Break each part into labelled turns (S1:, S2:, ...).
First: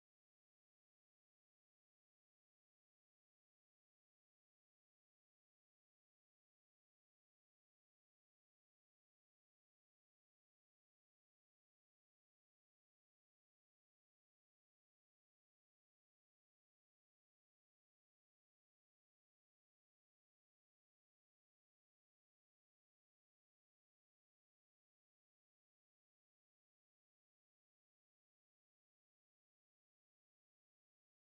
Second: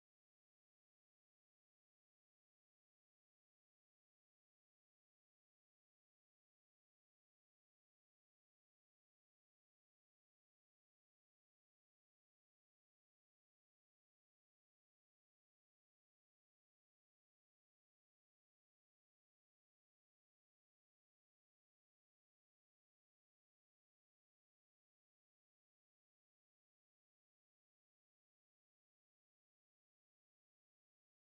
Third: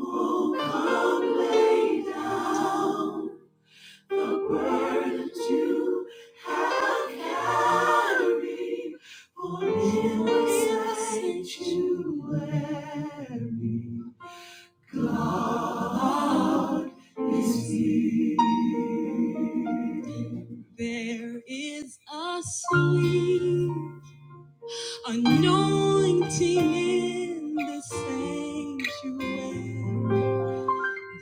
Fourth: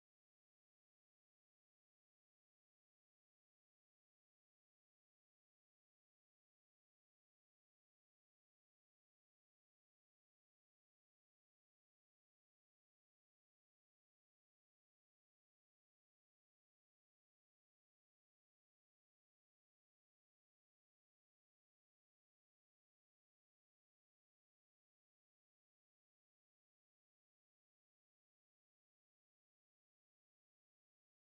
S1: Oh, come lay down. the burdens you have carried, for it was sanctuary. God is here. There is a sweet anointing in the sanctuary.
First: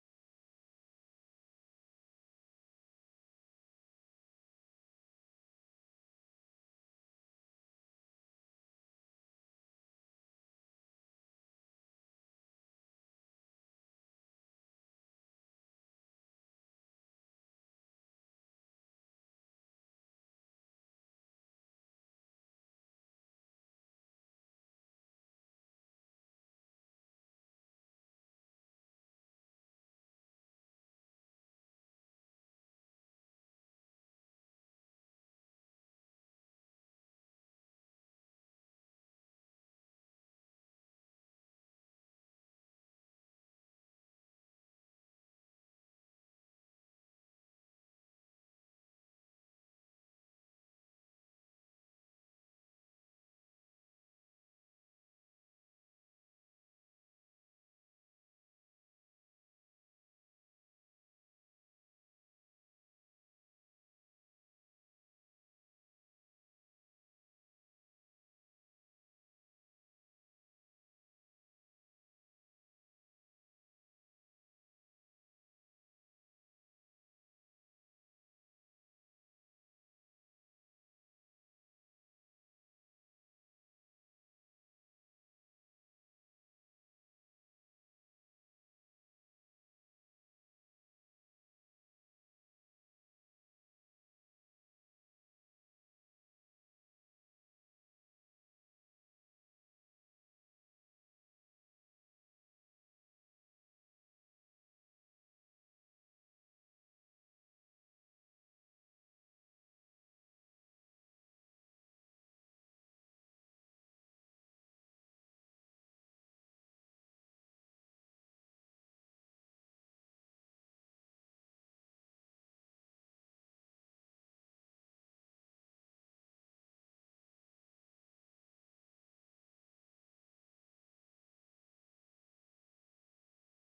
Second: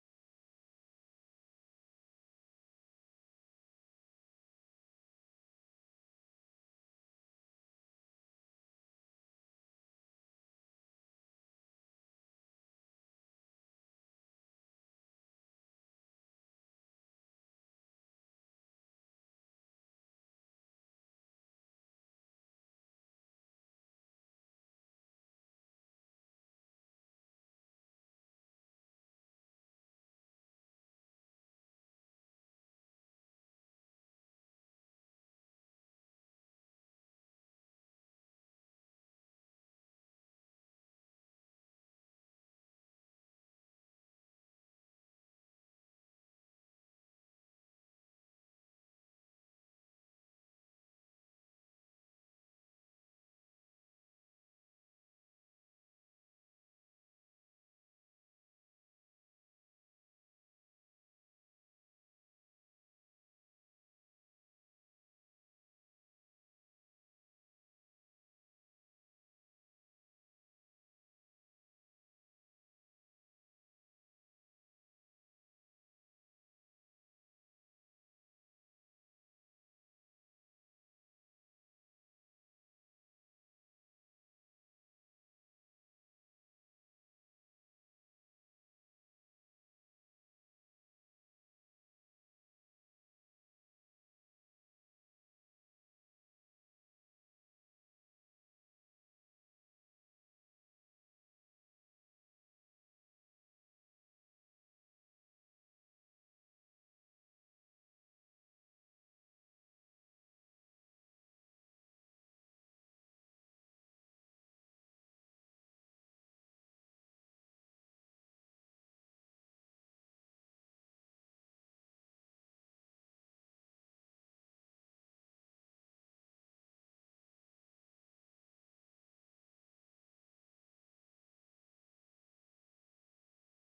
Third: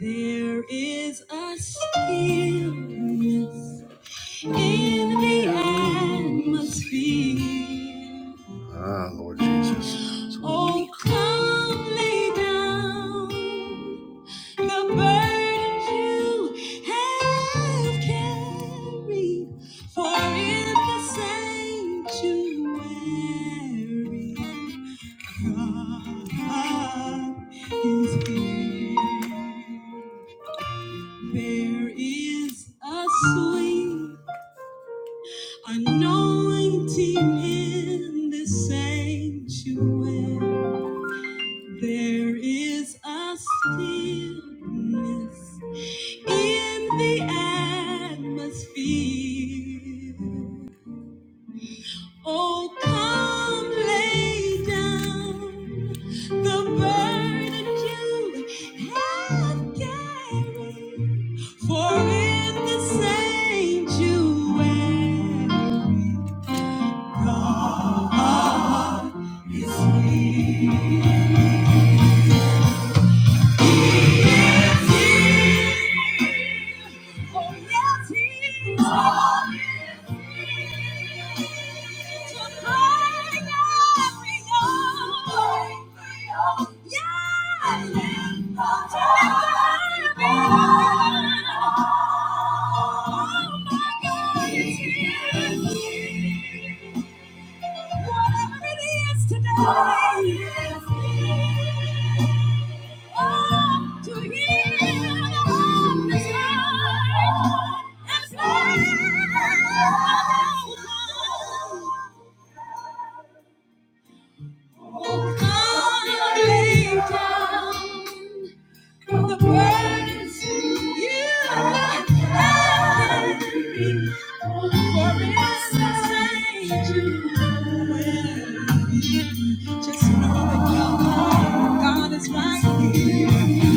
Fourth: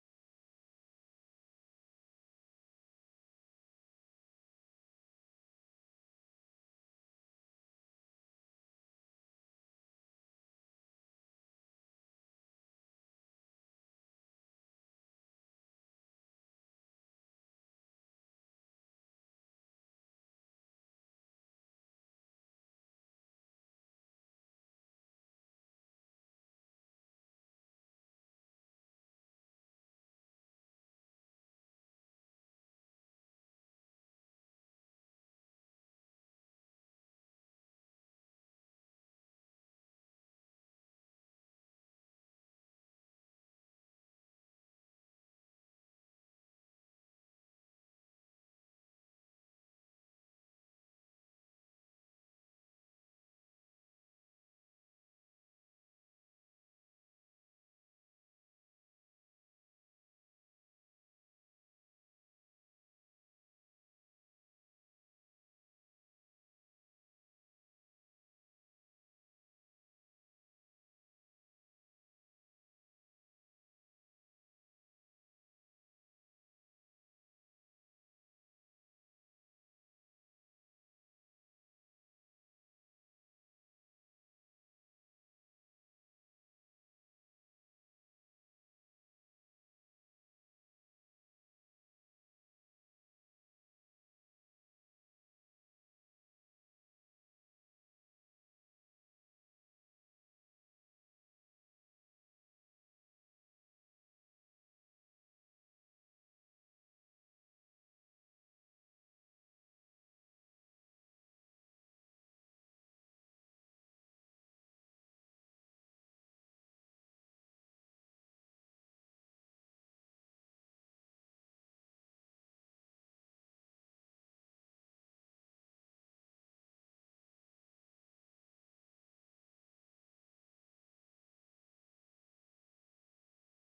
S1: There is a stillness in the atmosphere. Ah, Lord Jesus. Oh, come lay down the burdens you have carried, for in the sanctuary, God is here. There is a sweet Anointing in this sanctuary, there is a stillness in the atmosphere. Oh, come lay down the burden you have carried, for in the sanctuary. God is here. Oh, yes, he is. God is here. To bring every hour. Yes. To lift every burden. Oh, my God is here. Whatever it is today, oh, yes, yes. Oh, to hear the desire and say, Oh, come, lay down. From the burdens you have carried, all for it's a stranger. Just know that your God, God is right here.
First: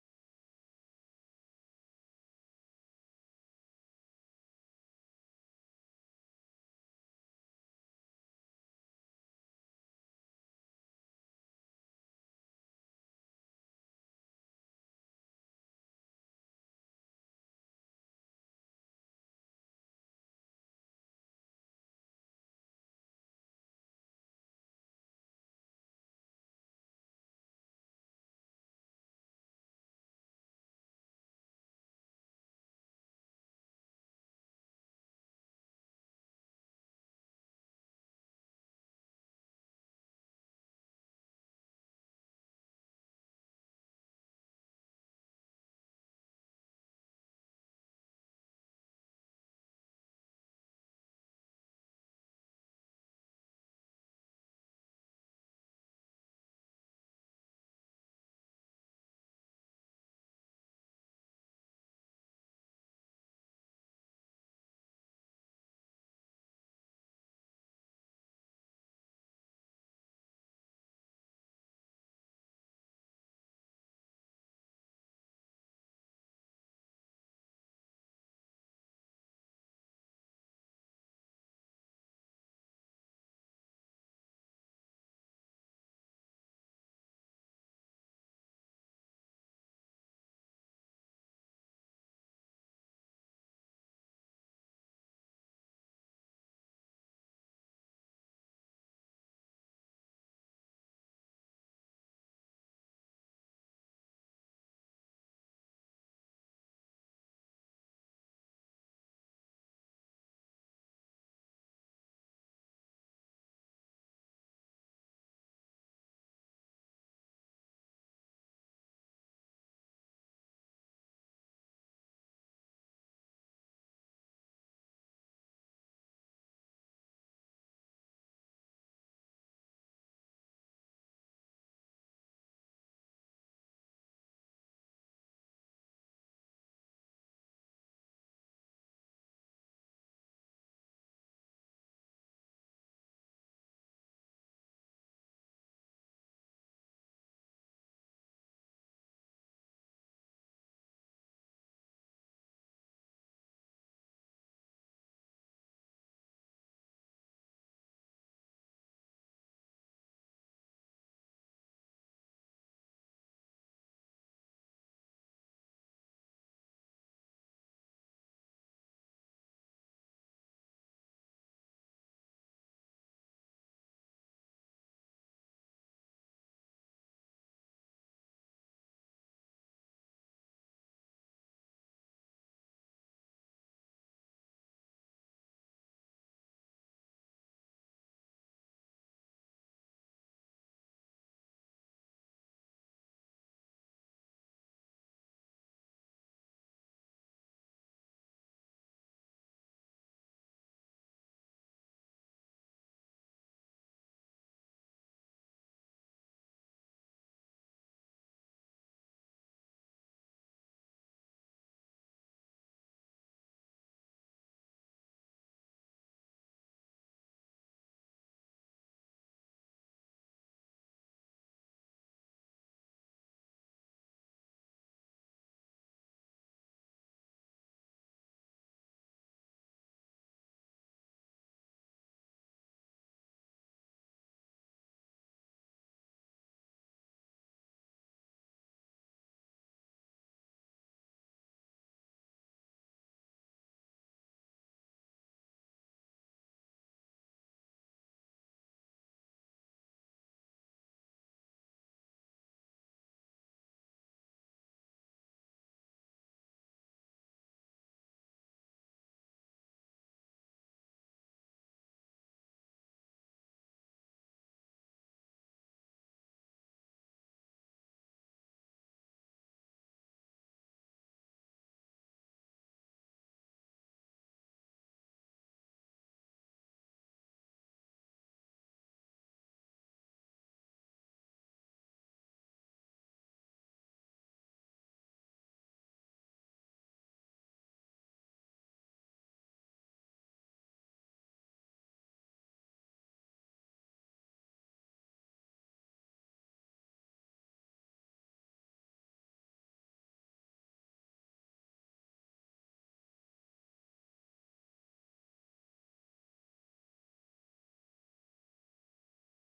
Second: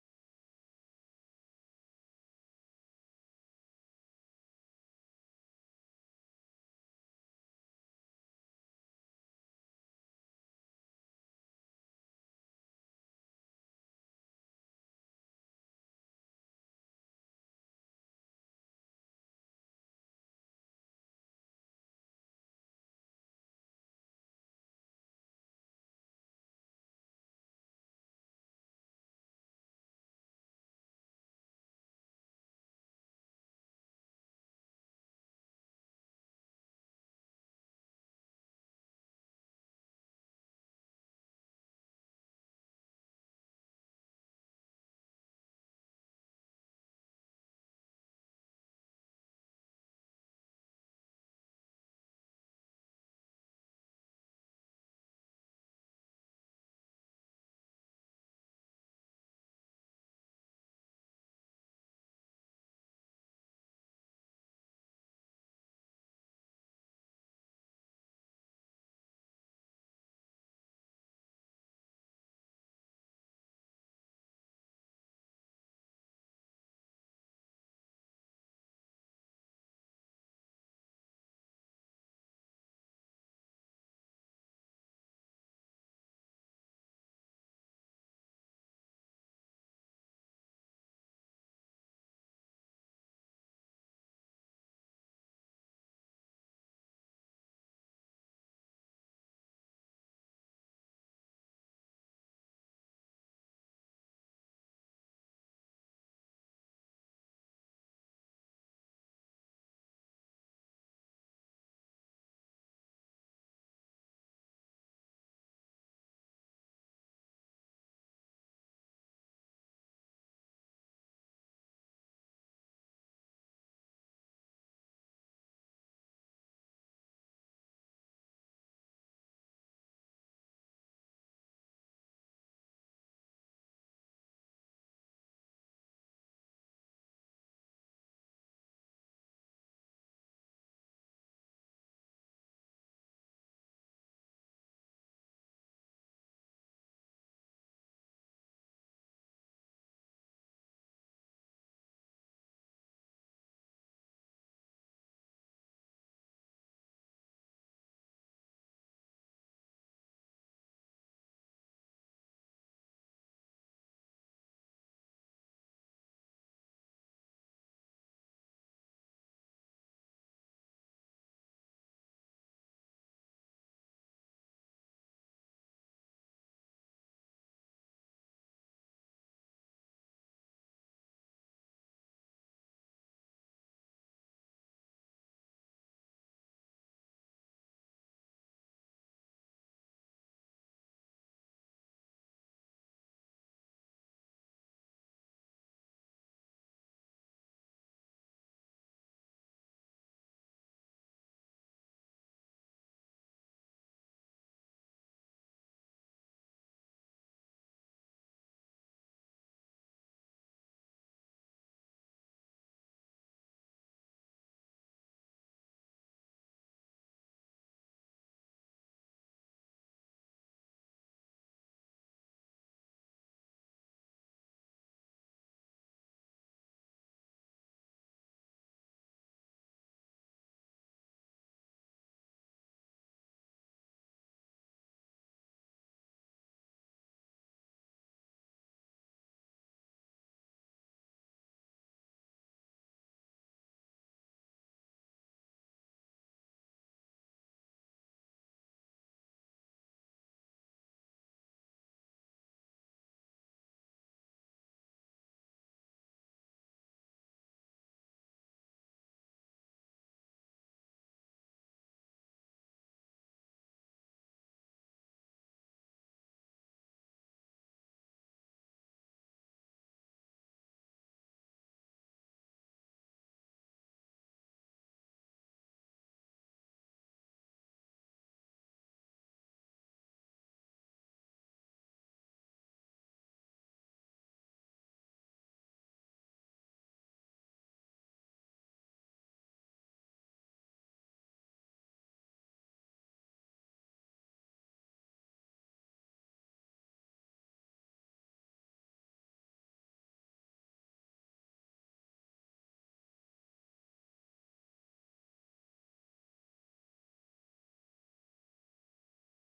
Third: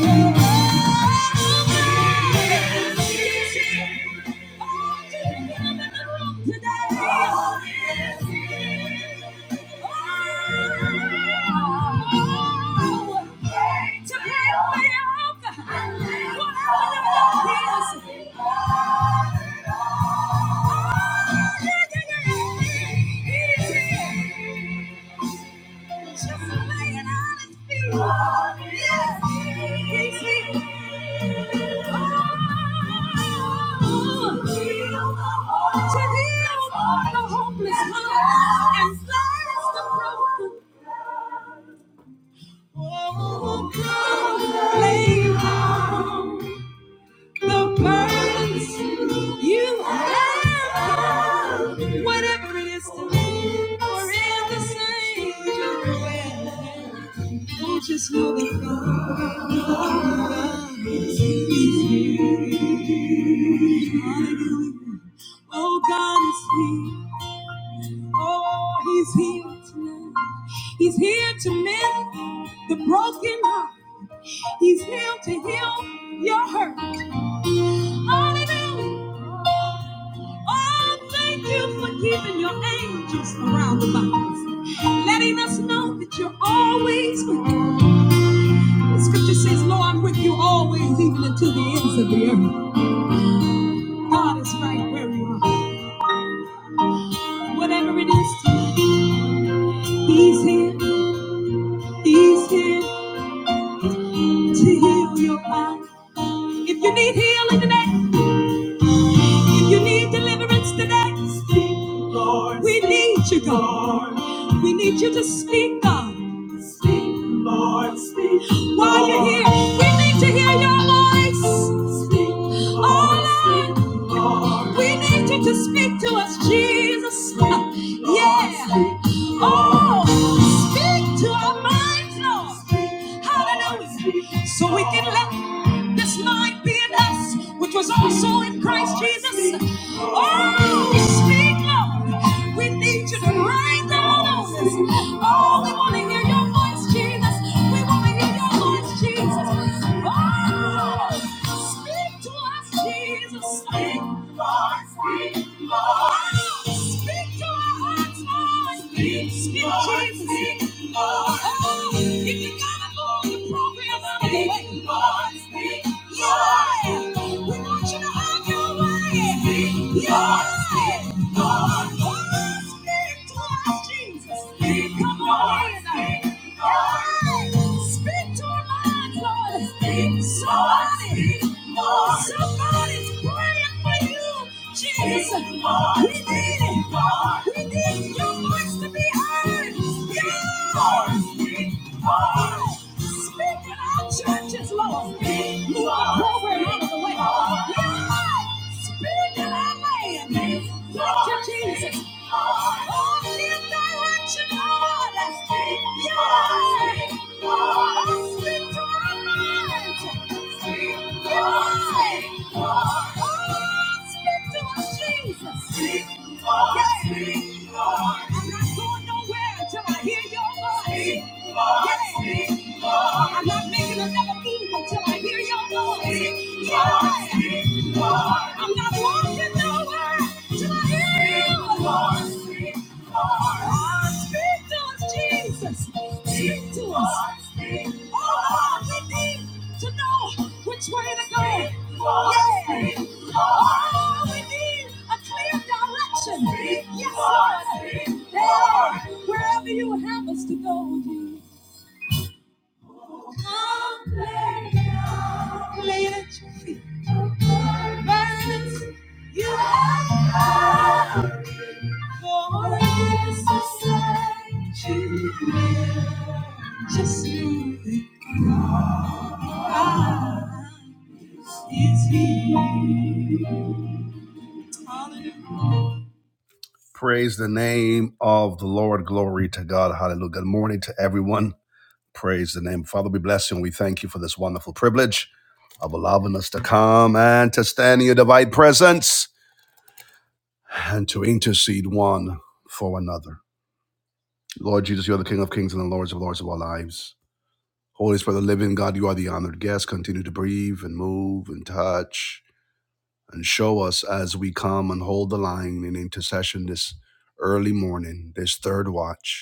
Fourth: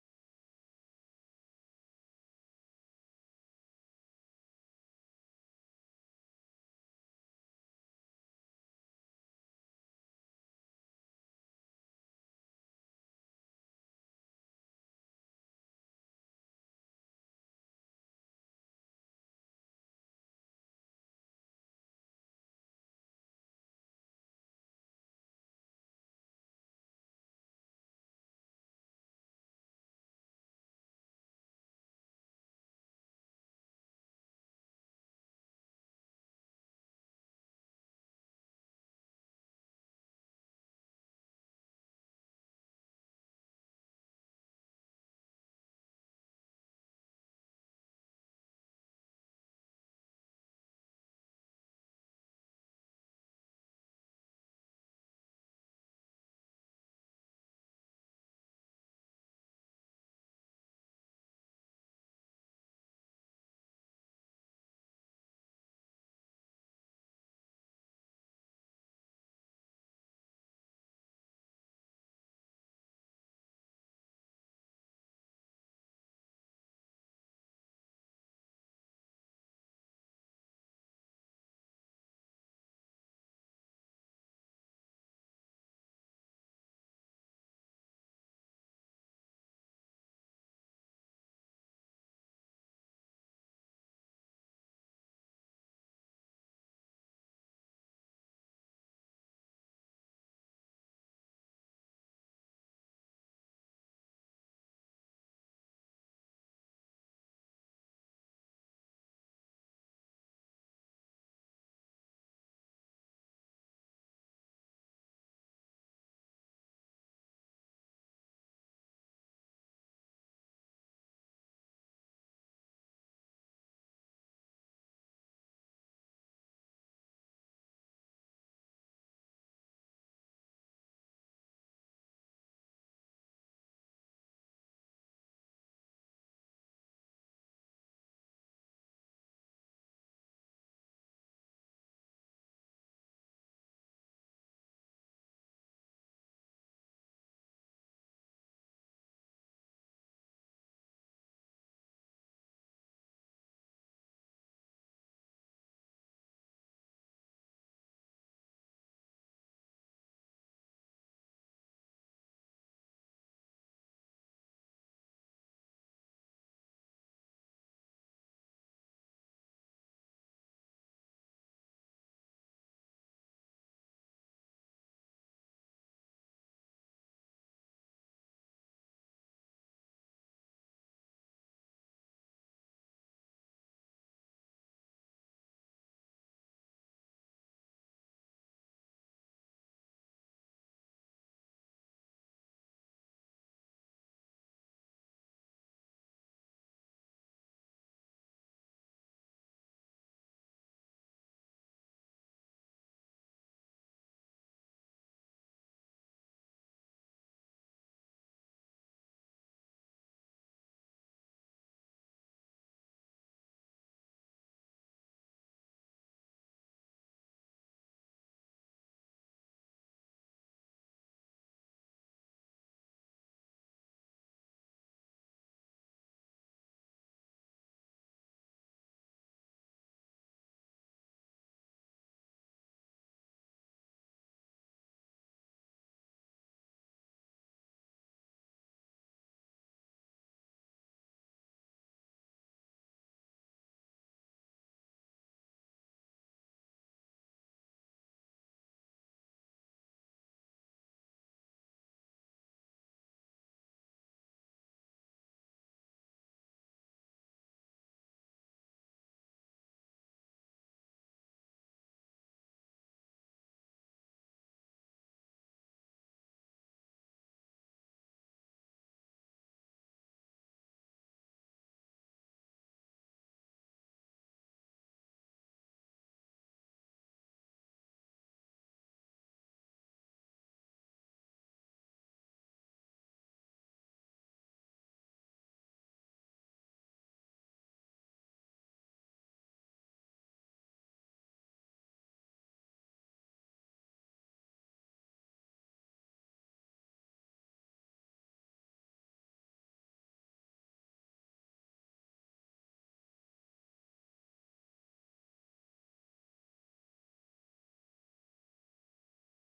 S1: Your God is here. Thank you. Just a man honest feeling. Yes, Oh, to heal the hopeless heart and slice the broken. Oh, God, lay down the burdens you have, whatever it is to me, are in the same way. Don't just know that God is here. Oh, God is here. Oh, He's here tonight. He's here to mend the broken heart. He's here to heal your hurt. Hallelujah. Oh, thank you for keeping your angels around about us, letting us know that you're always with us. The scripture says, Lord, I'm with you always, even until the ends of the earth. God is right where you are. Whatever it is, to you, He's here. He's here to heal your body. If you need healing today, If you need deliverance today, speak, Lord. We need you, God. We need you to speak, God. Speak, Lord. Speak. Lord. While you're here, we need to hear your voice. Speak, Lord. Oh, Lord. Speak, Lord. We need you to speak to us, Jesus. Speak, Lord. Yeah. Speak, Lord. Oh, speak to our minds, Lord. Speak, Lord. Hallelujah. Speak, So we can let let This mind be in us, which was also in Christ Jesus. Oh, speak, Lord. We need you to rain down on us. Oh, we want to hear your voice, Jesus. We want to hear your voice, Jesus. Oh, speak to us, Jesus. Speak, Lord. Speak, Lord. Oh, speak to our hearts, Lord. Speak, speak, Jesus. Lord, if you've you're got Speak Lord. Oh, speak to us, Jesus. Speak, come on. Speak, Lord. Speak to our minds, Lord. Speak so I see. Oh, somebody's praying for you, Jesus. We need it. We need your voice to be heard. Yeah. Speak in our churches, Lord. Move our program out of the way. Yeah. Spirit in our land. Thank you, Jesus. Jesus. Speak, Lord, yeah. speak, Lord. I'm not going nowhere until I hear your voice. Lord, yeah. I'm not making another move until I hear your voice. Speak, Jesus, speak to us. Oh, we need to know which way to go. Yeah. Oh, we need a clear direction. Yes, Lord. Yeah. Wherever you have us to go. you. Lay at your feet. Violence, you are God. For this is Just know that God is here. Hallelujah. Praise the name of the Lord. Glory to God. Hallelujah. Good morning to everyone. Praise the name. Father, we bless you and we thank you for this wonderful privilege of allowing us to come and to stand in your divine presence and to intercede one for another. Lord Jesus, you are the King of kings and the Lords of lords of our lives. Holy Spirit, the living God, you are the honored guest. Continue to breathe and move and touch and show us as we come and hold the line in intercession this early morning, this third watch.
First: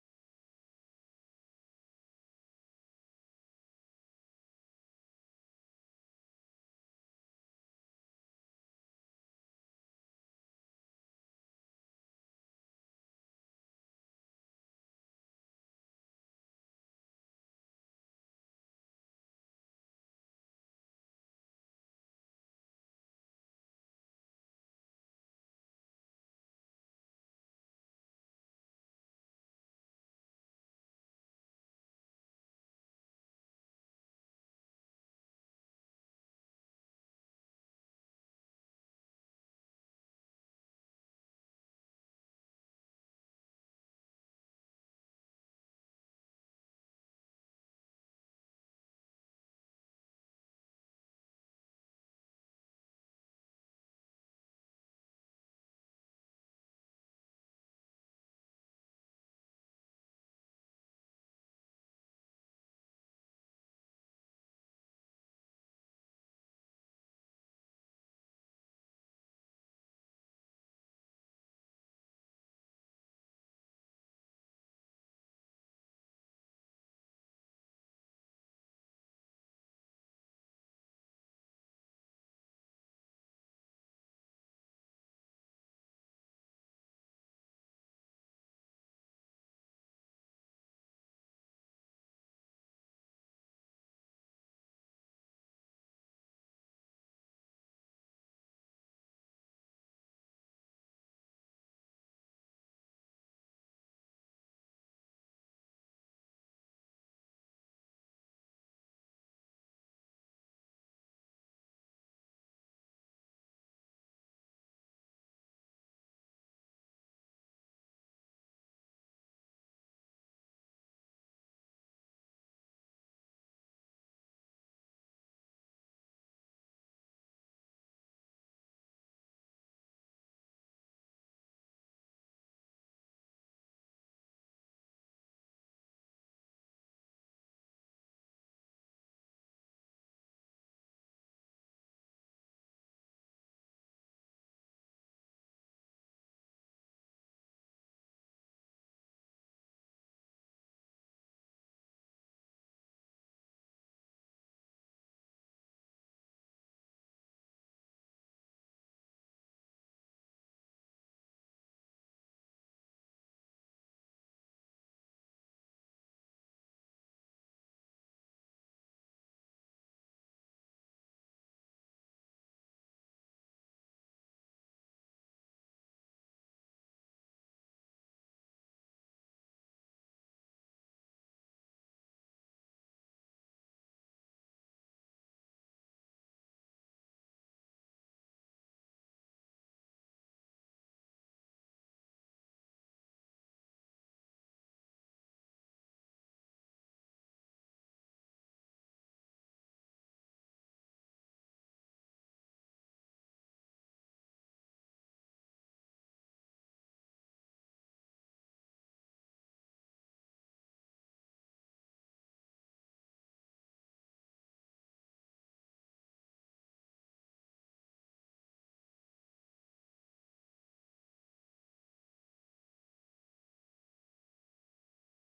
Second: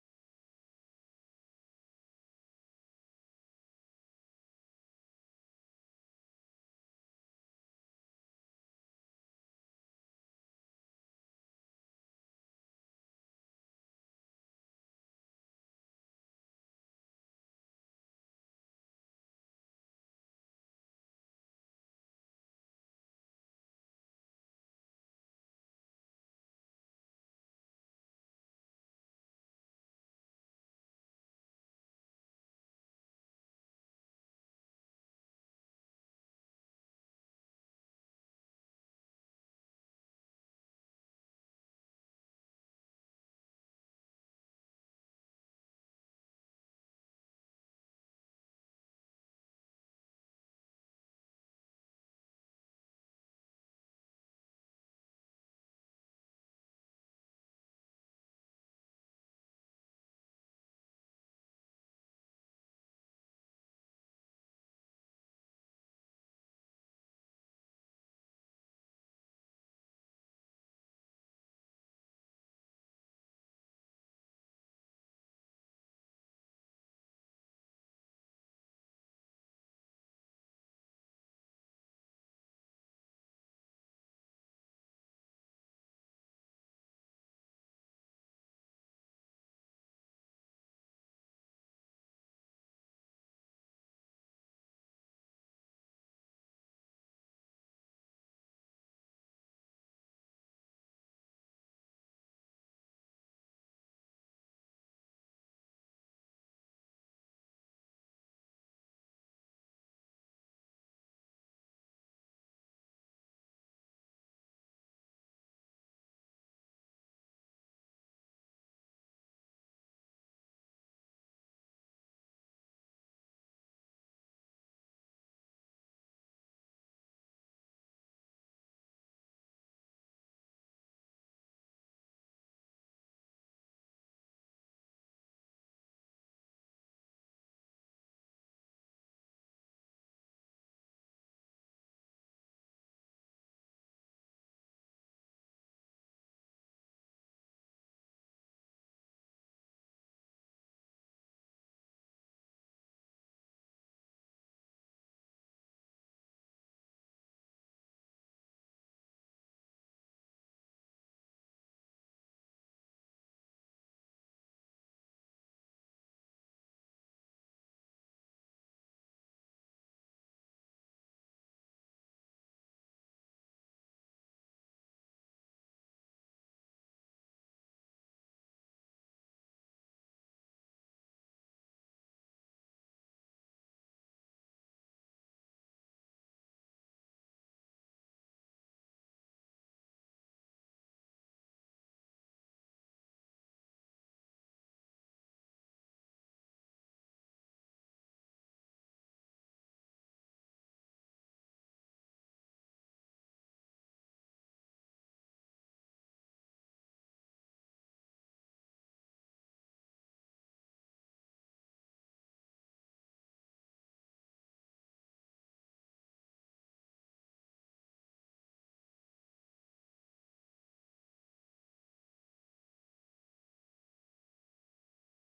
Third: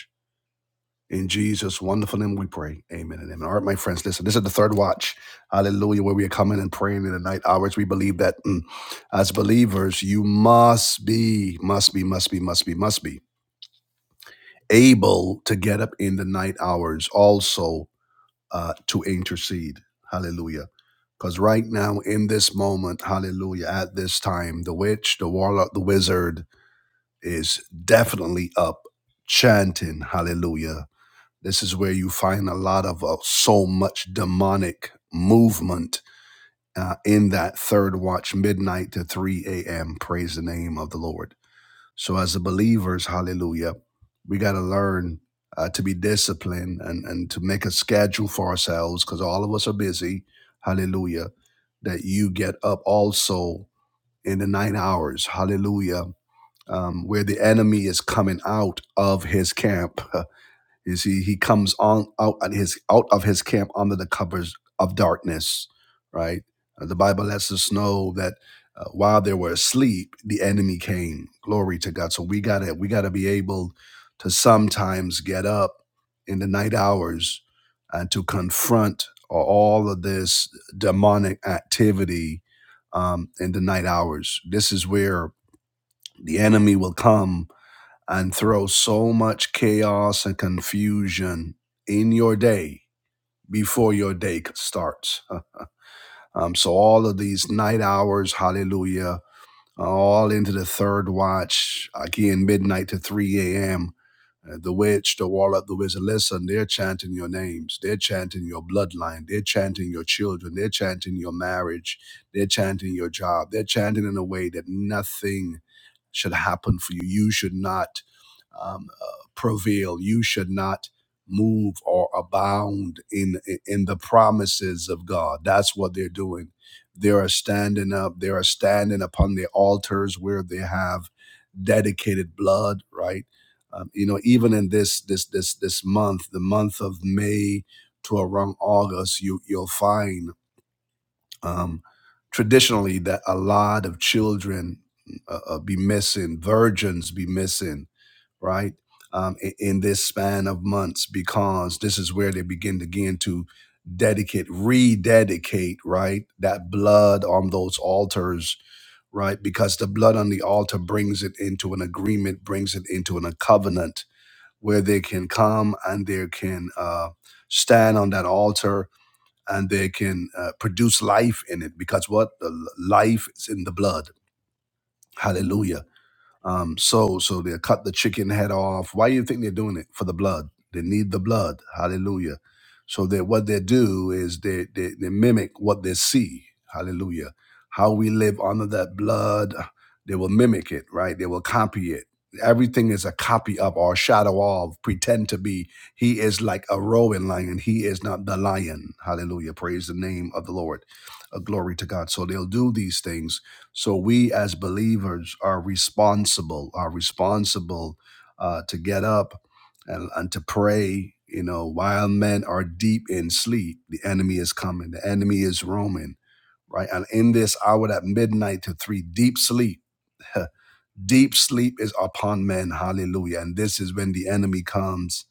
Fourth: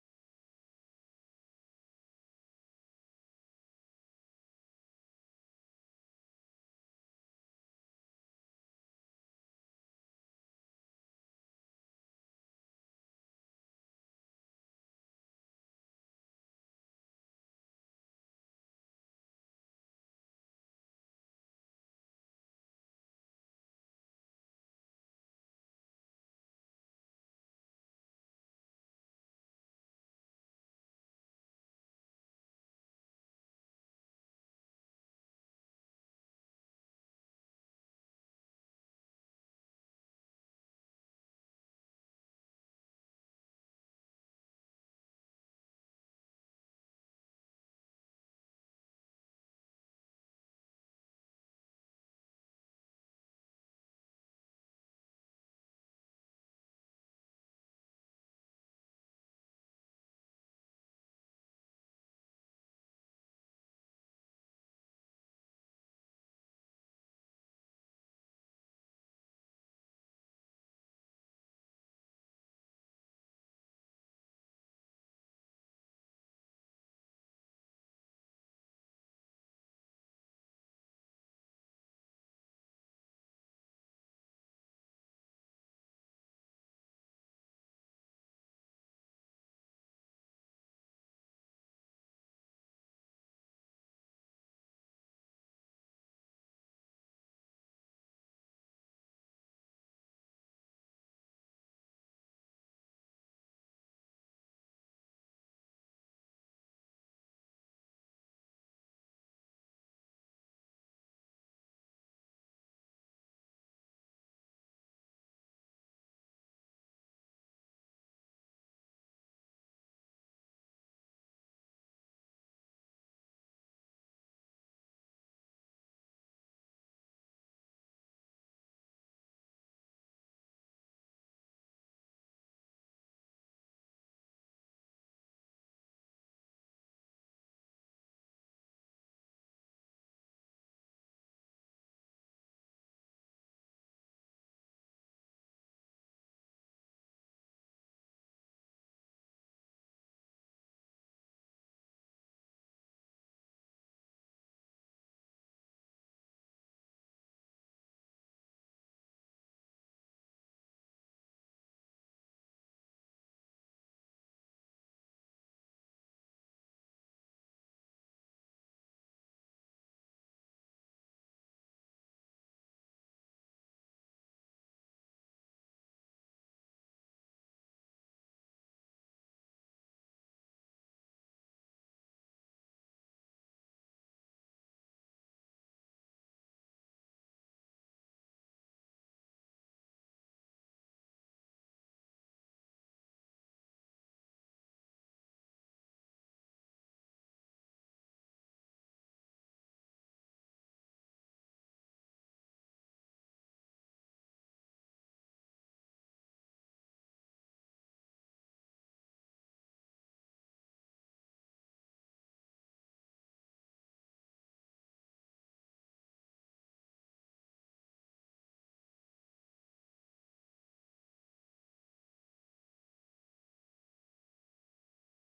S1: In Jesus' wonderful name we pray. Amen and amen. All right, my friends, listen, this is the third watch. Hallelujah, where we are coming and praying in the night hours. We believe that mm, as believers, you must be, must be, must be, must be, must be able to get up in the night hours also uh, to intercede. Hallelujah. Because right now, in this moment, hallelujah, at this time, the witch, the warlock, the wizard is definitely up chanting hallelujah this is where you find a lot of uh, so much demonic movement uh, in that third watch, midnight to 3 a.m. Praise the name of the Lord. So, as the believers, hallelujah, we got to learn uh, to be disciplined and, and to make a schedule for ourselves because all of us are busy. Hallelujah. That you get up also in the nine hours. Hallelujah. Um, where the enemy is coming out of his camp. is he he comes on out at his out of his camp under the covers of darkness right Uh, the bible lets us know that uh, while they were asleep the enemy came glory to god so we gotta we gotta be able to sometimes get up in the night hours and to confront all of this demonic activity um, in the night hours this is where the enemy will come and throw so much chaos and confusion in your day before your day starts. Um, so all of these night hours, hallelujah, all into the third watch, again, midnight to 3 a.m. Uh, the witch, the warlock, the wizard, listen, they're chanting your names. They're chanting your bloodline. They're chanting your children. They're chanting your marriage. They're chanting your job. They're chanting in a way that nothing should happen for you. You should not um, uh, prevail. You should not move or abound in in the promises of God. That's what they're doing. They are standing up. They are standing upon the altars where they have dedicated blood. Right. Um, you know, even in this this this this month, the month of May to around August, you you'll find um, traditionally that a lot of children uh, uh, be missing, virgins be missing right? Um, i- in this span of months, because this is where they begin again to dedicate, rededicate, right? That blood on those altars, right? Because the blood on the altar brings it into an agreement, brings it into an, a covenant where they can come and they can uh, stand on that altar and they can uh, produce life in it. Because what? The l- life is in the blood. Hallelujah um, so so they'll cut the chicken head off. Why do you think they're doing it? For the blood. They need the blood. Hallelujah. So that what they do is they, they they mimic what they see. Hallelujah. How we live under that blood, they will mimic it, right? They will copy it. Everything is a copy of or shadow of, pretend to be. He is like a roaring lion. He is not the lion. Hallelujah. Praise the name of the Lord. Uh, glory to God. So they'll do these things so we as believers are responsible, are responsible uh, to get up and, and to pray. You know, while men are deep in sleep, the enemy is coming, the enemy is roaming, right? And in this hour at midnight to three, deep sleep, deep sleep is upon men. Hallelujah. And this is when the enemy comes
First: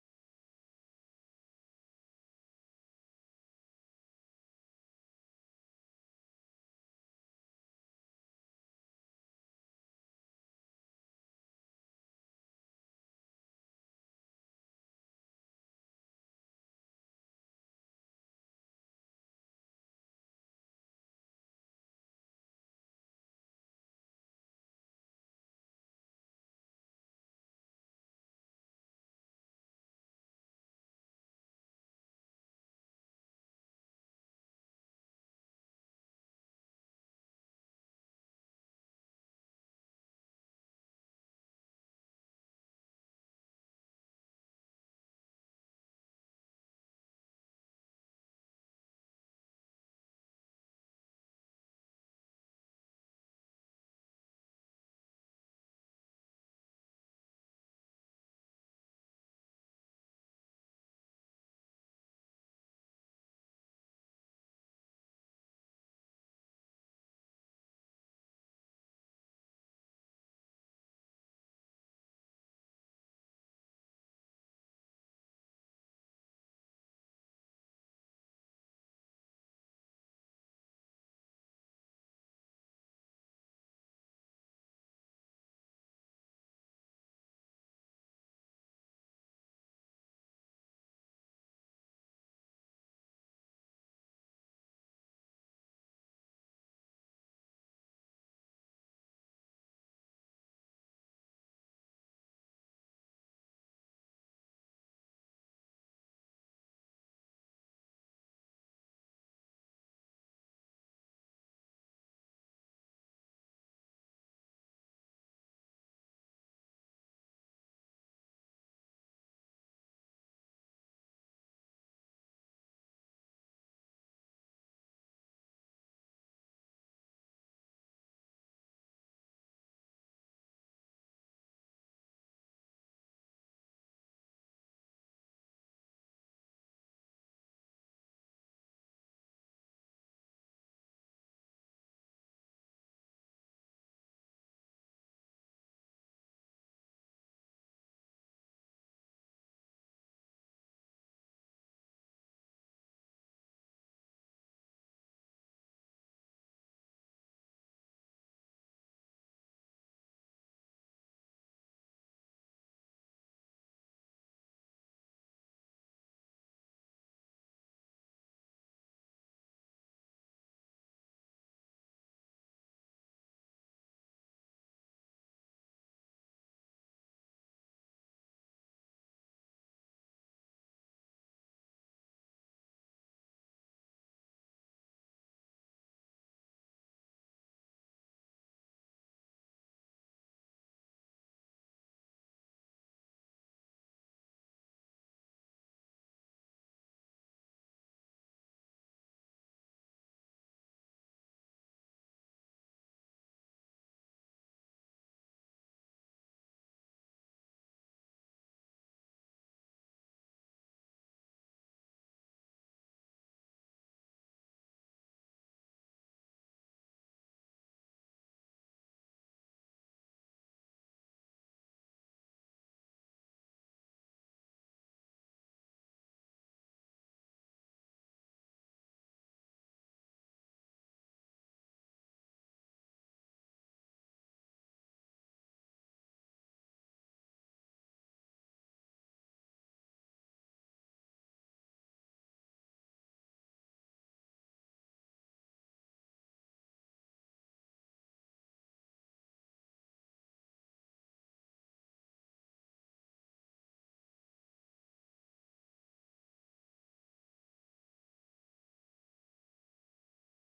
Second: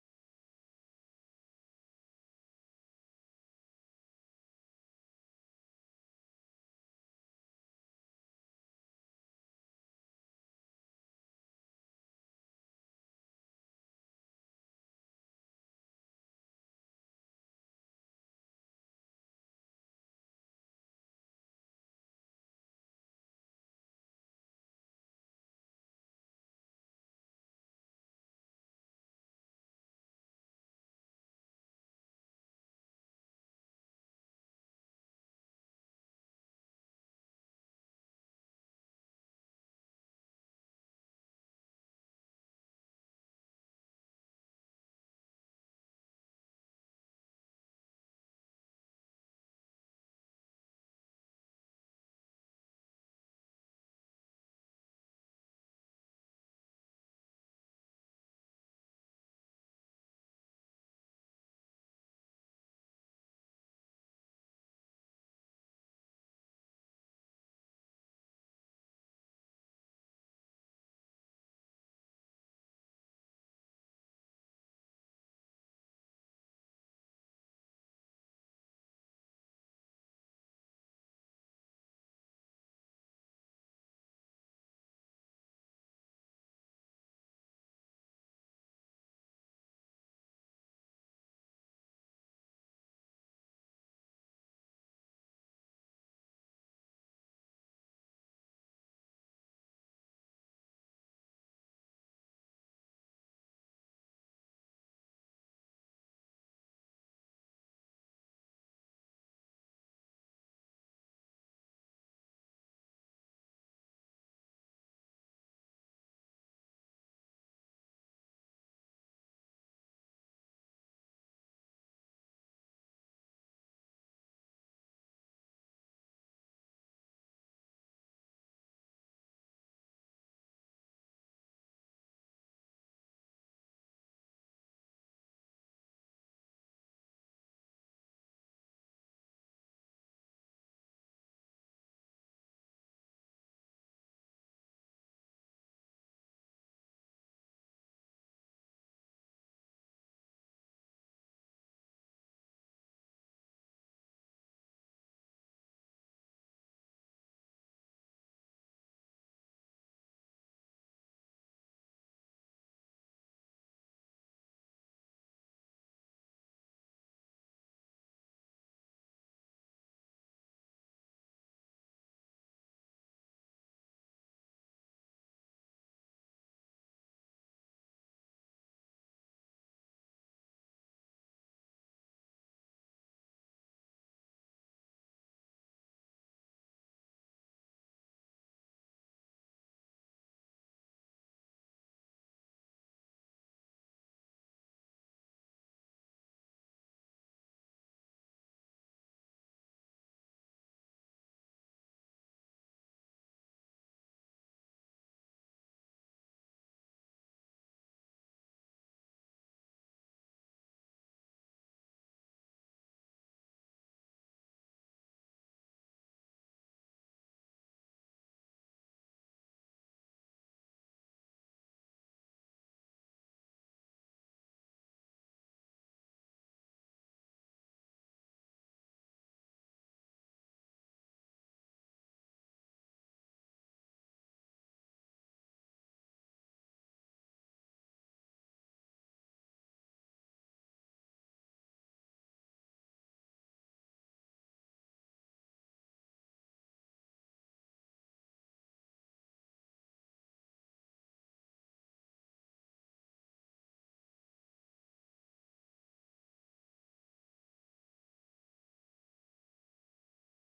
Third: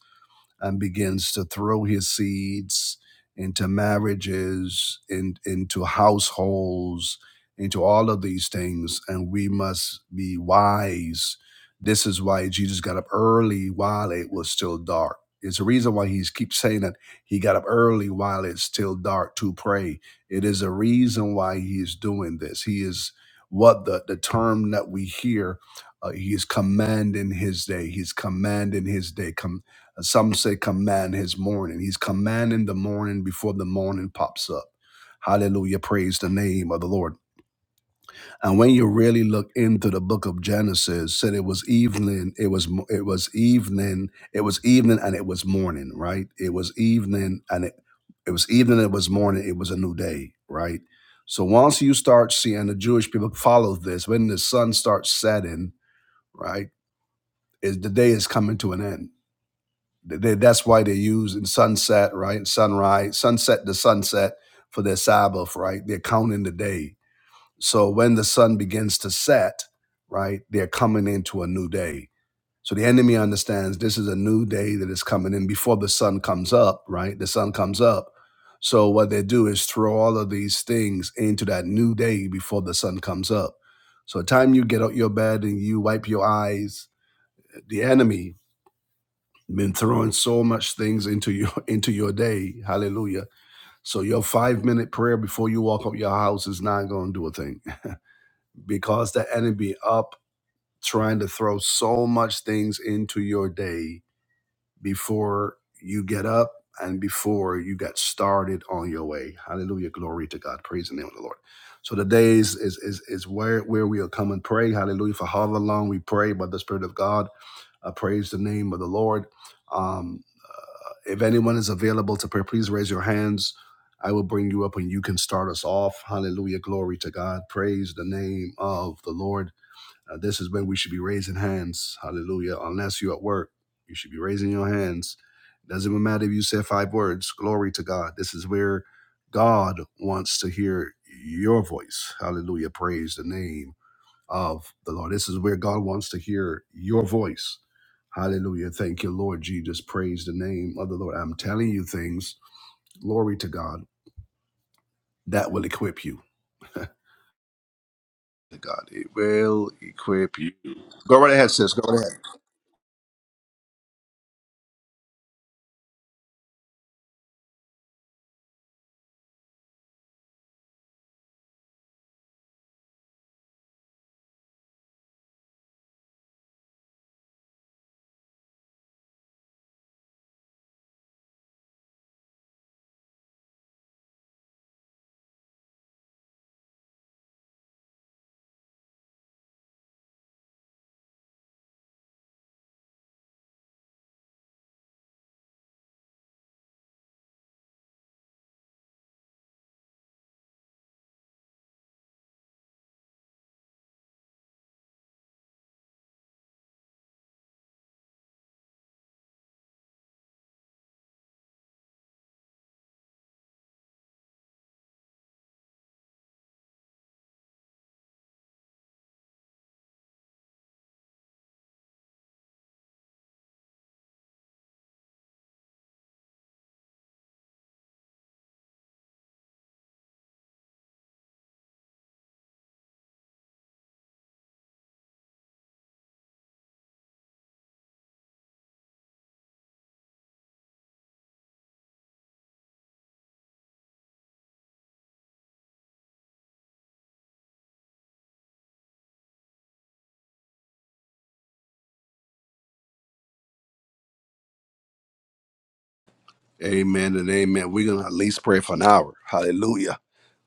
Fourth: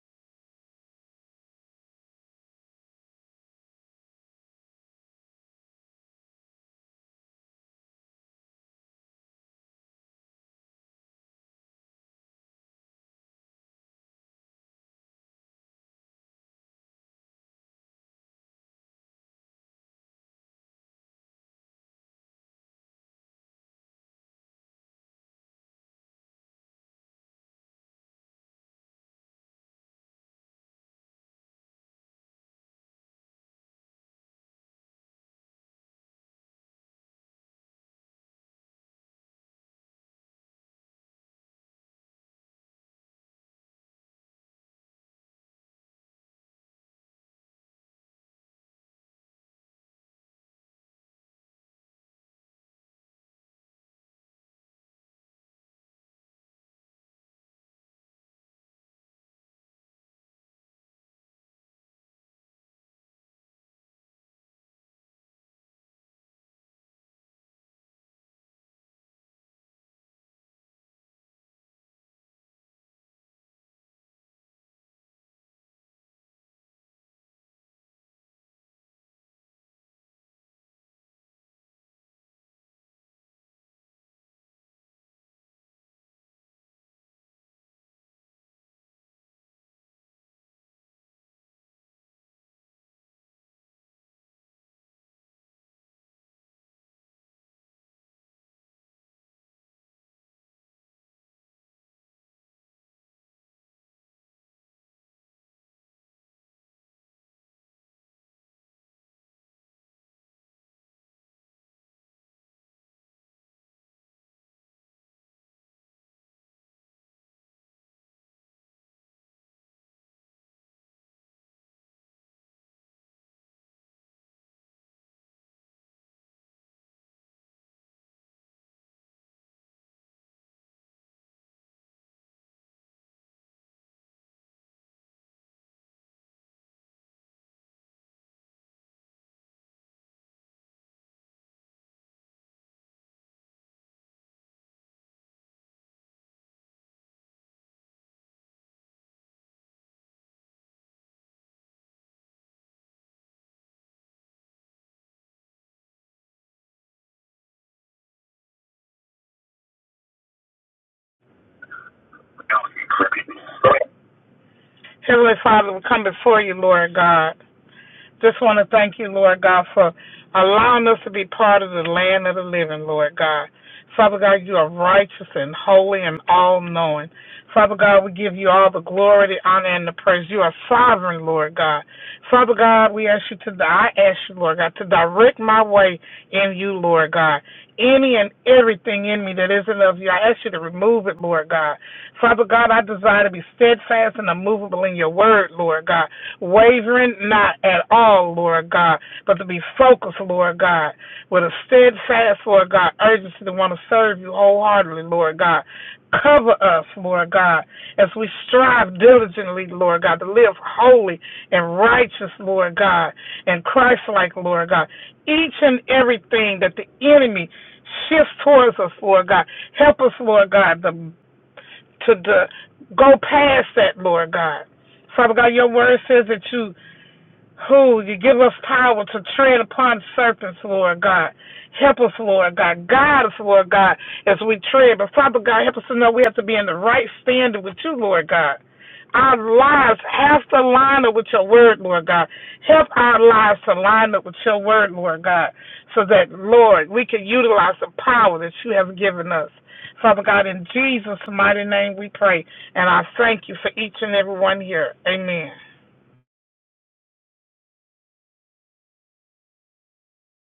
S1: and begins to throw his seeds into marriages, in, into households, into all of these things. And we must be wise. This is why Jesus got up early while it was still dark. It's a reason why he keeps saying that he got up early while it's still dark to pray. It is a reason why he's doing this. He is what the, the term that we hear uh, he is commanding his day. He's commanding his day. As Some say command his morning. He's commanding the morning before the morning pops up. Hallelujah. Praise the name of the Lord. And when you really look into the book of Genesis, said it was evening, it was mo- it was evening, it was evening and it was morning, right? It was evening and it it was evening, it was morning, it was a new day, right? So once you start seeing the Jewish people follow this, when the sun starts setting, right, is the day is coming to an end Th- that's why they use in sunset, right? Sunrise, sunset to sunset for their Sabbath, right? They're counting the day. So when the sun begins to set, right, they're coming into a new day. So the enemy understands this is a new day that is coming in before the sun comes up, right? The sun comes up. So what they do is throw all of these things into that new day before the sun comes up. So the time you get out your bed and you wipe your eyes, the enemy been throwing so much things into your into your day hallelujah so your five minute prayer before you walk up your house is not going to do a thing because the enemy up trying to throw so much things into your day before you get up and before you get started on your way hallelujah glory to god praise the name of the lord so the days is is is where where we'll come and pray hallelujah for however long we pray by the spirit of god i praise the name of the lord Um. If anyone is available to pray, please raise your hands. I will bring you up and you can start us off. Hallelujah. Glory to God. Praise the name of the Lord. Uh, this is when we should be raising hands. Hallelujah. Unless you're at work, you should be raising your hands. Doesn't even matter if you said five words. Glory to God. This is where God wants to hear your voice. Hallelujah. Praise the name of the Lord. This is where God wants to hear your voice. Hallelujah. Thank you, Lord Jesus. Praise the name of the Lord. I'm telling you things, glory to God, that will equip you. God, it will equip you. Go right ahead, sis. Go right ahead.
S2: Heavenly Father, we come before you, Lord God. Just want to thank you, Lord God, for allowing us to be part of the land of the living, Lord God. Father God, you are righteous and holy and all knowing. Father God, we give you all the glory, the honor, and the praise. You are sovereign, Lord God. Father God, we ask you to, I ask you, Lord God, to direct my way in you, Lord God. Any and everything in me that isn't of you, I ask you to remove it, Lord God. Father God, I desire to be steadfast and immovable in your word, Lord God. Wavering not at all, Lord God, but to be focused, Lord God, with a steadfast, Lord God, urgency to want to serve you wholeheartedly, Lord God. Cover us, Lord God, as we strive diligently, Lord God, to live holy and righteous, Lord God, and Christ like, Lord God. Each and everything that the enemy shifts towards us, Lord God. Help us, Lord God, to, to, to go past that, Lord God. Father God, your word says that you who you give us power to tread upon serpents, Lord God. Help us, Lord God. Guide us, Lord God, as we tread. But Father God, help us to know we have to be in the right standing with you, Lord God. Our lives have to line up with your word, Lord God. Help our lives to line up with your word, Lord God, so that, Lord, we can utilize the power that you have given us. Father God, in Jesus' mighty name we pray, and I thank you for each and every one here. Amen.
S1: Amen and amen. We're going to at least pray for an hour. Hallelujah.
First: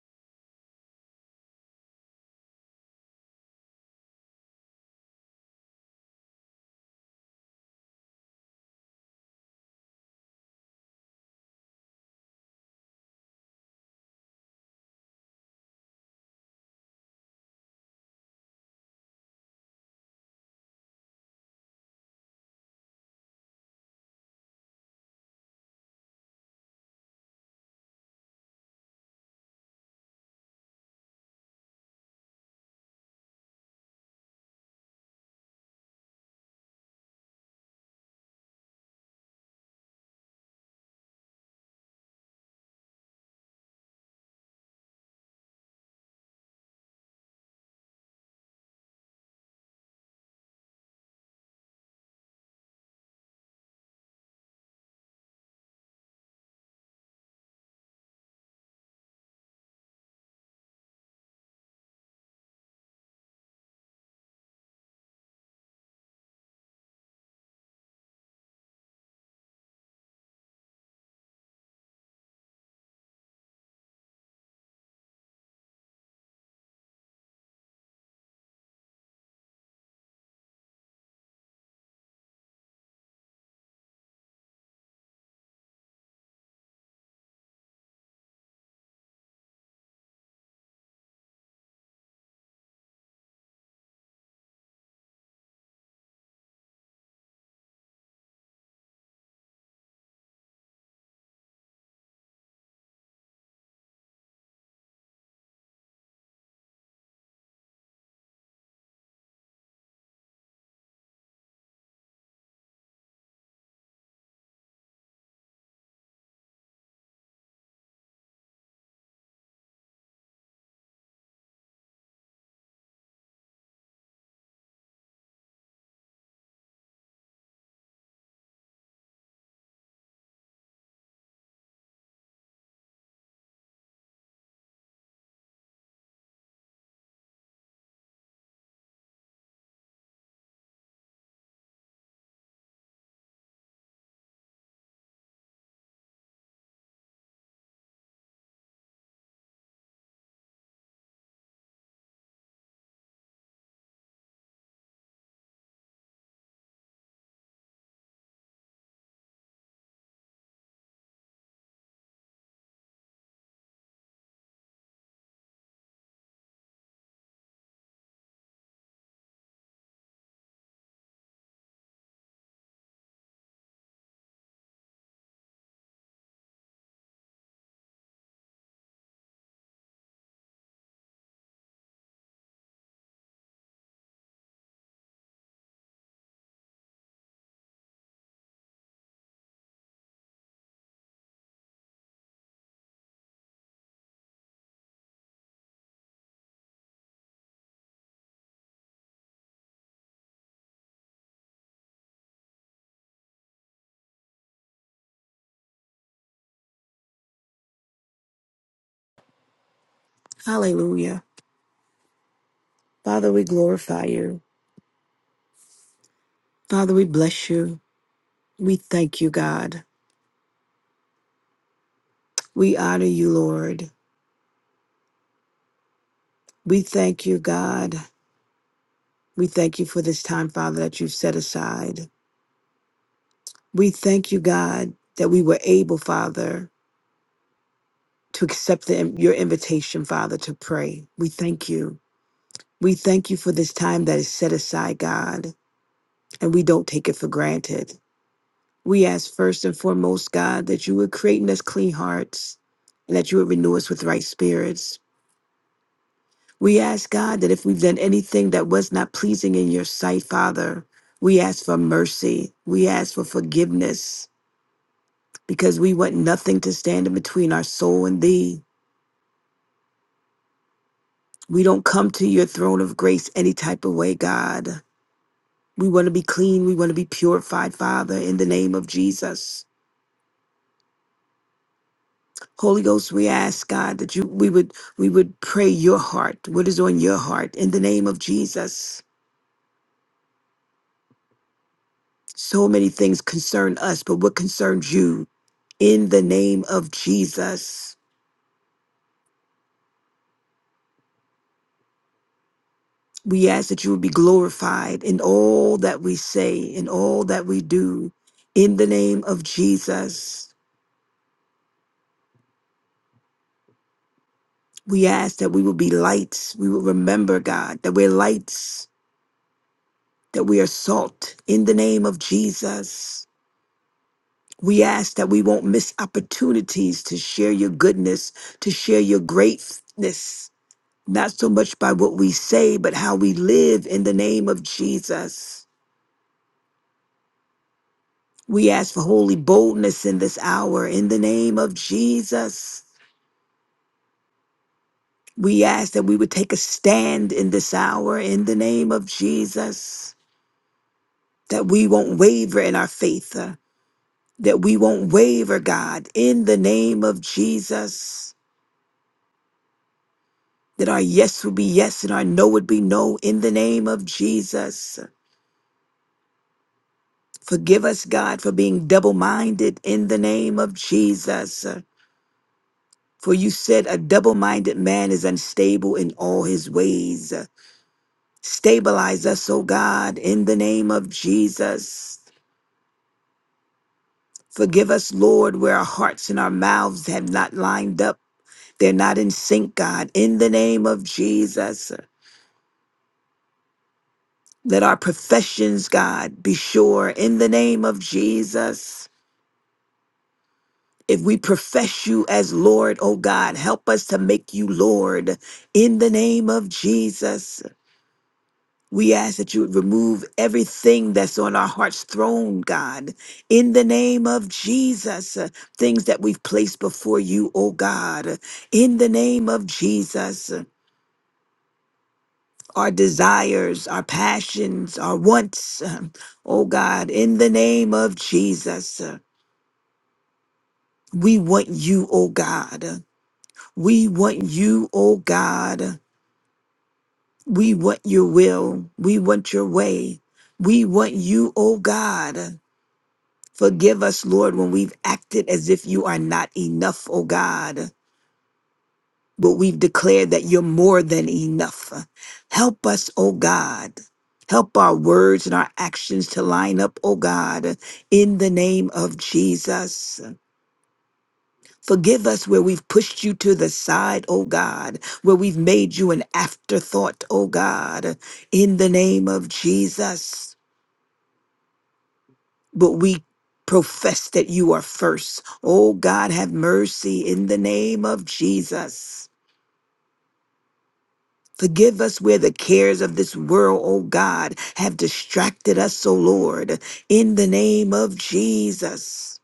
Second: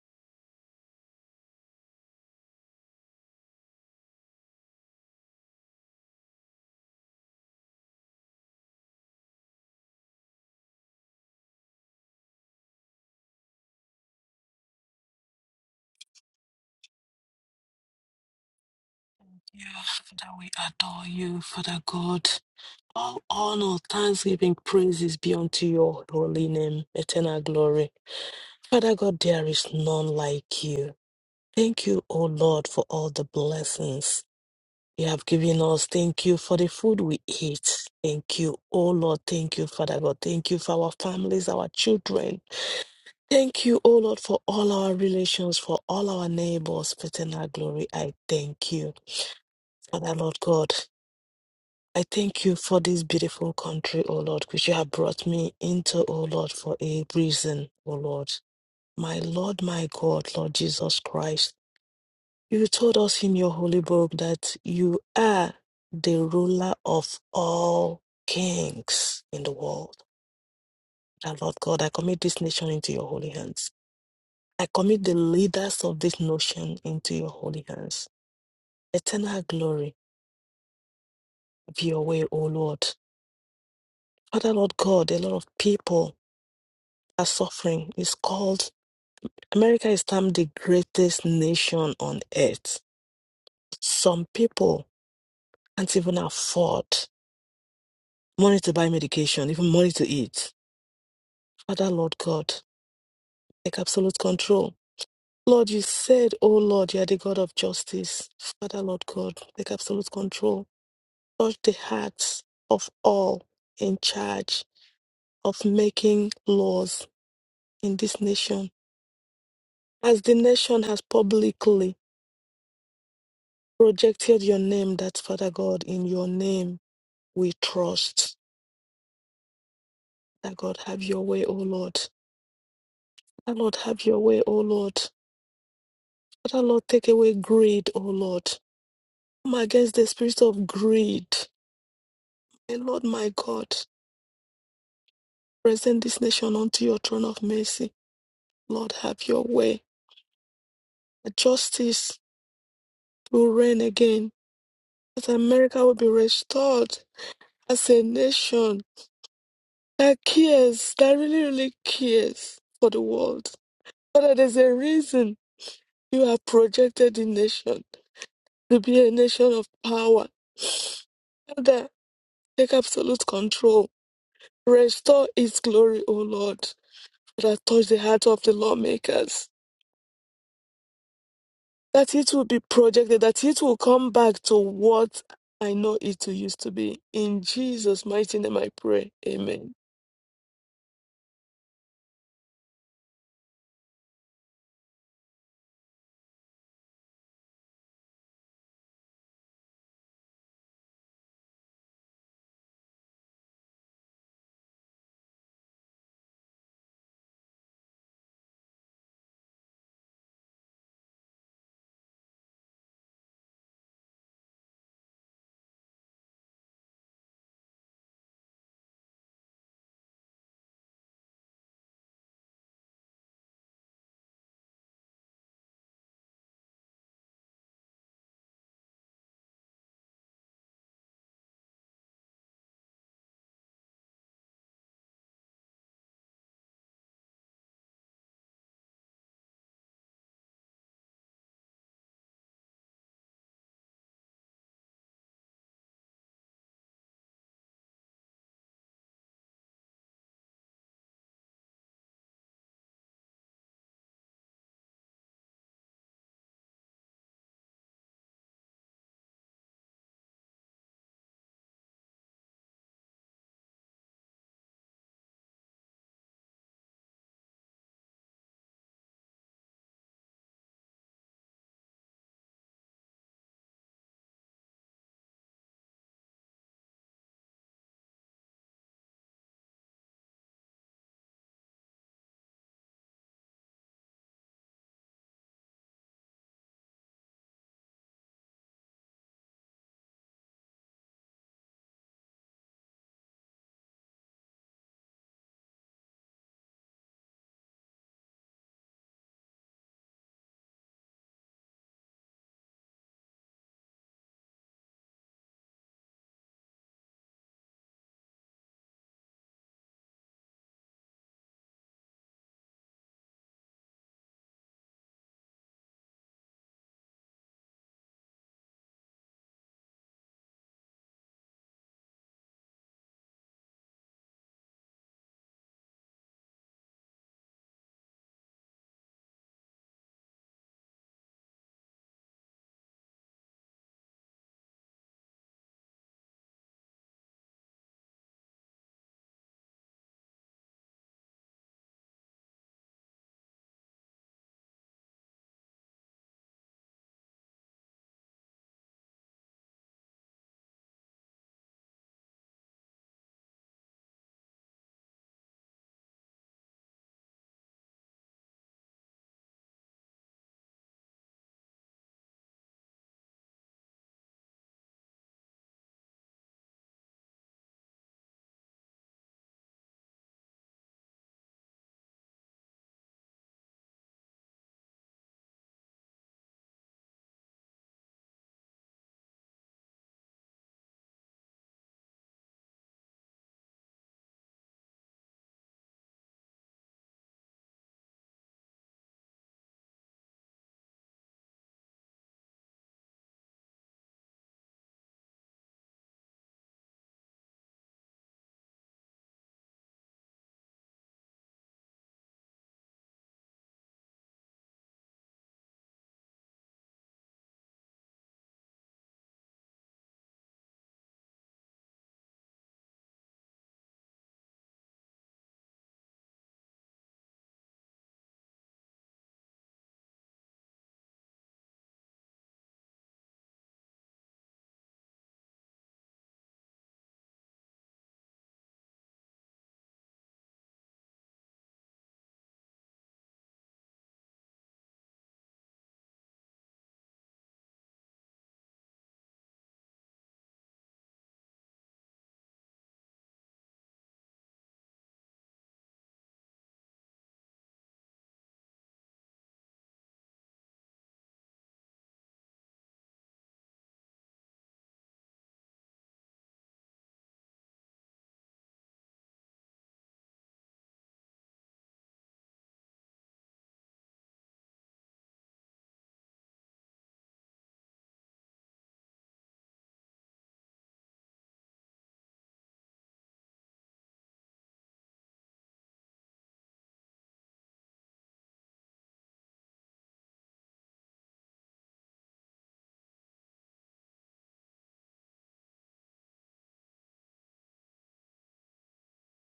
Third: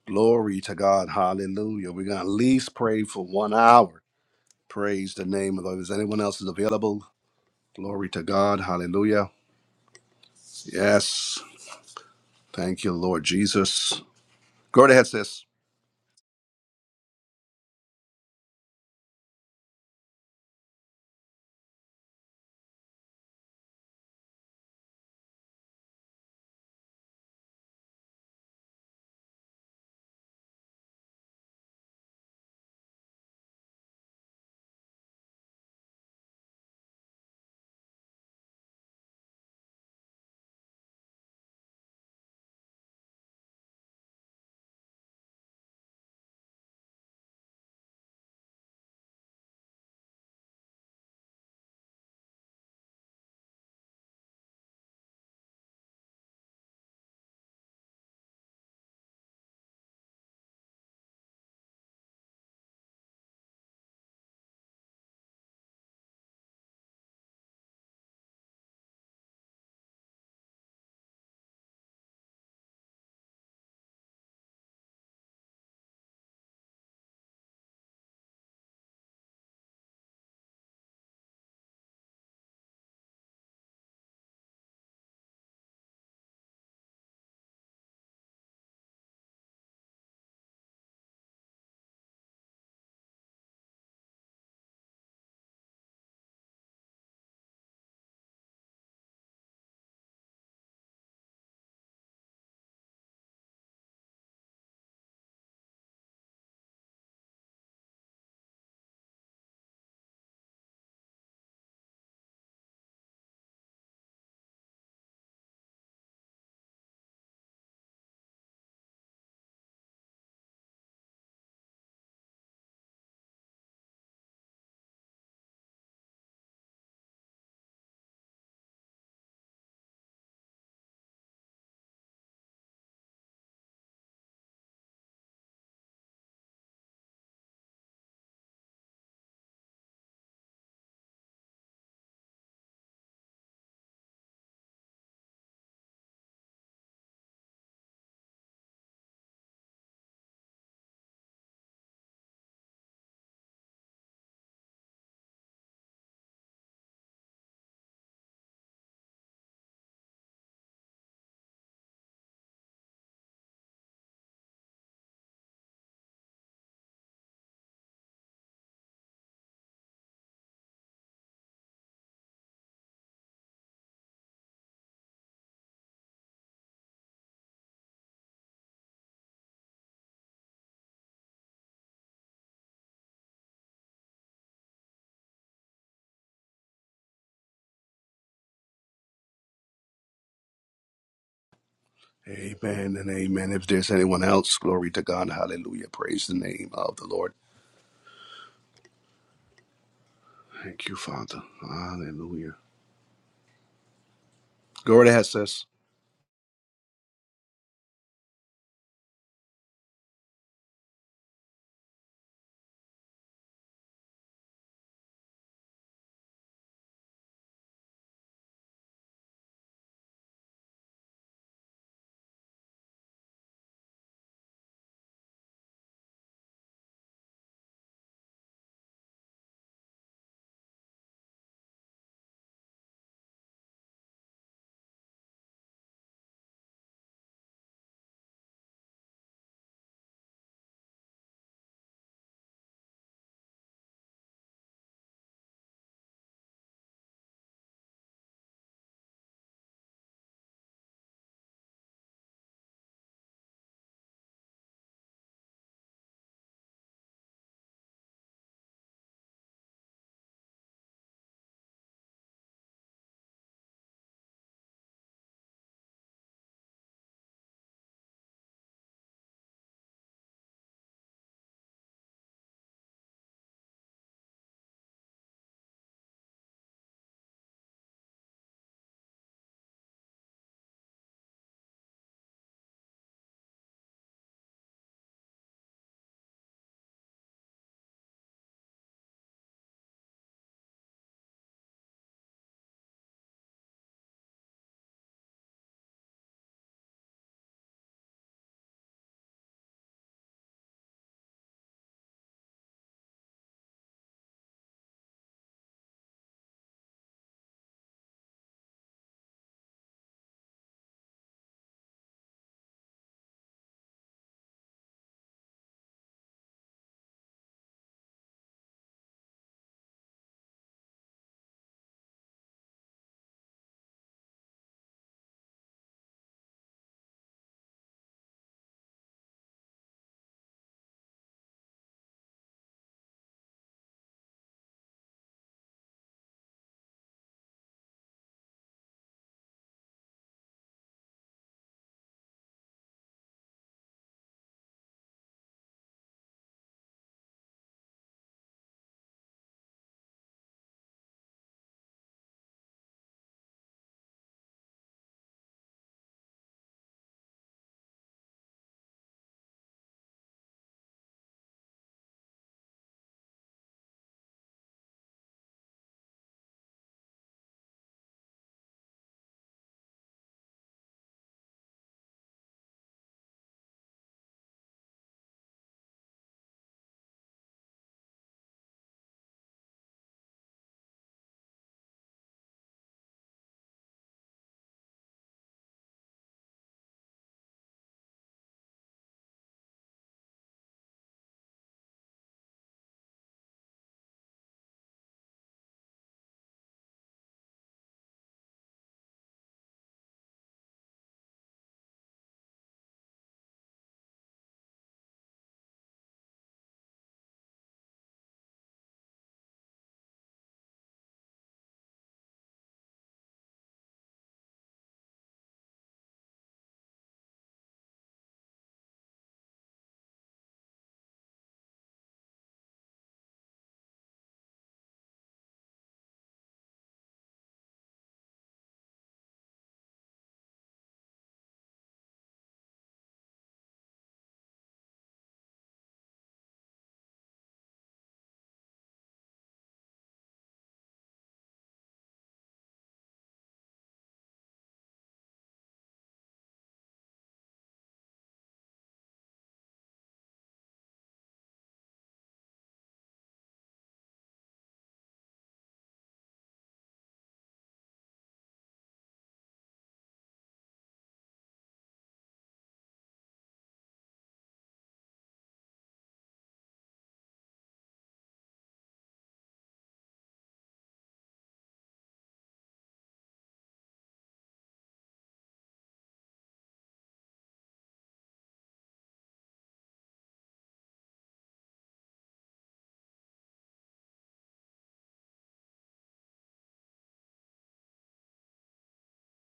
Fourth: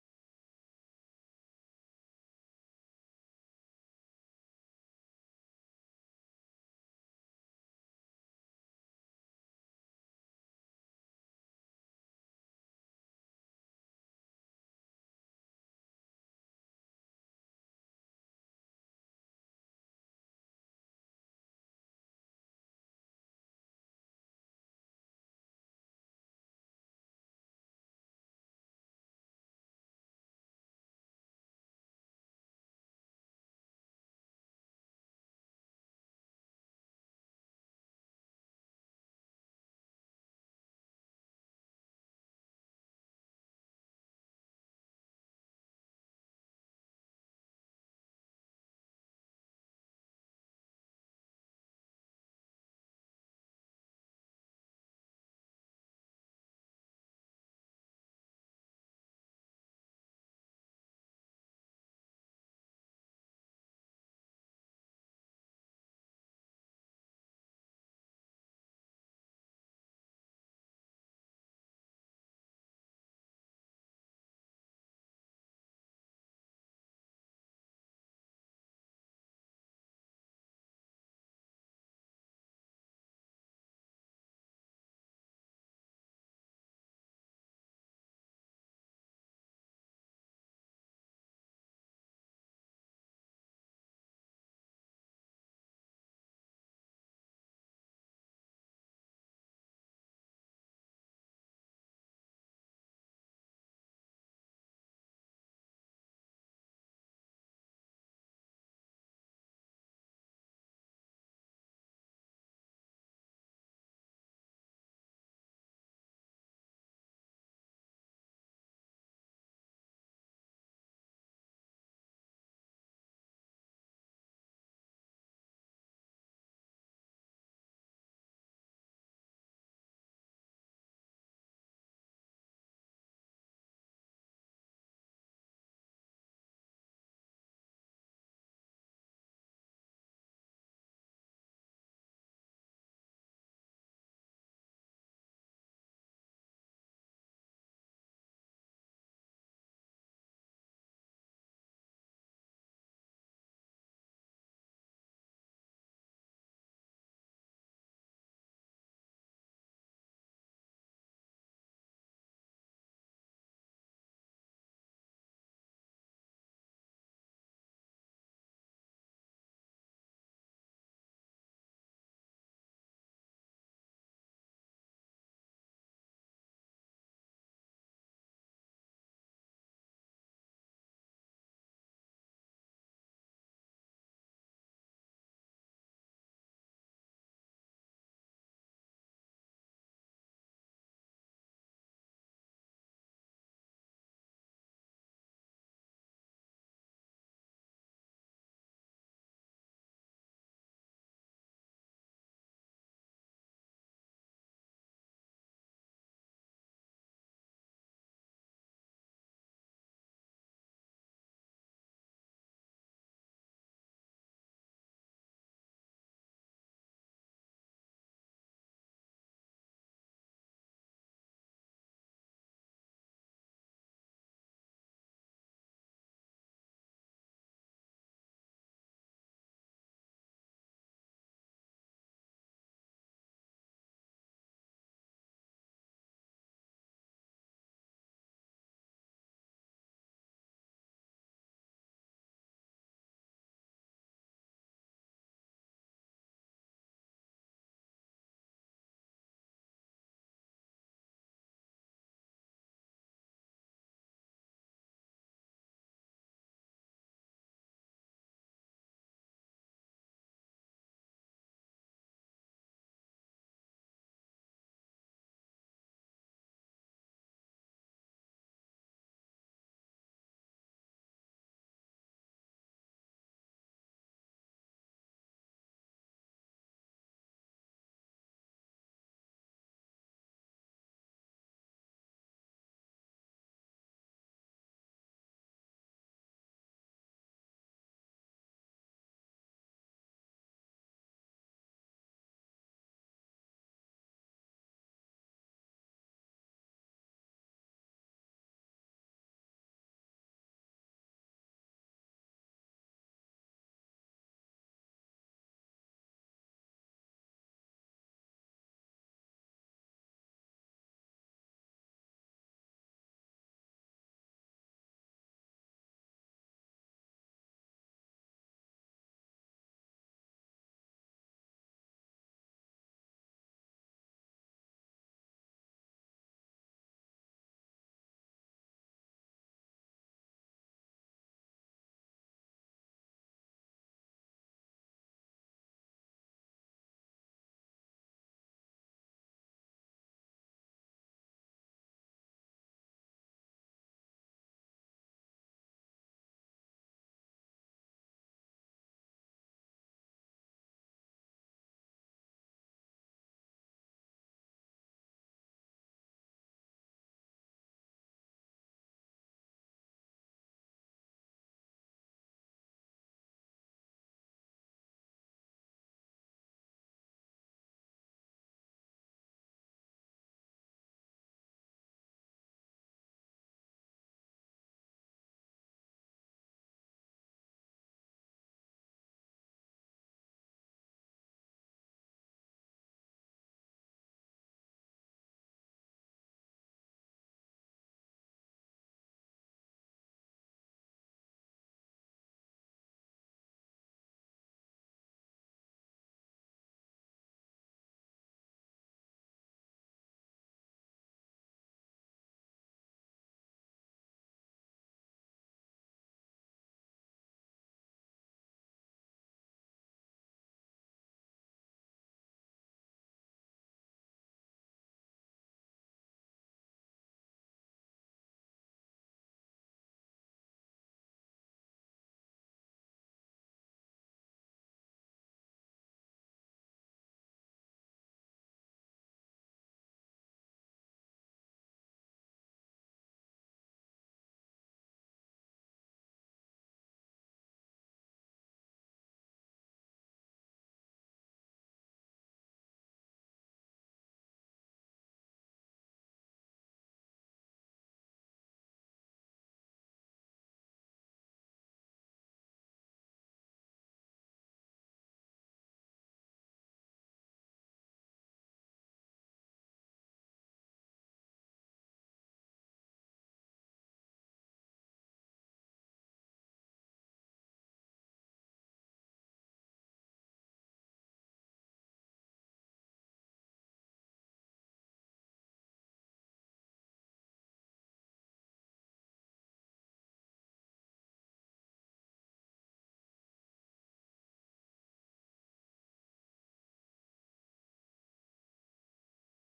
S1: Glory to God. Hallelujah. We're going to at least pray for one hour. Praise the name of the Lord. Is anyone else is available? Glory to God. Hallelujah. Yes. Thank you, Lord Jesus. Go right ahead, sis.
S3: you, Father. We adore you, Father God. All honor, thanksgiving, praises be unto your holy name, eternal glory. Father God, there is none like you. Thank you, O Lord, for all the blessings you have given us. Thank you for the food we eat. Thank you, O Lord. Thank you, Father God. Thank you for our families, our children. Thank you, O Lord, for all our relations, for all our neighbors. Eternal glory, I thank you. Father, Lord God. I thank you for this beautiful country, O Lord, which you have brought me into, O Lord, for a reason, O Lord. My Lord, my God, Lord Jesus Christ, you told us in your holy book that you are the ruler of all kings in the world. And Lord God, I commit this nation into your holy hands. I commit the leaders of this nation into your holy hands. Eternal glory be your way, O Lord. Father, Lord God, a lot of people are suffering. is called America is termed the greatest nation on earth. Some people can't even afford money to buy medication, even money to eat. Father, Lord God, take absolute control. Lord, you said, Oh Lord, you are the God of justice. Father, Lord God, take absolute control. Touch the hearts of all in charge of making laws in this nation. As the nation has publicly projected your name that Father God, in your name we trust. That God have your way, O Lord. That Lord have your way, O Lord. Father Lord, take away greed, O Lord. Come against the spirit of greed. And Lord my God, present this nation unto your throne of mercy. Lord, have your way. That justice will reign again. That America will be restored as a nation that cares, that really, really cares for the world. Father, there's a reason You have projected the nation to be a nation of power. Father, take absolute control. Restore its glory, O Lord. That touch the heart of the lawmakers. That it will be projected, that it will come back to what I know it used to be. In Jesus' mighty name I pray. Amen.
S1: Amen and amen. If there's anyone else, glory to God. Hallelujah. Praise the name of the Lord. Thank you, Father. Hallelujah. Go right ahead, sis.
S4: Hallelujah. Father, we glorify you. Father, we bless you. We thank you, God. We honor you, Lord. We thank you, God. We thank you for this time, Father, that you've set aside. We thank you, God, that we were able, Father, to accept the, your invitation, Father, to pray. We thank you. We thank you for this time that is set aside, God, and we don't take it for granted. We ask first and foremost, God, that you would create in us clean hearts and that you would renew us with right spirits. We ask, God, that if we've done anything that was not pleasing in your sight, Father, we ask for mercy. We ask for forgiveness because we want nothing to stand in between our soul and thee. We don't come to your throne of grace any type of way, God. We want to be clean. We want to be purified, Father, in the name of Jesus. Holy Ghost, we ask God that you we would we would pray your heart, what is on your heart in the name of Jesus. So many things concern us, but what concerns you in the name of Jesus. We ask that you would be glorified in all that we say, in all that we do, in the name of Jesus. We ask that we will be lights. We will remember, God, that we're lights, that we are salt in the name of Jesus. We ask that we won't miss opportunities to share your goodness, to share your greatness, not so much by what we say, but how we live in the name of Jesus. We ask for holy boldness in this hour in the name of Jesus. We ask that we would take a stand in this hour in the name of Jesus, that we won't waver in our faith, uh, that we won't waver, God, in the name of Jesus. that our yes would be yes and our no would be no in the name of Jesus. Forgive us, God, for being double minded in the name of Jesus. For you said a double minded man is unstable in all his ways. Stabilize us, O God, in the name of Jesus. Forgive us, Lord, where our hearts and our mouths have not lined up. They're not in sync, God, in the name of Jesus. Let our professions, God, be sure in the name of Jesus. If we profess you as Lord, oh God, help us to make you Lord in the name of Jesus. We ask that you would remove everything that's on our heart's throne, God, in the name of Jesus. uh, Things that we've placed before you, oh God, in the name of Jesus. Our desires, our passions, our wants, uh, oh God, in the name of Jesus. uh, We want you, oh God. We want you, oh God. We want your will. We want your way. We want you, oh God. Forgive us, Lord, when we've acted as if you are not enough, oh God, but we've declared that you're more than enough. Help us, oh God. Help our words and our actions to line up, oh God, in the name of Jesus. Forgive us where we've pushed you to the side, oh God, where we've made you an afterthought, oh God, in the name of Jesus. But we profess that you are first. Oh God, have mercy in the name of Jesus. Forgive us where the cares of this world, oh God, have distracted us, oh Lord, in the name of Jesus.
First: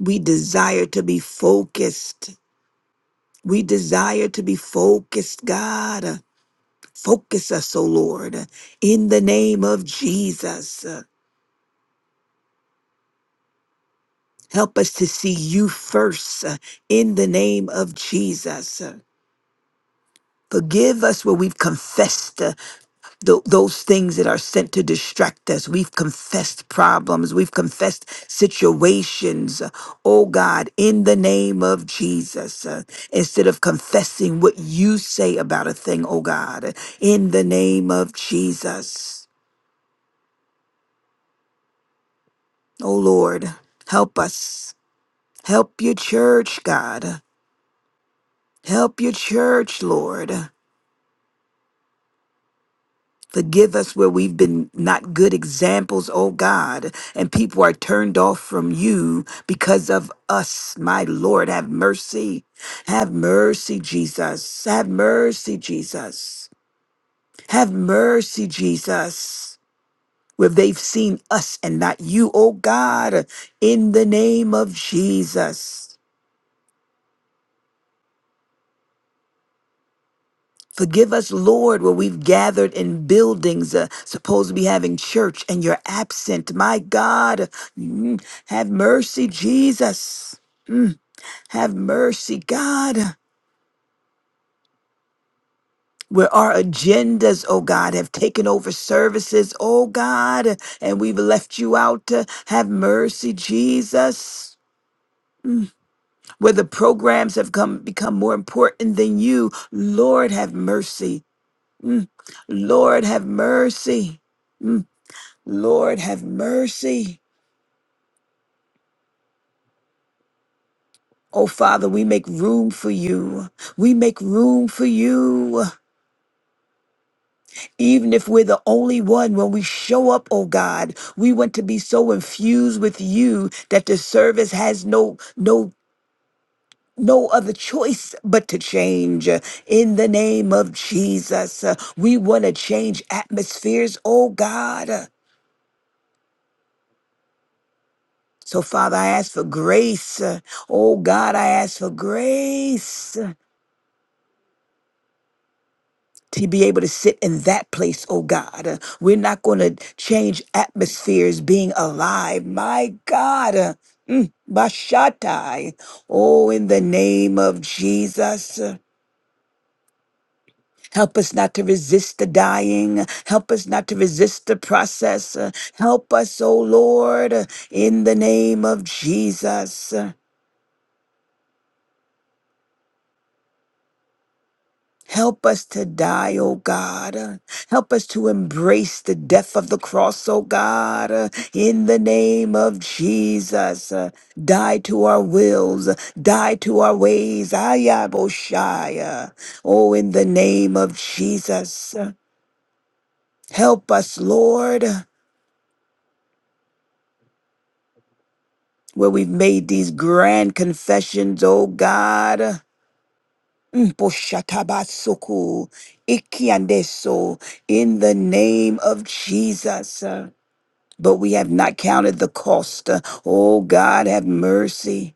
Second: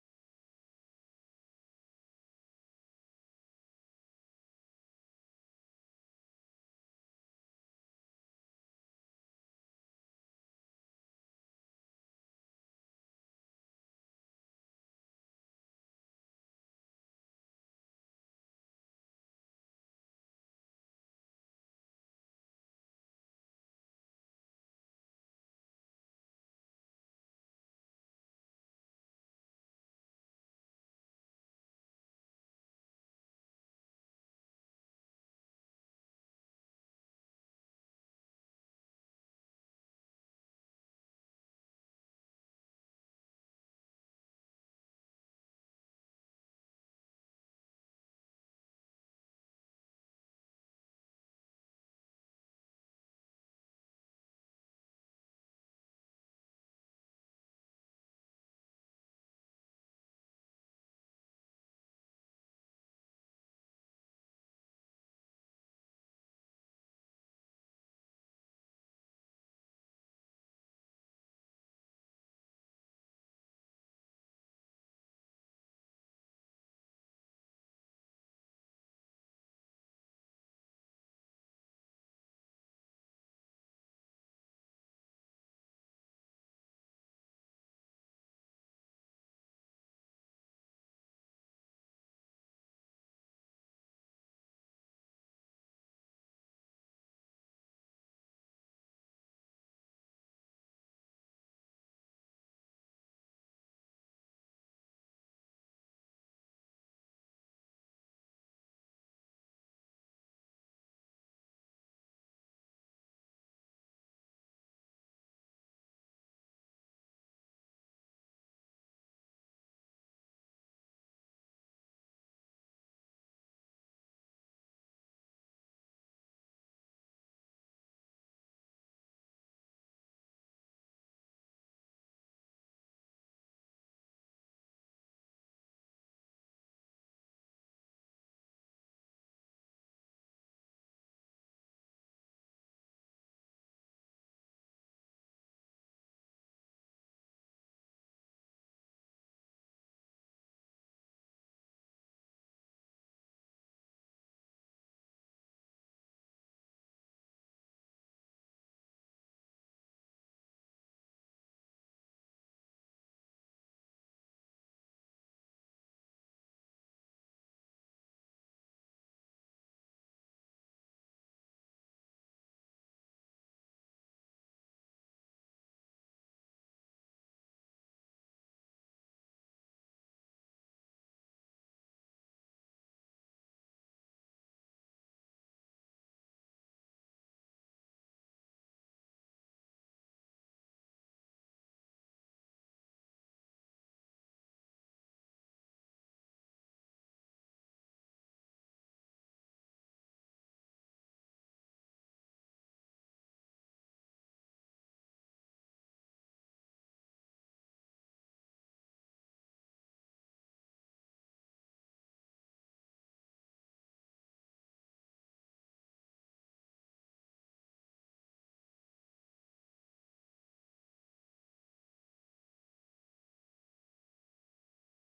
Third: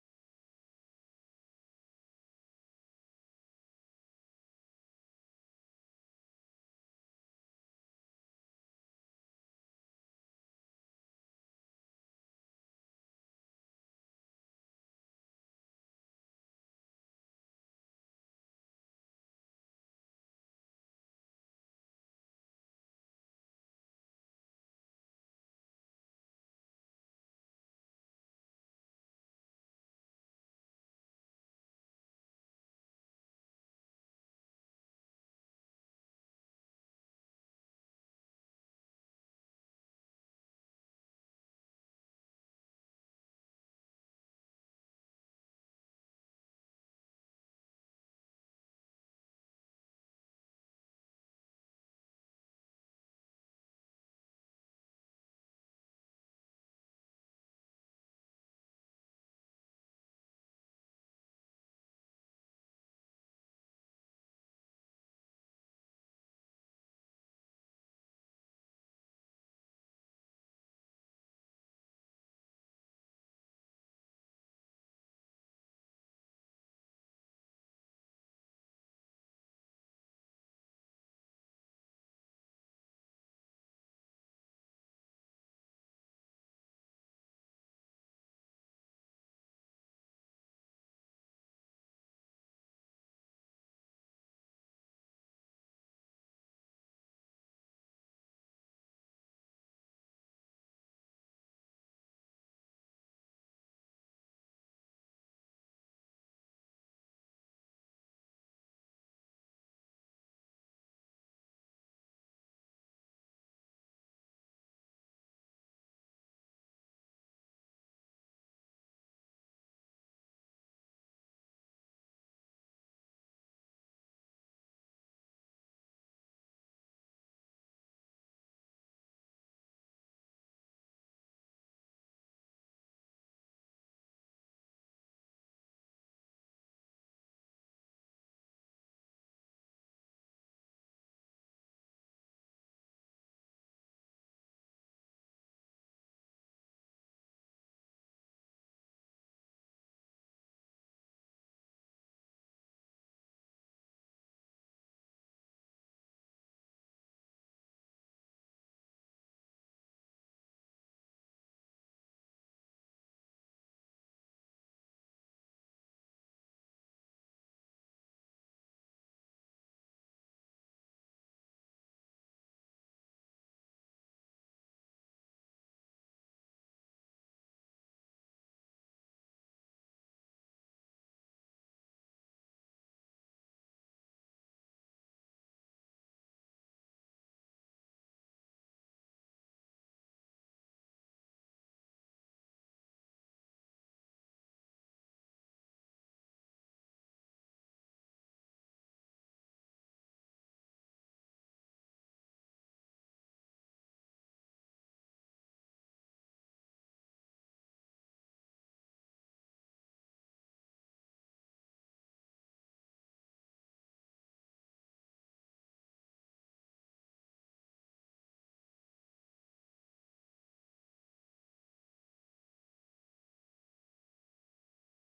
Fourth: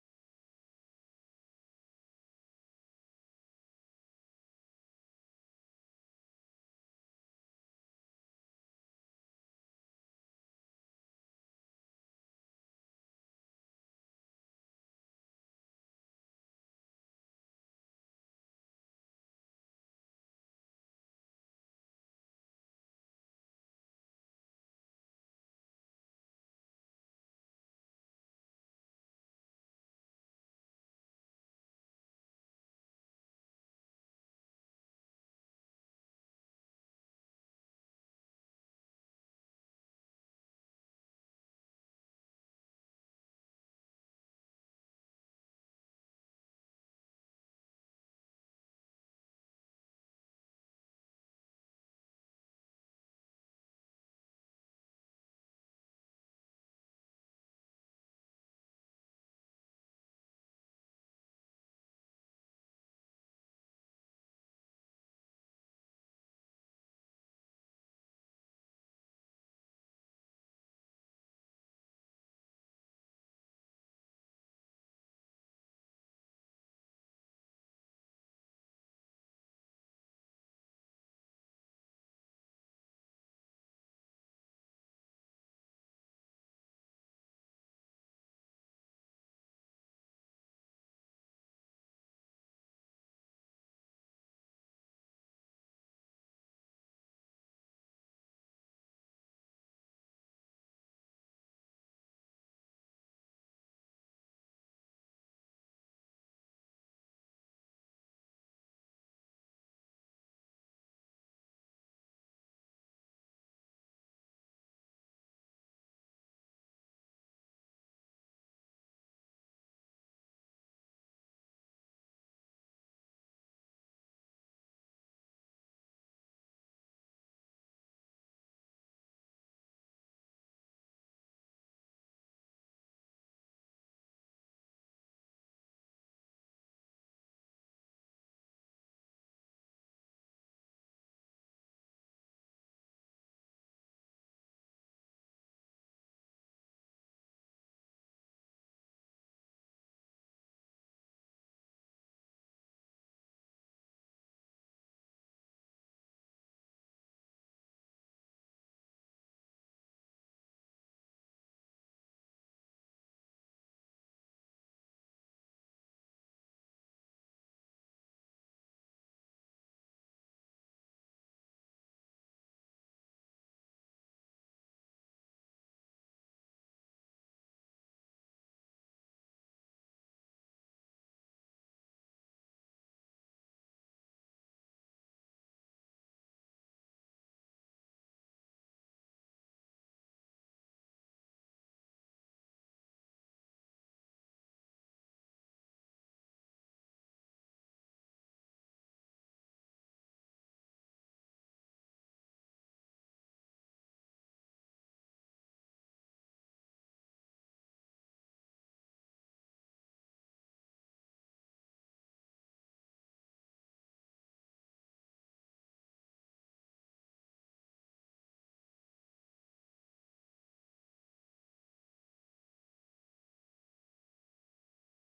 S4: We desire to be focused. We desire to be focused, God. Focus us, O Lord, uh, in the name of Jesus. Uh, Help us to see you first uh, in the name of Jesus. Uh, Forgive us where we've confessed uh, tho- those things that are sent to distract us. We've confessed problems. We've confessed situations. Uh, Oh God, in the name of Jesus, uh, instead of confessing what you say about a thing, oh God, in the name of Jesus, oh Lord, help us. Help your church, God. Help your church, Lord. Forgive us where we've been not good examples, oh God, and people are turned off from you because of us. My Lord, have mercy. Have mercy, Jesus. Have mercy, Jesus. Have mercy, Jesus. Where they've seen us and not you, oh God, in the name of Jesus. Forgive us, Lord, where we've gathered in buildings, uh, supposed to be having church, and you're absent. My God, mm, have mercy, Jesus. Mm, have mercy, God. Where our agendas, oh God, have taken over services, oh God, and we've left you out. uh, Have mercy, Jesus. Where the programs have come become more important than you, Lord, have mercy. Lord, have mercy. Lord, have mercy. Oh, Father, we make room for you. We make room for you. Even if we're the only one, when we show up, oh God, we want to be so infused with you that the service has no, no, no other choice but to change in the name of Jesus. uh, We want to change atmospheres, oh God. So, Father, I ask for grace. Oh God, I ask for grace to be able to sit in that place, oh God. Uh, We're not going to change atmospheres being alive. My God. Uh, mm, Bashatai. Oh, in the name of Jesus. uh, Help us not to resist the dying. Help us not to resist the process. Uh, Help us, oh Lord, uh, in the name of Jesus. Uh, Help us to die, O God. Uh, Help us to embrace the death of the cross, O God, Uh, in the name of Jesus. uh, Die to our wills, uh, die to our ways. Ayaboshaya. Oh, in the name of Jesus. uh, Help us, Lord, uh, where we've made these grand confessions, O God. Uh, Poshatabasuku, Ikiandeso, in the name of Jesus. but we have not counted the cost. Oh, God, have mercy.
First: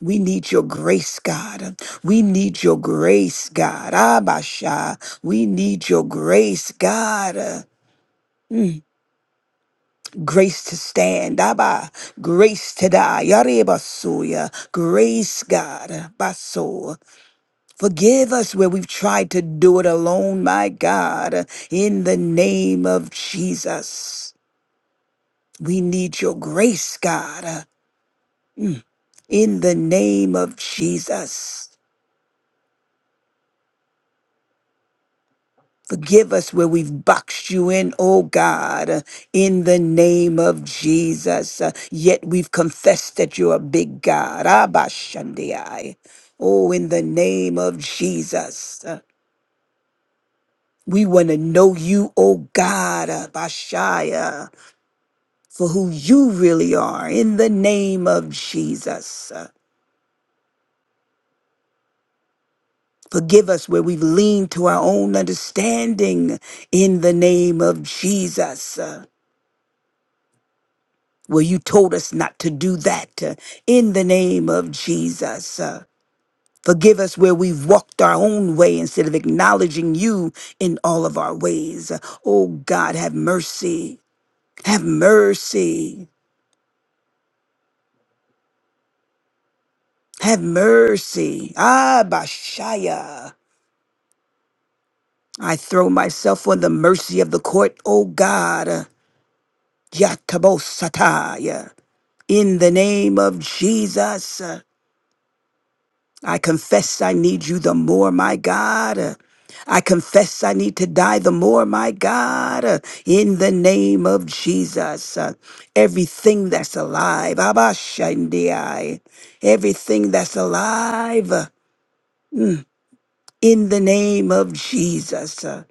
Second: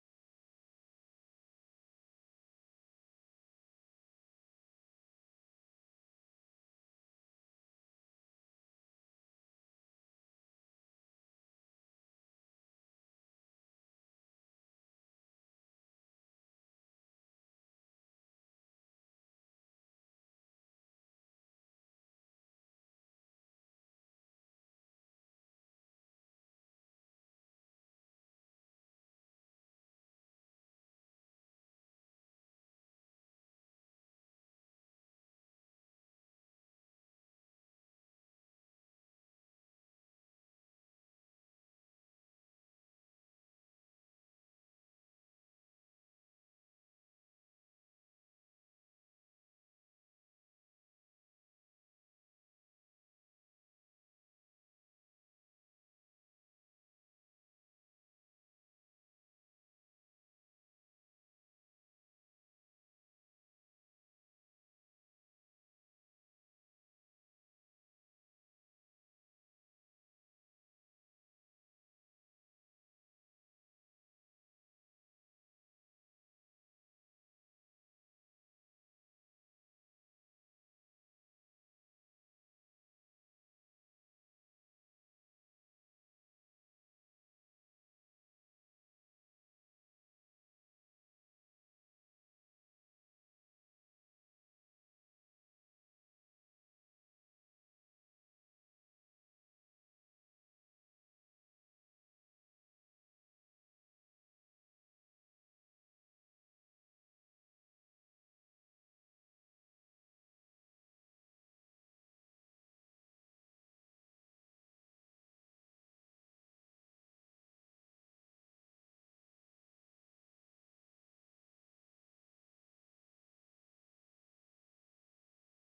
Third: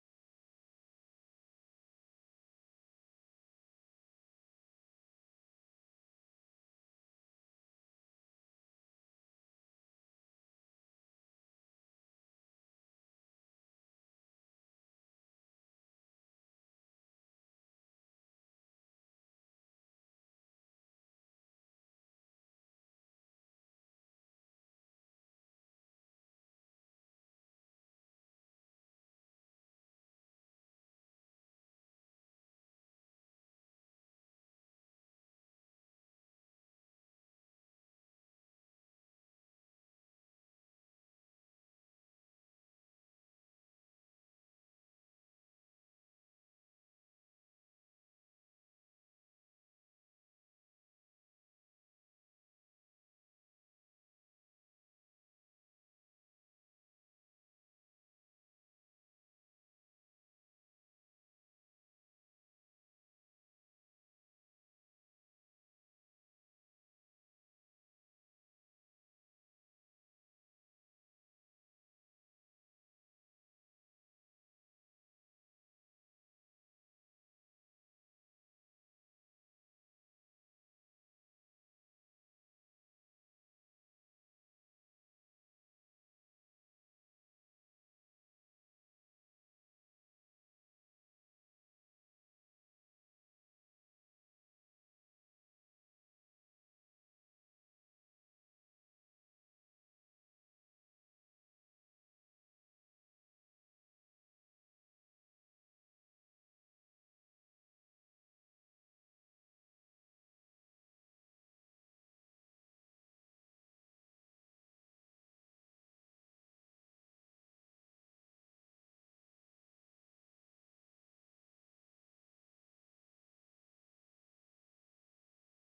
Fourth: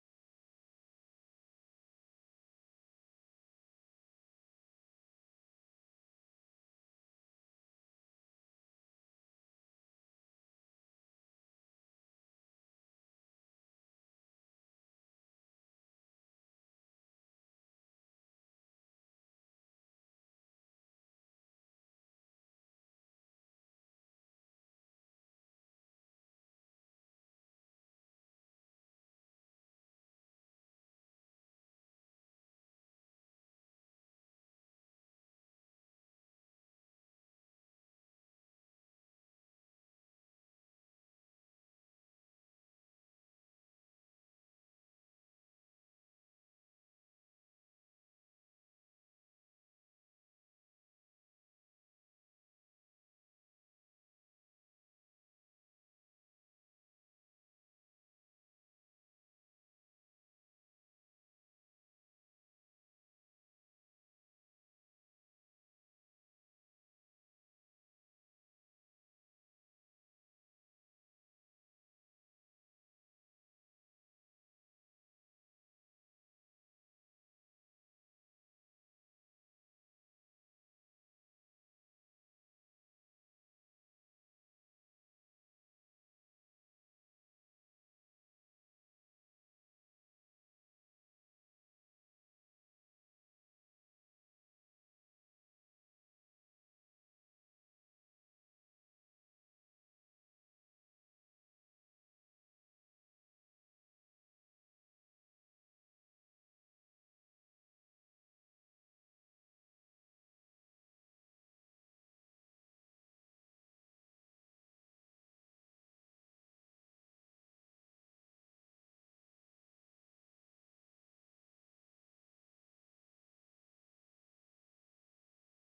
S4: We need your grace, God. We need your grace, God. Abasha. We need your grace, God. Mm, Grace to stand, Abba. Grace to die, Yarebasuya. Grace, God, Baso. Forgive us where we've tried to do it alone, my God. In the name of Jesus, we need your grace, God. Mm. in the name of Jesus. Forgive us where we've boxed you in, oh God, in the name of Jesus. Uh, Yet we've confessed that you're a big God. Abba Shandiai. Oh, in the name of Jesus. Uh, We want to know you, oh God, Bashaya, for who you really are, in the name of Jesus. Forgive us where we've leaned to our own understanding in the name of Jesus. Uh, Where you told us not to do that uh, in the name of Jesus. Uh, Forgive us where we've walked our own way instead of acknowledging you in all of our ways. Uh, Oh God, have mercy. Have mercy. Have mercy. Ah, Bashaya. I throw myself on the mercy of the court, O God. Yatabosataya. In the name of Jesus, uh, I confess I need you the more, my God. Uh, I confess I need to die the more, my God. Uh, In the name of Jesus, uh, everything that's alive, Abba Shandiai, everything that's alive, uh, in the name of Jesus, uh,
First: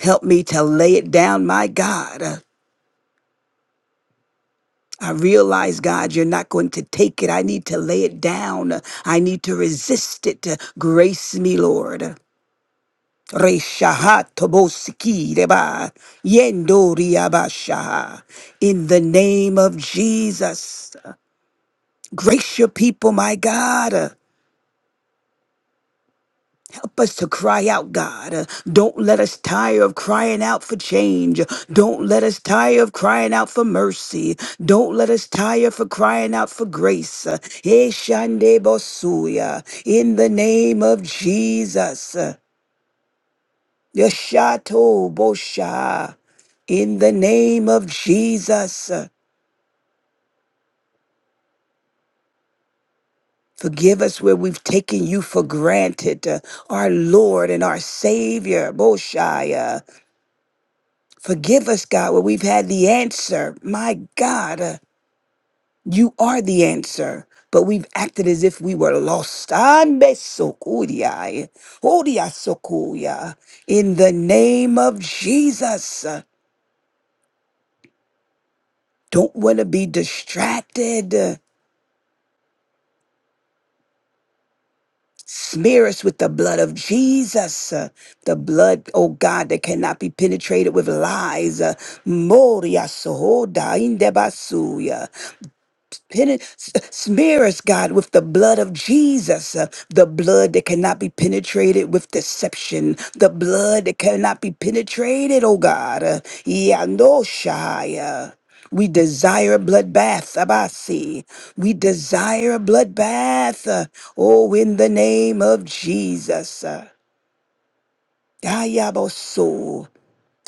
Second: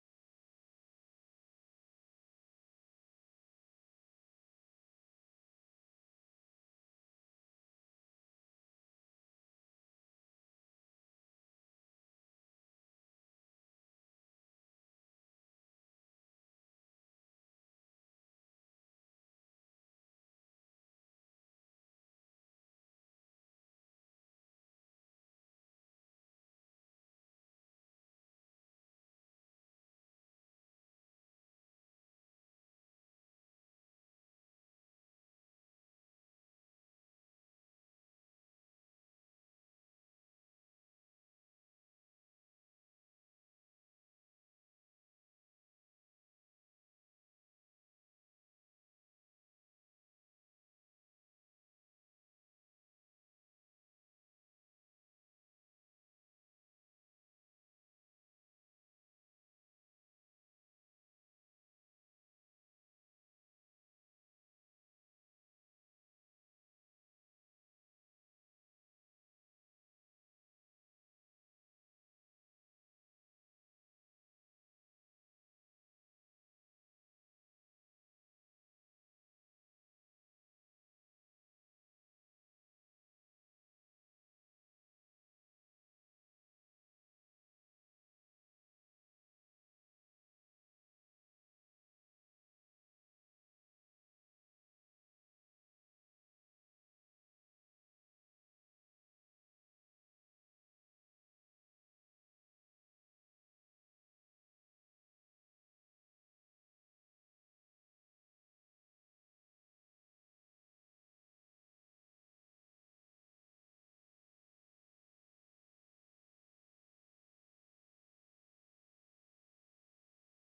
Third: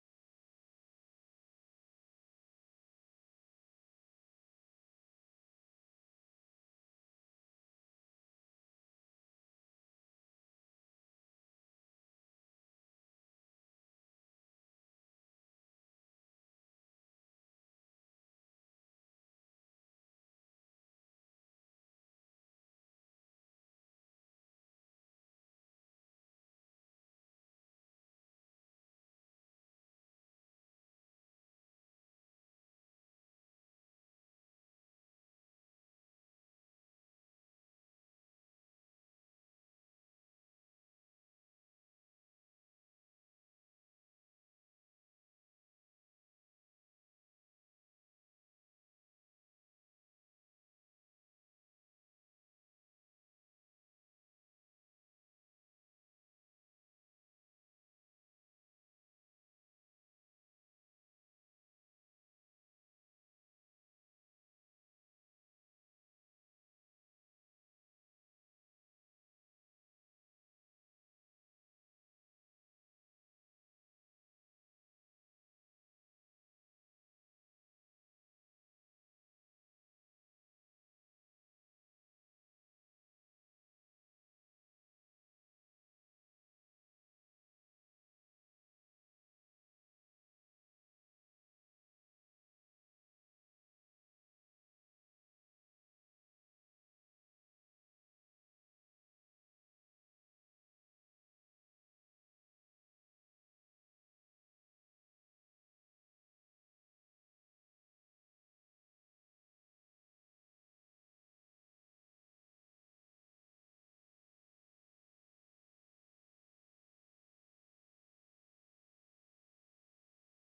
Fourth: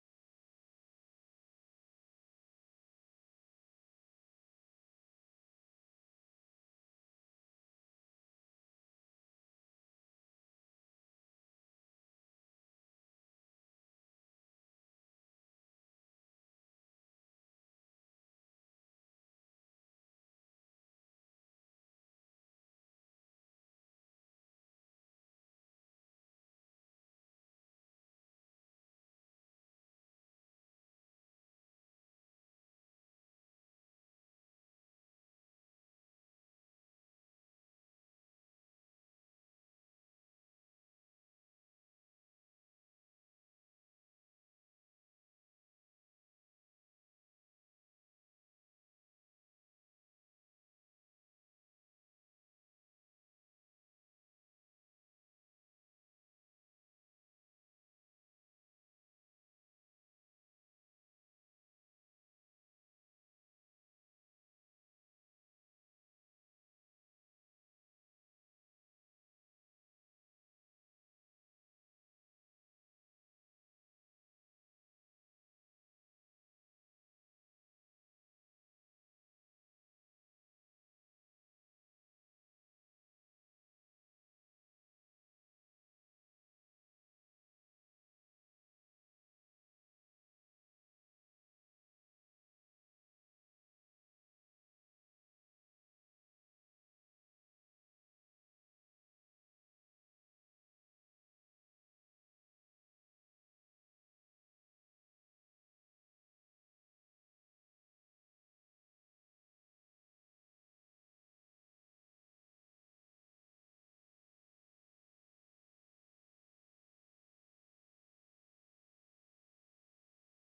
S4: help me to lay it down, my God. I realize, God, you're not going to take it. I need to lay it down. I need to resist it. Grace me, Lord. Reshahat tobosiki reba, yendo riabasha. In the name of Jesus, grace your people, my God. us to cry out, God. Uh, Don't let us tire of crying out for change. Don't let us tire of crying out for mercy. Don't let us tire for crying out for grace. Uh, Eshande Bosuya, In the name of Jesus. Uh, Yeshato Bosha. In the name of Jesus. Uh, Forgive us where we've taken you for granted, uh, our Lord and our Savior, Boshaya. Forgive us, God, where we've had the answer. My God, uh, you are the answer. But we've acted as if we were lost. Ande sokuriai, oria sokuria. In the name of Jesus, uh, don't want to be distracted. Uh, Smear us with the blood of Jesus, uh, the blood, oh God, that cannot be penetrated with lies. Uh, moria sohoda indebasuya. Peni- s- Smear us, God, with the blood of Jesus, uh, the blood that cannot be penetrated with deception, the blood that cannot be penetrated, oh God. Uh, Yanoshaya. We desire a bloodbath, Abasi. We desire a bloodbath, uh, oh, in the name of Jesus. uh. Ayaboso.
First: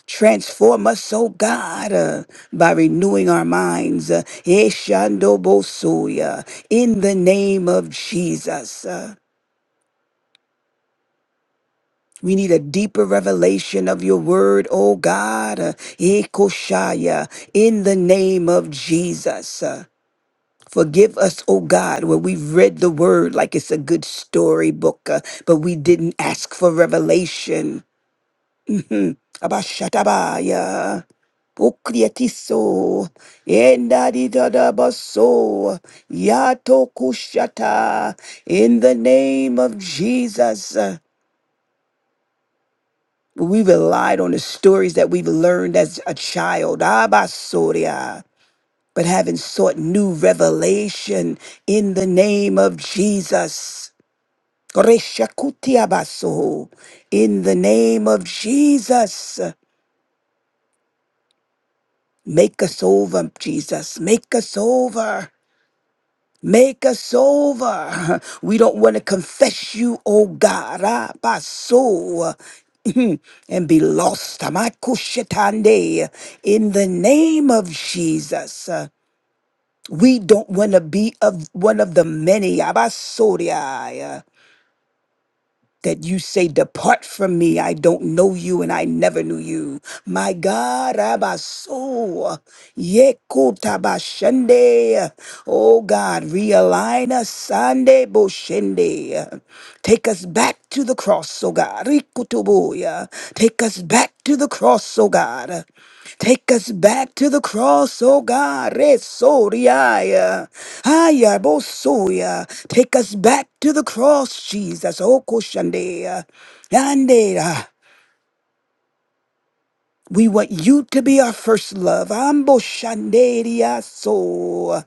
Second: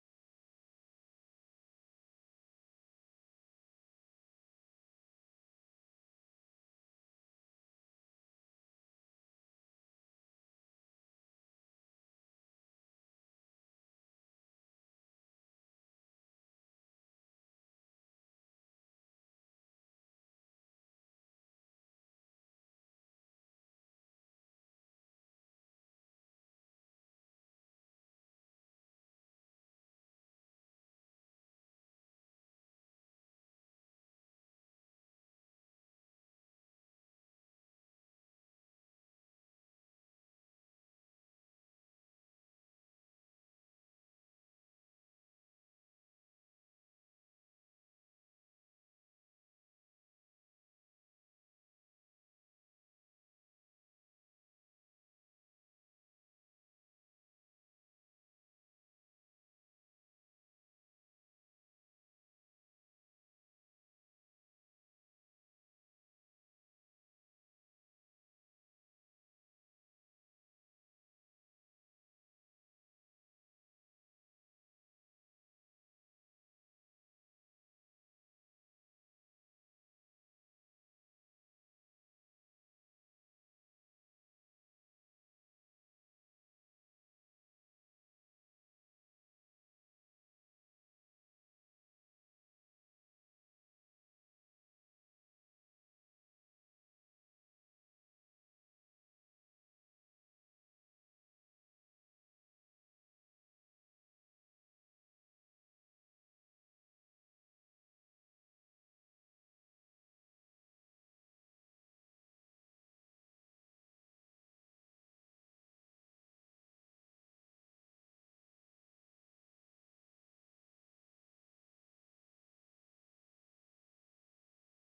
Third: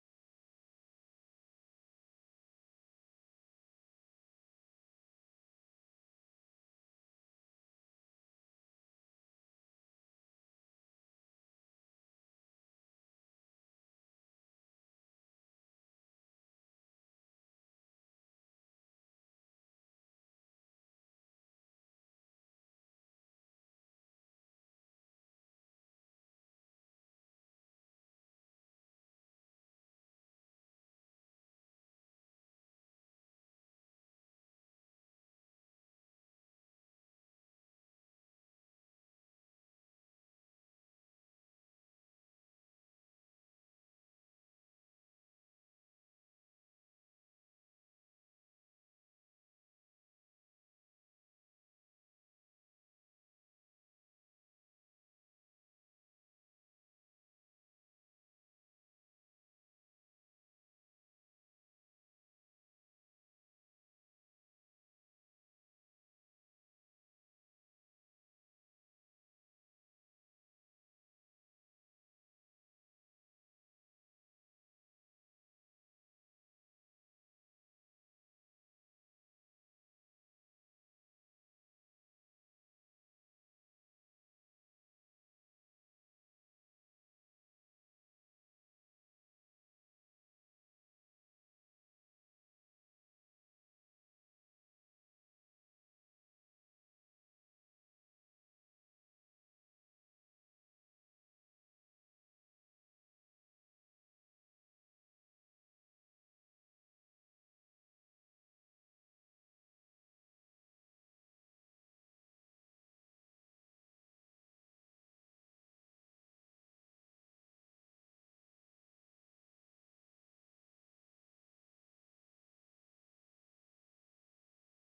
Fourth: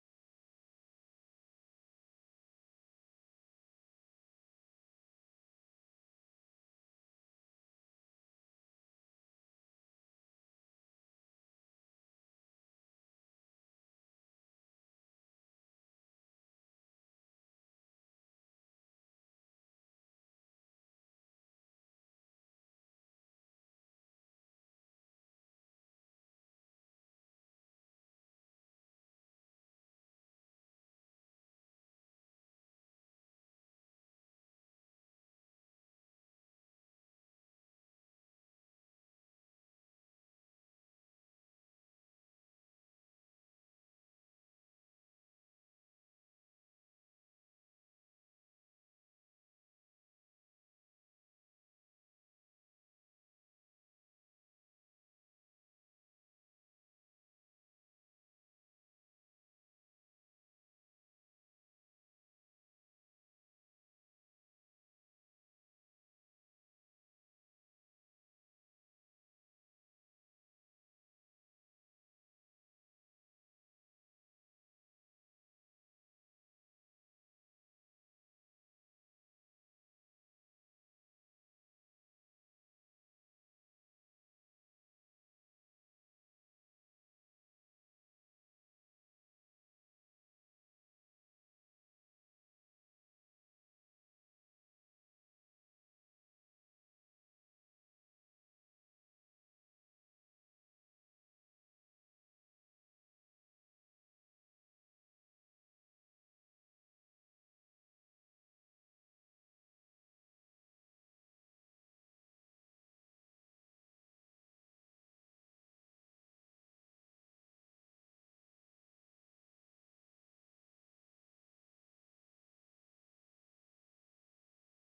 S4: Transform us, oh God, uh, by renewing our minds. Uh, Eshandobosuya, in the name of Jesus. Uh, we need a deeper revelation of your word, oh God. Uh, Ekoshaya, in the name of Jesus. Uh, Forgive us, O God, where we've read the word like it's a good storybook, uh, but we didn't ask for revelation. Abashatabaya. Pukriatiso, Endadidadabaso, Yato Kushata, in the name of Jesus. uh, We relied on the stories that we've learned as a child, Abasoria, but having sought new revelation in the name of Jesus. Koreshakutiabaso, In the name of Jesus, make us over, Jesus, make us over. Make us over. We don't want to confess you, oh God, ah, by soul. and be lost. Tamakushetande. In the name of Jesus. Uh, We don't want to be of one of the many. Abasoria that you say, Depart from me, I don't know you and I never knew you. My God, Abaso, Yekutabashende, oh God, realign us, Sande Boshende. Take us back to the cross, oh God, Rikutubuya. Take us back to the cross, oh God. Take us back to the cross, oh God. Resoriaya. Aya, bosoya. Take us back to the cross, Jesus. Oh, koshandea. Yandera. We want you to be our first love. Amboshanderia so.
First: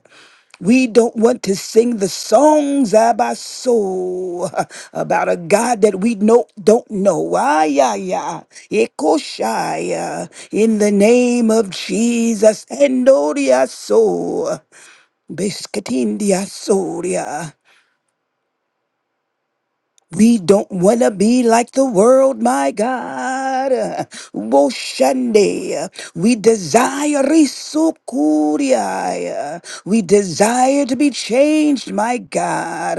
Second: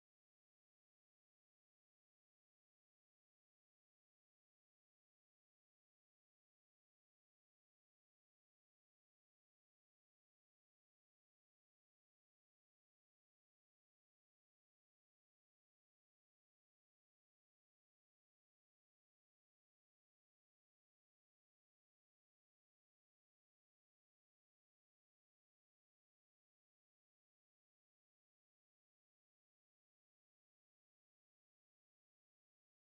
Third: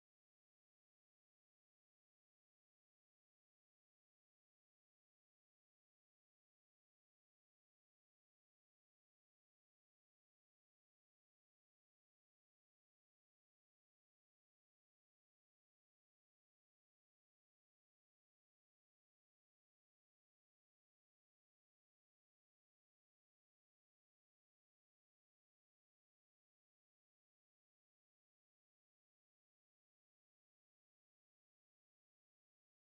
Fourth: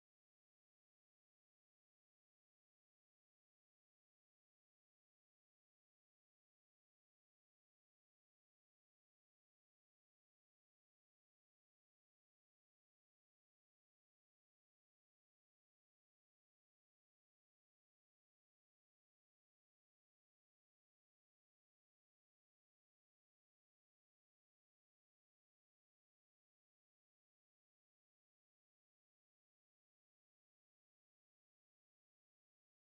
S4: We don't want to sing the songs of our soul about a God that we know, don't know. Ah, yeah, yeah. Ekoshaya. In the name of Jesus. Endoria soul. Biscatindia we don't want to be like the world, my God. Woshande. We desire risukuriai. We desire to be changed, my God.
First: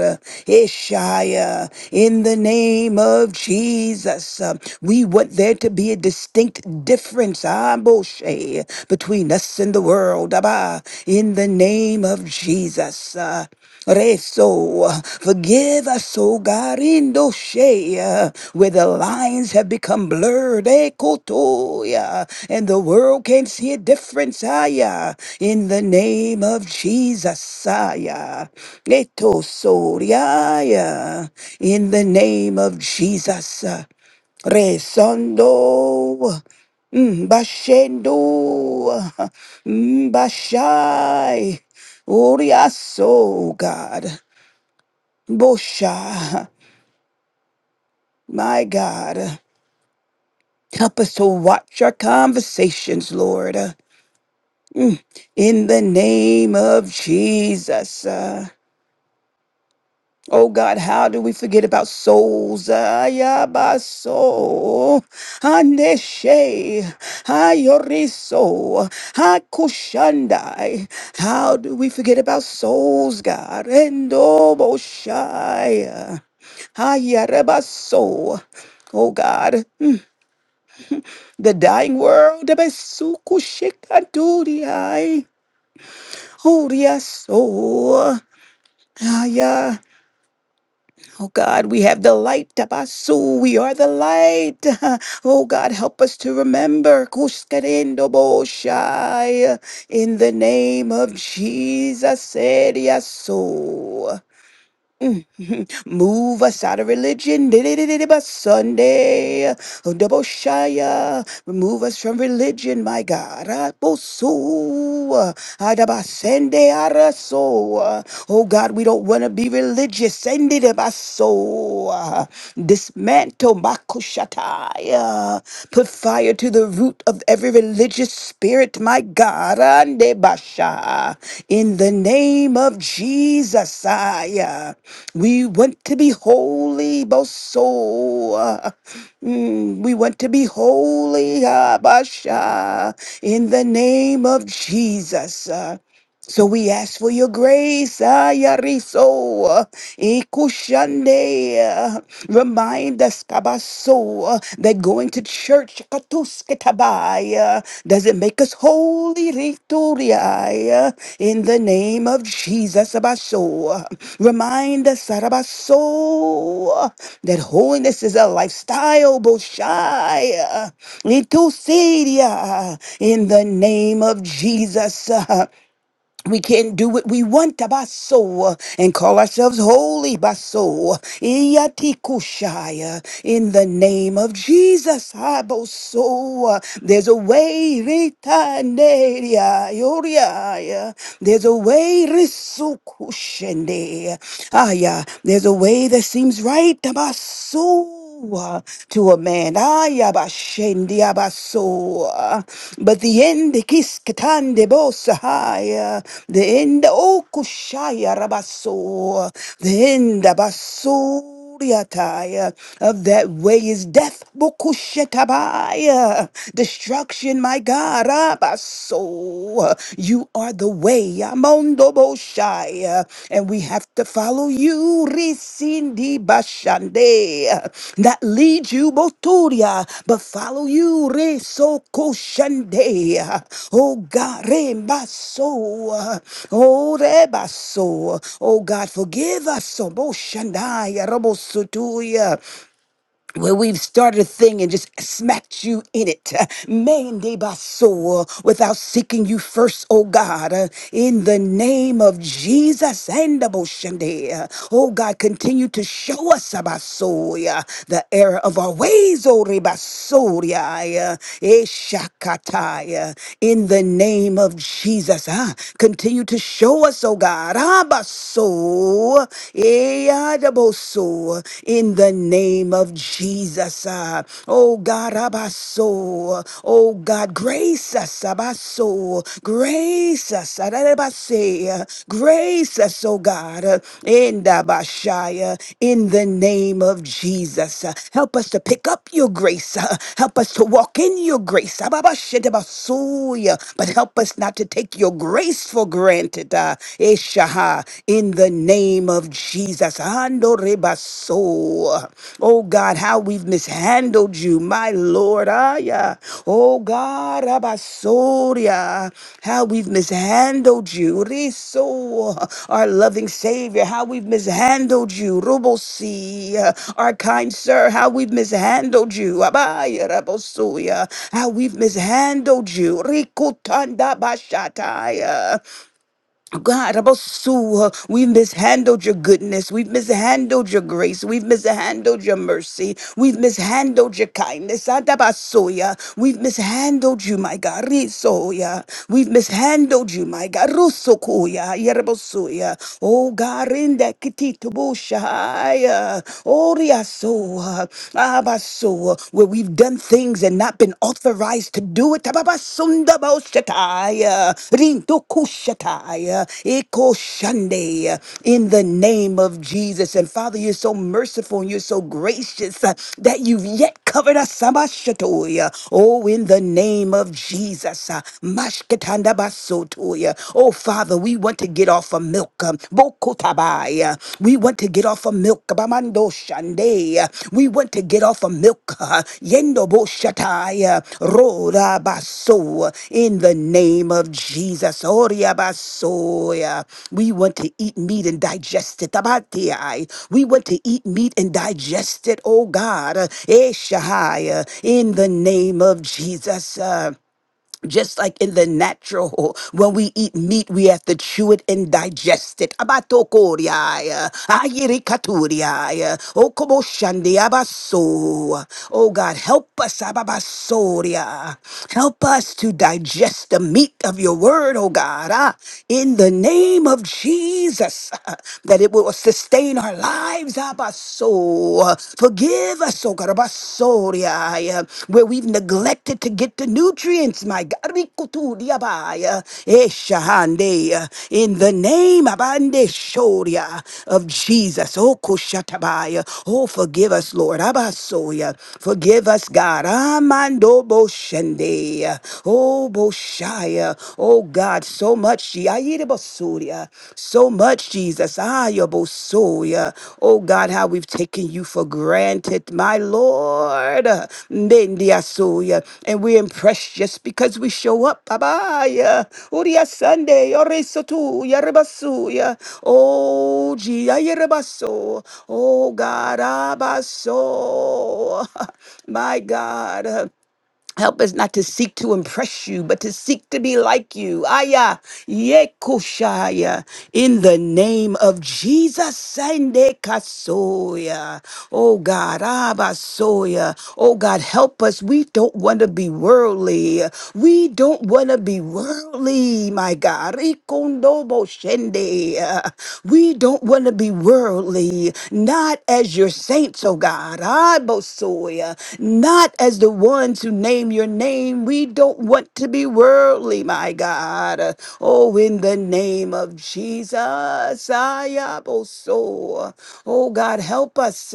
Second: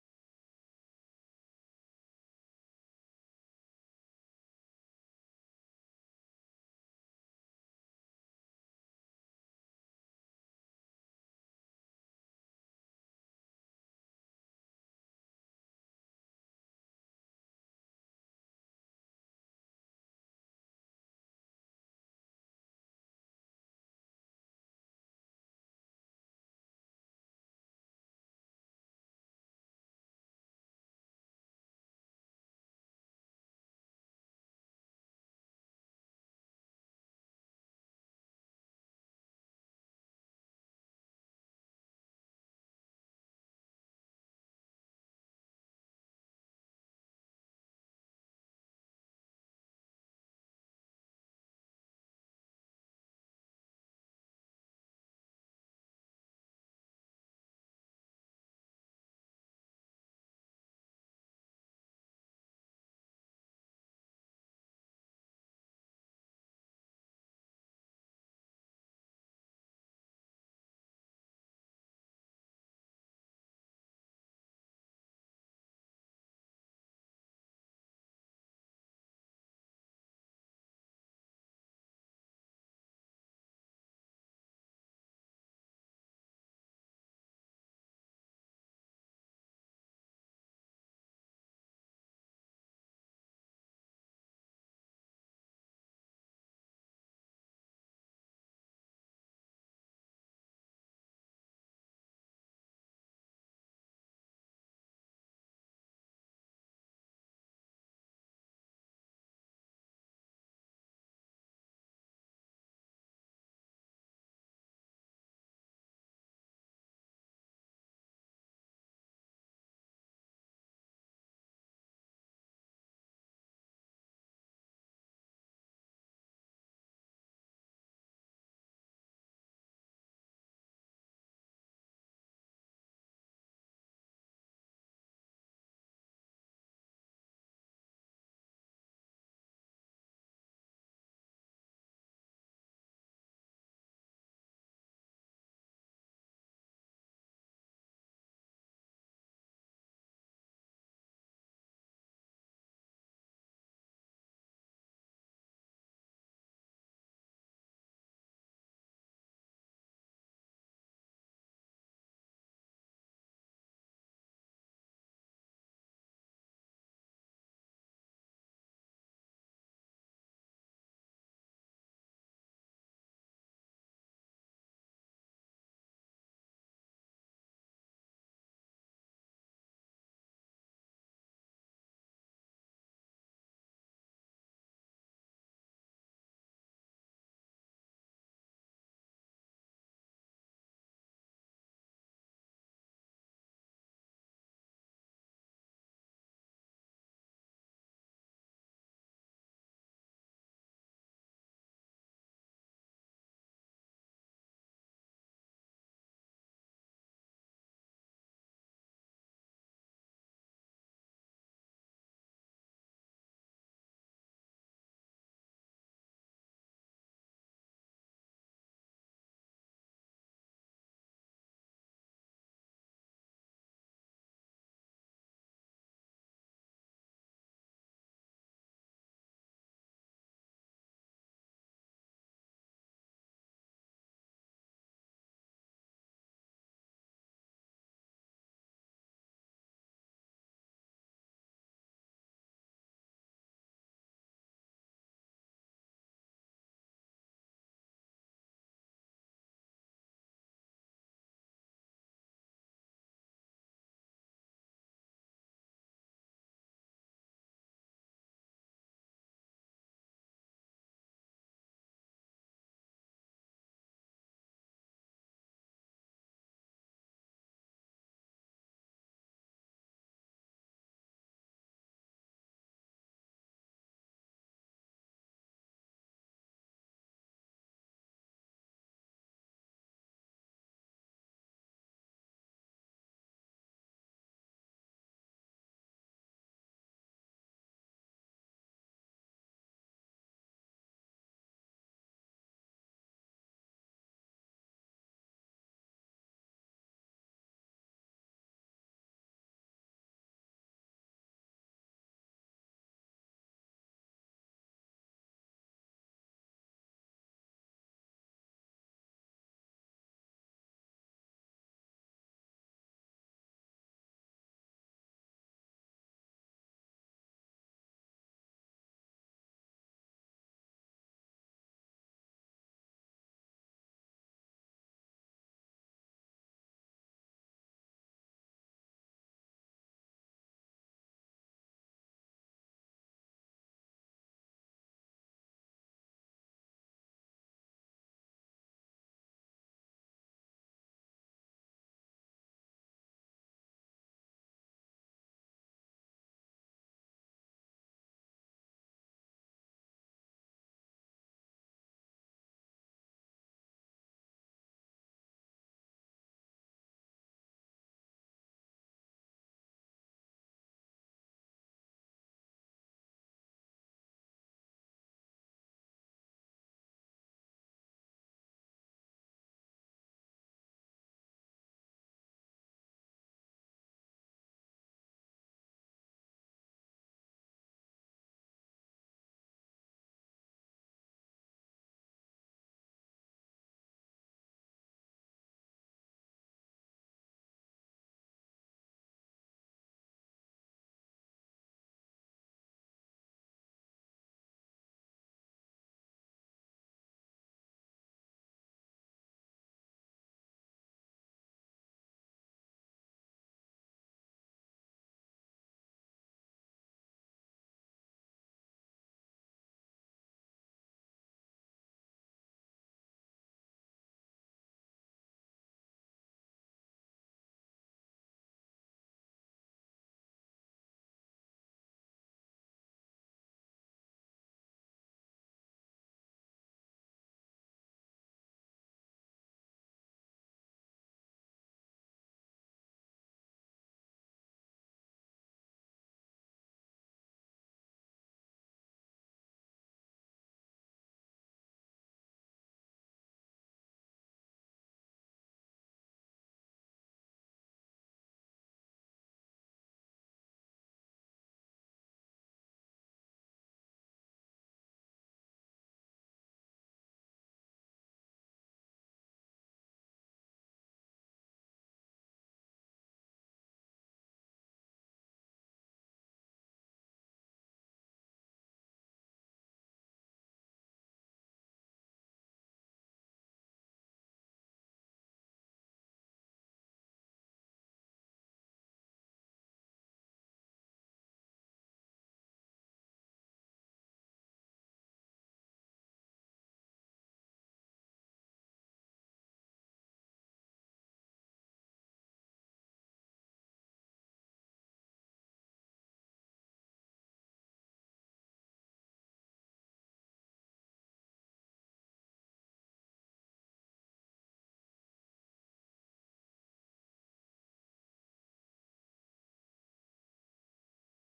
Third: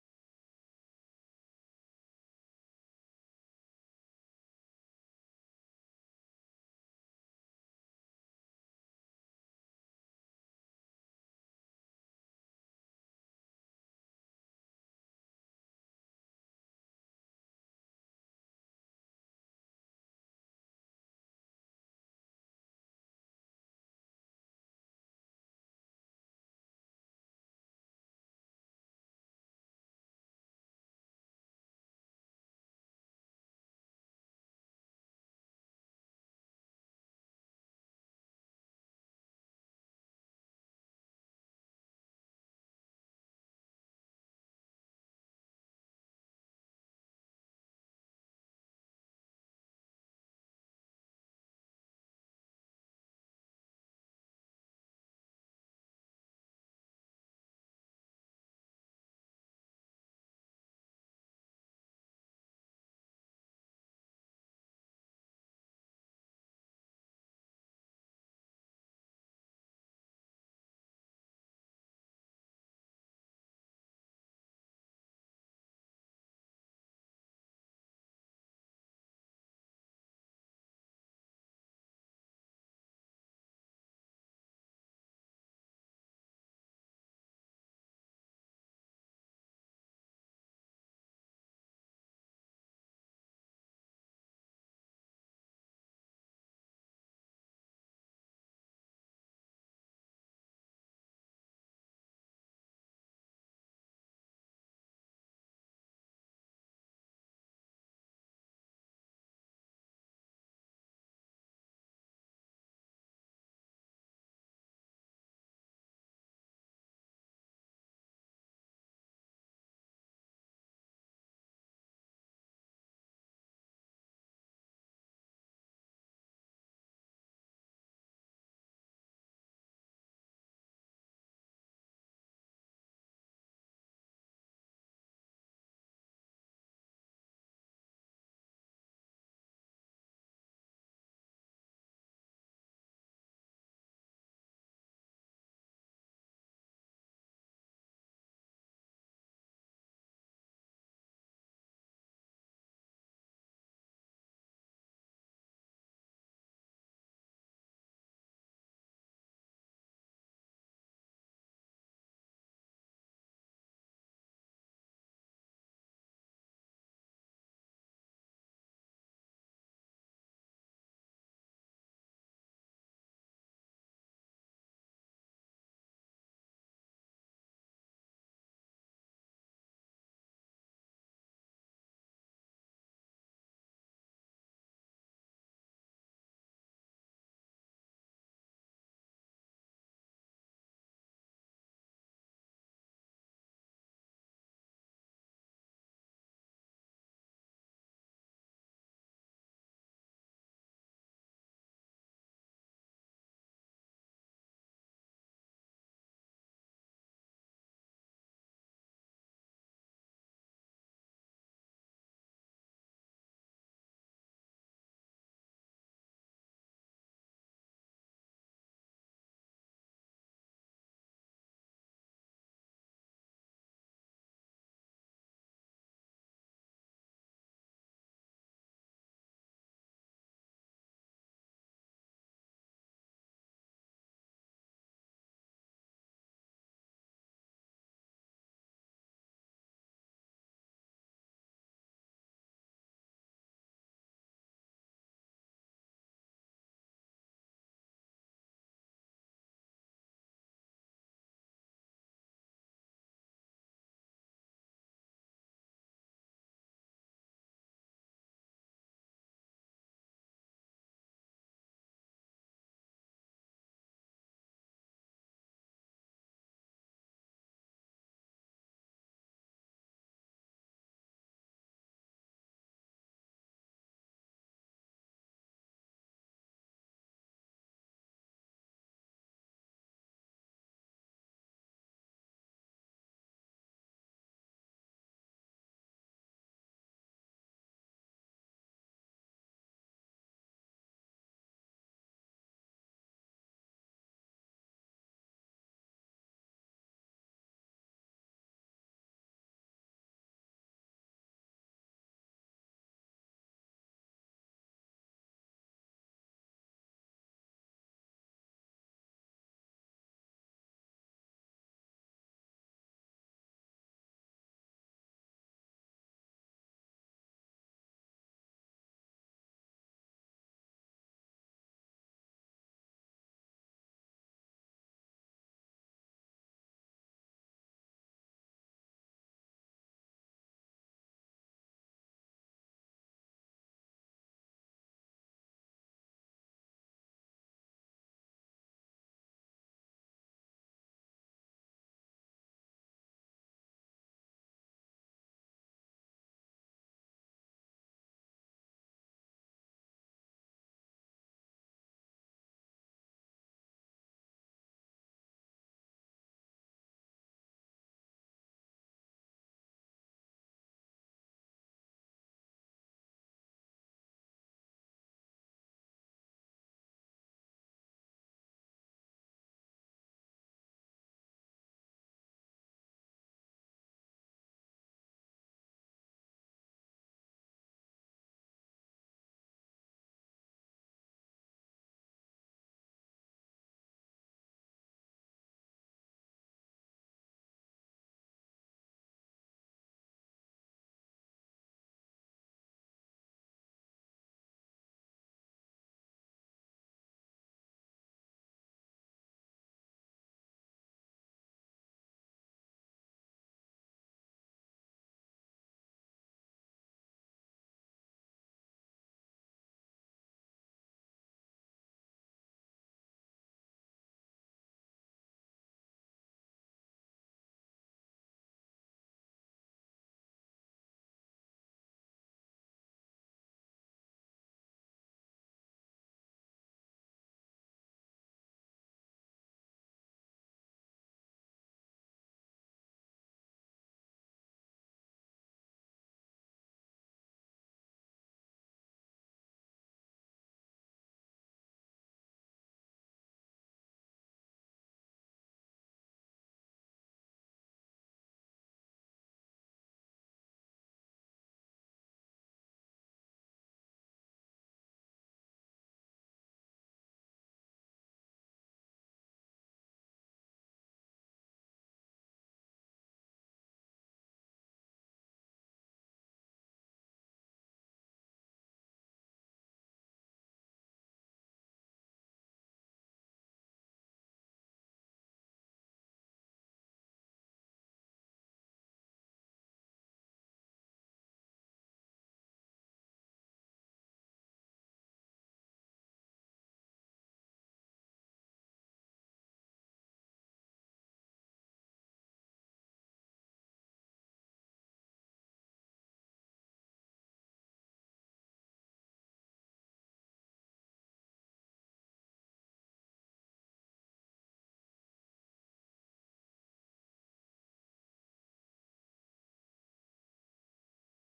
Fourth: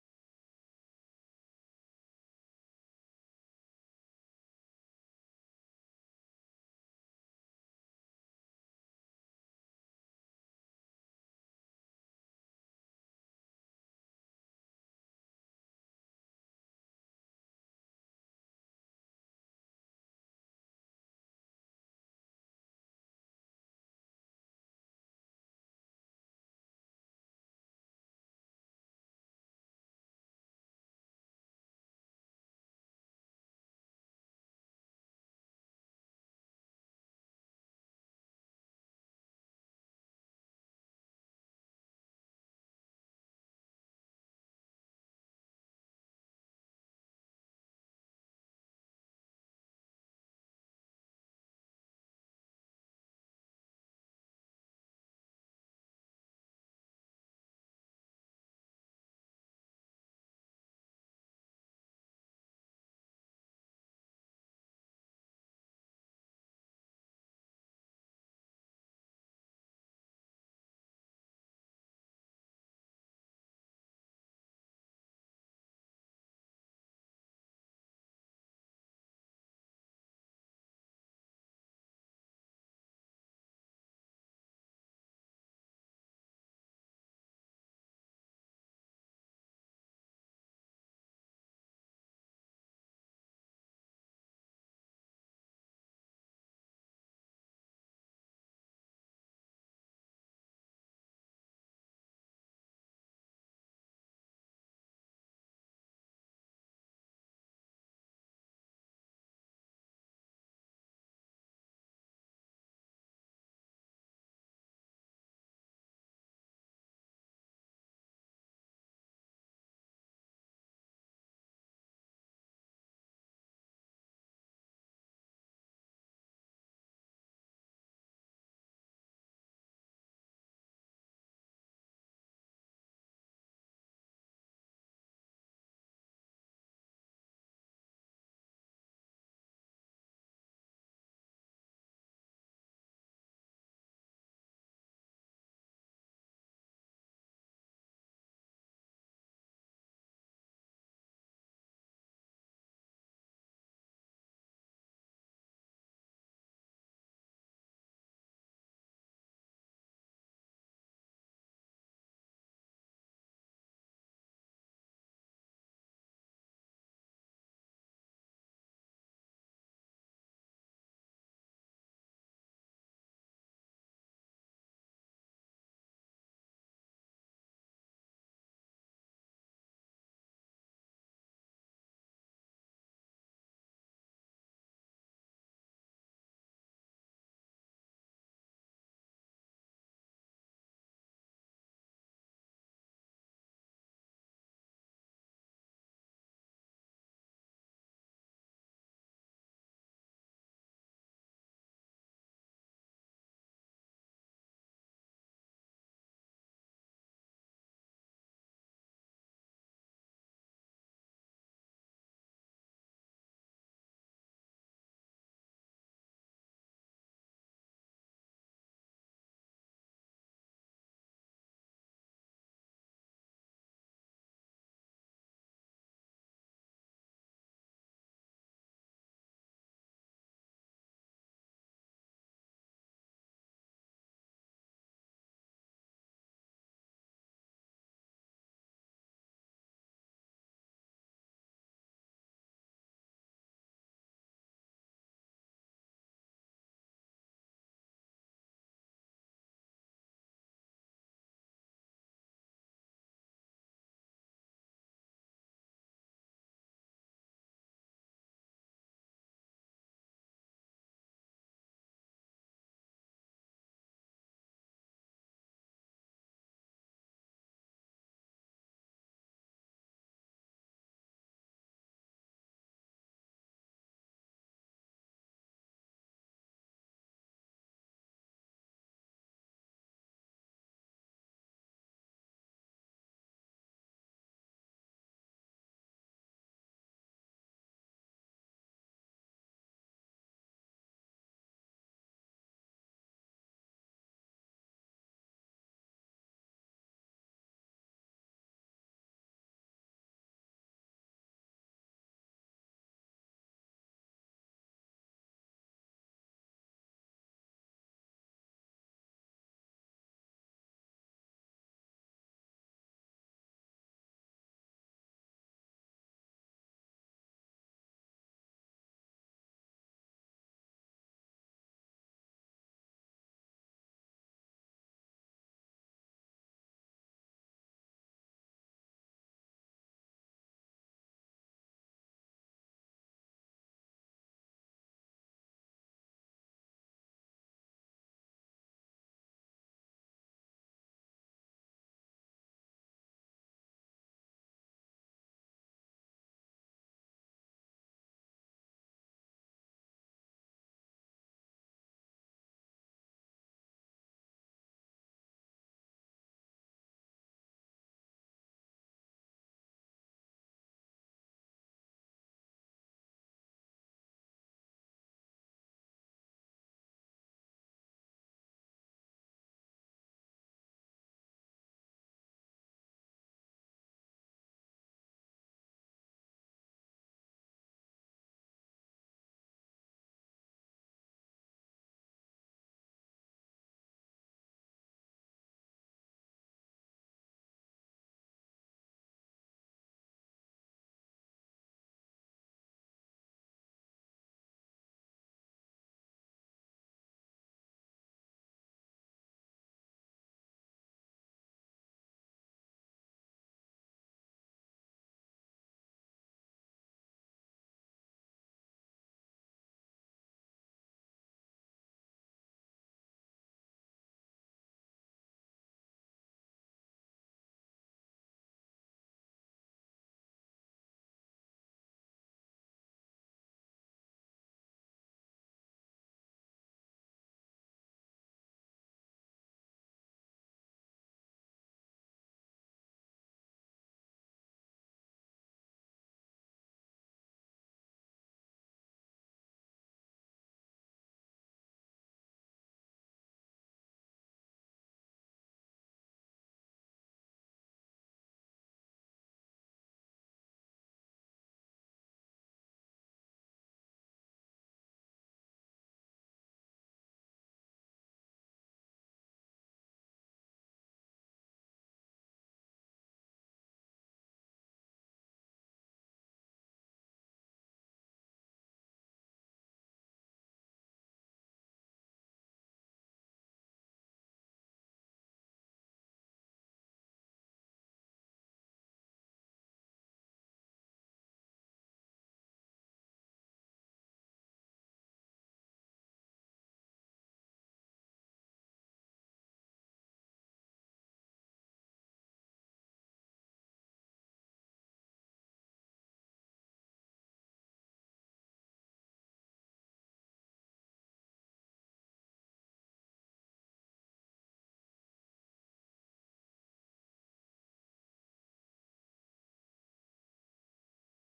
S4: Ishaya. In the name of Jesus. We want there to be a distinct difference, ah, Moshe, between us and the world. Abba. In the name of Jesus. Reso, forgive us, O God, in those shea, uh, where the lines have become blurred, ekotoya, and the world can't see a difference, aya, in the name of Jesus, aya, etosoria, in the name of Jesus. ah. Resondo. Mbashendo. Mbashai. Oriaso, God. Bosha. My God. Help us to watch our conversations, Lord. In the name of Jesus. Oh God, how do we forget about souls? Ayabaso, Aneshe, Ayoriso, Hakushandai. How do we forget about souls, God? Endoboshai, Ayarebaso. Oh God, the dying world, Besukushikadudiai, Oriaso, Aya. Oh God, we have the light of our We are the light. Oh God, help us to remember. Kushkerendobosha. In the name of Jesus, said yes, so. Move us out of religion. Sunday. Double Remove us from religion, my God. Rabosu, adabasende araso. Oh God, we don't want to be religious. Send it about so. Ah, Dismantle makushatai. Put fire to the root of every religious spirit, my God. Ande basha. In the name of Jesus, I, uh, we want to be holy, Boso. Uh, Mm, we want to be holy, Abasha, in the name of Jesus. uh, so we ask for your grace, Ayariso, Ikushande. Remind us, Kabaso, that going to church, Katusketabai, doesn't make us holy, Rituria, eh, in the name of Jesus, Abaso. Remind us, Sarabaso, that holiness is a lifestyle, Boshai, Ritusidia, in the name of Jesus. eh we can't do what we want baso and call ourselves holy baso Iyatikushaya. in the name of jesus haboso there's a way ritanderia, yoriaya. there's a way risukushende. Aya. there's a way that seems right baso uh, to a man. Ay, abashendi, abaso, uh, But the end, kiskatande bosahaya, the end, okushaya rabaso, the end, abaso. Kuriataya. Of that way is death, Bokushetabaya. Destruction, my God, Abaso. You you are the way. Yamondo Boshai. Uh, And we have to follow you. Risindi Bashande. Uh, Not lead you, Boturia, but follow you. Resoko Shande. Oh God, Rembaso. Uh, Oh Rebaso. Oh God, forgive us. Boshandaya Robosutuya where we've started a thing and just smacked you in it, mande baso, uh, without seeking you first, oh God, Uh, in the name of Jesus and the Boshande. uh, Oh God, continue to show us abasoya, the error of our ways, oh rebasoria, uh, eshakataya, in the name of Jesus. Ah, continue to show us, oh God, abaso, also in the name of Jesus. ah. Oh God, Abaso. Oh God, grace us, Abaso. Grace us, Arabase. Grace us, oh God, in Dabashaya, in the name of Jesus. Ah, Help us to pick up your grace. Ah, Help us to walk in your grace. Ababashetabasoya. But help us not to take your grace for granted. ah. Eshaha in the name of Jesus. Ando rebaso. Oh God, how we've mishandled you, my Lord. Aya. Oh God, abasoria. how we've mishandled you. Riso, our loving Savior, how we've mishandled you. Rubosi, our kind sir, how we've mishandled you. Abaya rabosoya, how we've mishandled you. Rikutanda bashataya. God, Abasu, we've mishandled your goodness. We've mishandled your grace. We've mishandled your mercy. We've mishandled your kindness. Adabasuya, We've mishandled you, my God. Risoya. We've mishandled you, my God. Rusukuya. Yerabasuya. Oh, God, in that kititubushaya. Oh, Riasoa. Abasoa. Where we've done things and not been authorized to do it. Tababasundaboshatai, rindukushatai, ekoshande, In the name of Jesus. And Father, you're so merciful and you're so gracious uh, that you've yet covered us. Sabashatoya. Oh, in the name of Jesus. uh, Mashketandabasotoya. Oh, Father, we want to get off of milk. um, Rabai. We want to get off of milk. Bamando Shande. We want to get off of milk. Yendo Bo Shatai. Roda Baso. In the name of Jesus. Oria Basoya. We want to eat meat and digest it. Tabatiai. We want to eat meat and digest it, oh God. Eh, Shahai. In the name of Jesus just like in the natural, when we eat meat, we have to chew it and digest it. Abatokoriaya, ayirikaturiaya, okoboshandiabaso. Oh God, help us, ababasoria. help us to digest the meat of your word, oh God, ah, in the name of Jesus, that it will sustain our lives, abaso. Forgive us, oh God, Abasoria, where we've neglected to get the nutrients, my God. Rikuturiabaya, Eshahande, yeah, In the name Abande Shoria, of Jesus. Oh, Kushatabaya. Oh, forgive us, Lord. Abasoya. Forgive us, God. Amando Boshende. yeah. Oh, Boshaya. Oh, God, so much. Yebosuria. So much, Jesus. Ah, Yebosuria. Oh God, how we've taken you for granted, my Lord. Mendiasuya. And we're impressed just because we show up. Abaya. Uria Sunday. Oresotu. Yerebasuya. Oh, Gia Yerebaso. Oh God, Abaso. My God. Help us not to seek to impress you, but to seek to be like you. Aya, Yekushaya, in the name of Jesus, Sande Kasoya. Oh God, Abasoya. Oh God, help us. We don't want to be worldly. We don't want to be worldly, my God. Rikondobo Shende. We don't want to be worldly, not as your saints, oh God. Abosoya, not not as the ones who name your name. We don't want to be worldly, my God. Oh, in the name of Jesus. Ayaboso. Oh, God, help us.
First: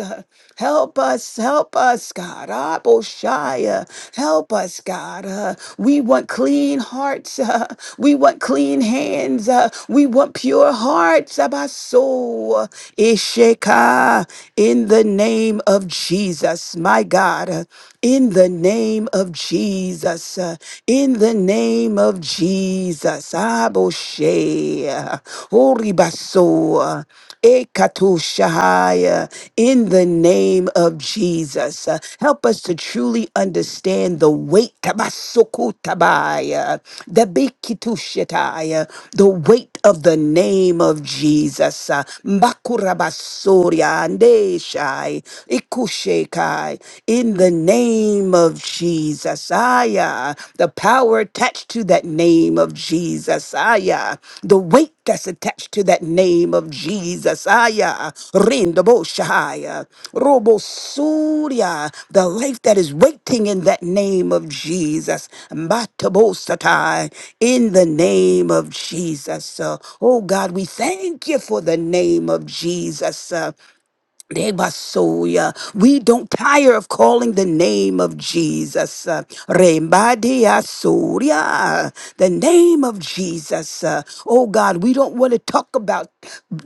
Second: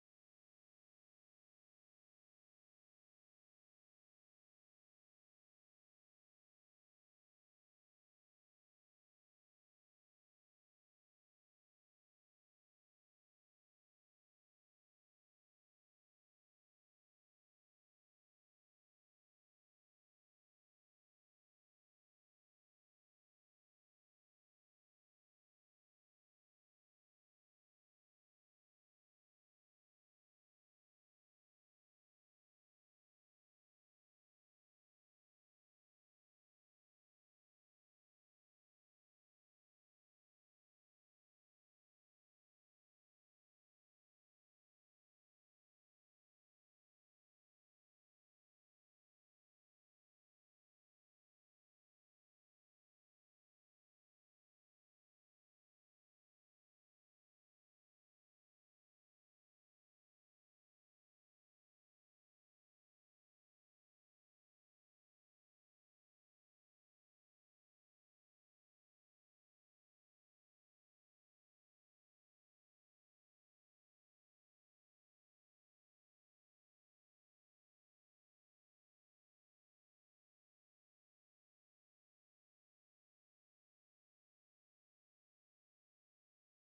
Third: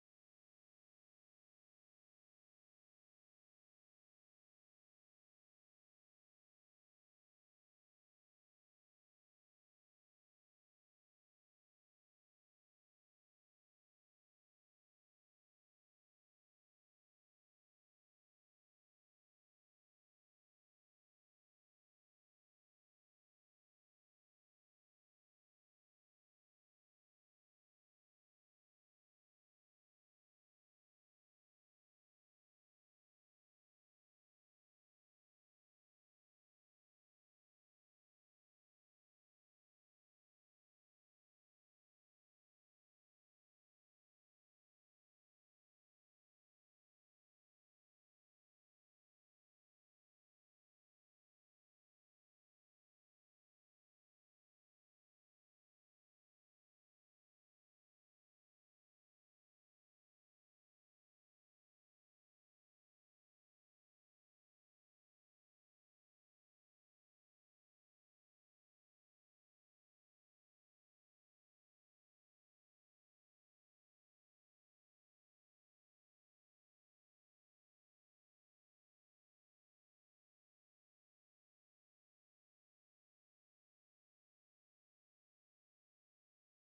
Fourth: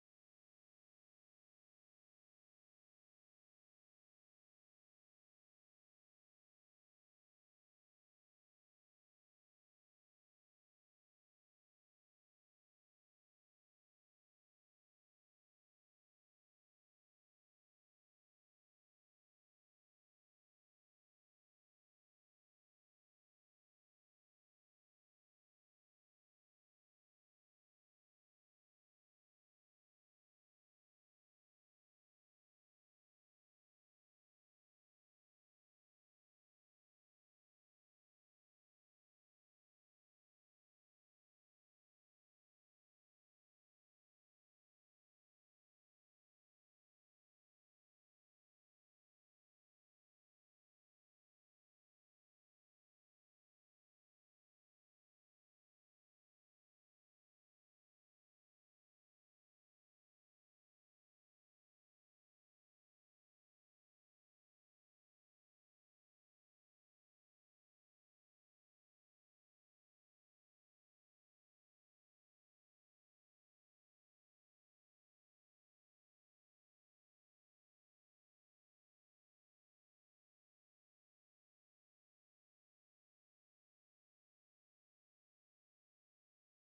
S4: Help us. Help us, God. Aboshaya. Help us, God. Uh, we want clean hearts. uh, we want clean hands. uh, we want pure hearts. Abaso. Isheka. In the name of Jesus. Jesus, my God, uh, in the name of Jesus, uh, in the name of Jesus, Aboshe, uh, Oribaso, uh, Ekatoshahaya, in the name of Jesus. Uh, Help us to truly understand the weight, tabasokotabaya, the bikitushetaya, the weight of the name of Jesus. Uh, Mbakurabasoria andeshai, ikushekai, In the name of Jesus. Aya, the power attached to that name of Jesus. Aya, the weight that's attached to that name of of Jesus. Aya, Rindobo Shahaya, Robo Surya, the life that is waiting in that name of Jesus. Matabo Satai, in the name of Jesus. Uh, Oh God, we thank you for the name of Jesus. Rebasoya. We don't tire of calling the name of Jesus. Uh, Rembadiasoria. The name of Jesus. Uh, Oh God, we don't want to talk about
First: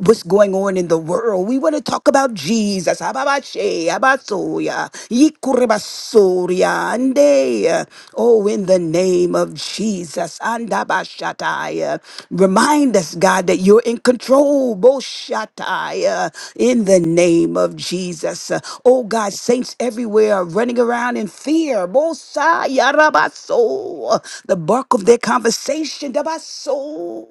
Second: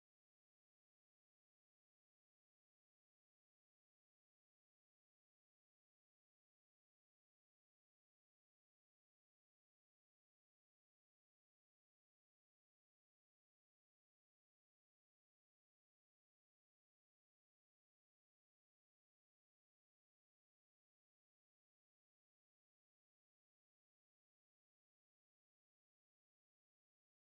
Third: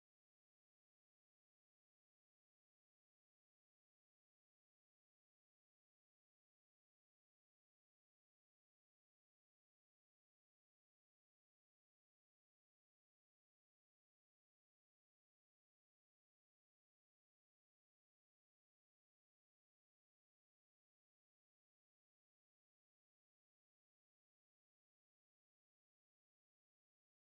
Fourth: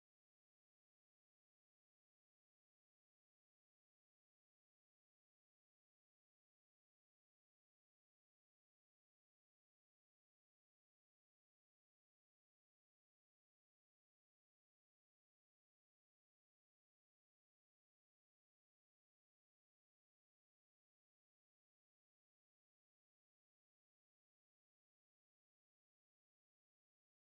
S4: what's going on in the world. We want to talk about Jesus. Ababashe, abasoya, ikurebasoria, ande. Uh, Oh, in the name of Jesus. Andabashataya. Remind us God, that you're in control, Boshatai, uh, in the name of Jesus. Uh, oh God, saints everywhere are running around in fear, Bosai, Yarabaso, the bulk of their conversation, Dabaso.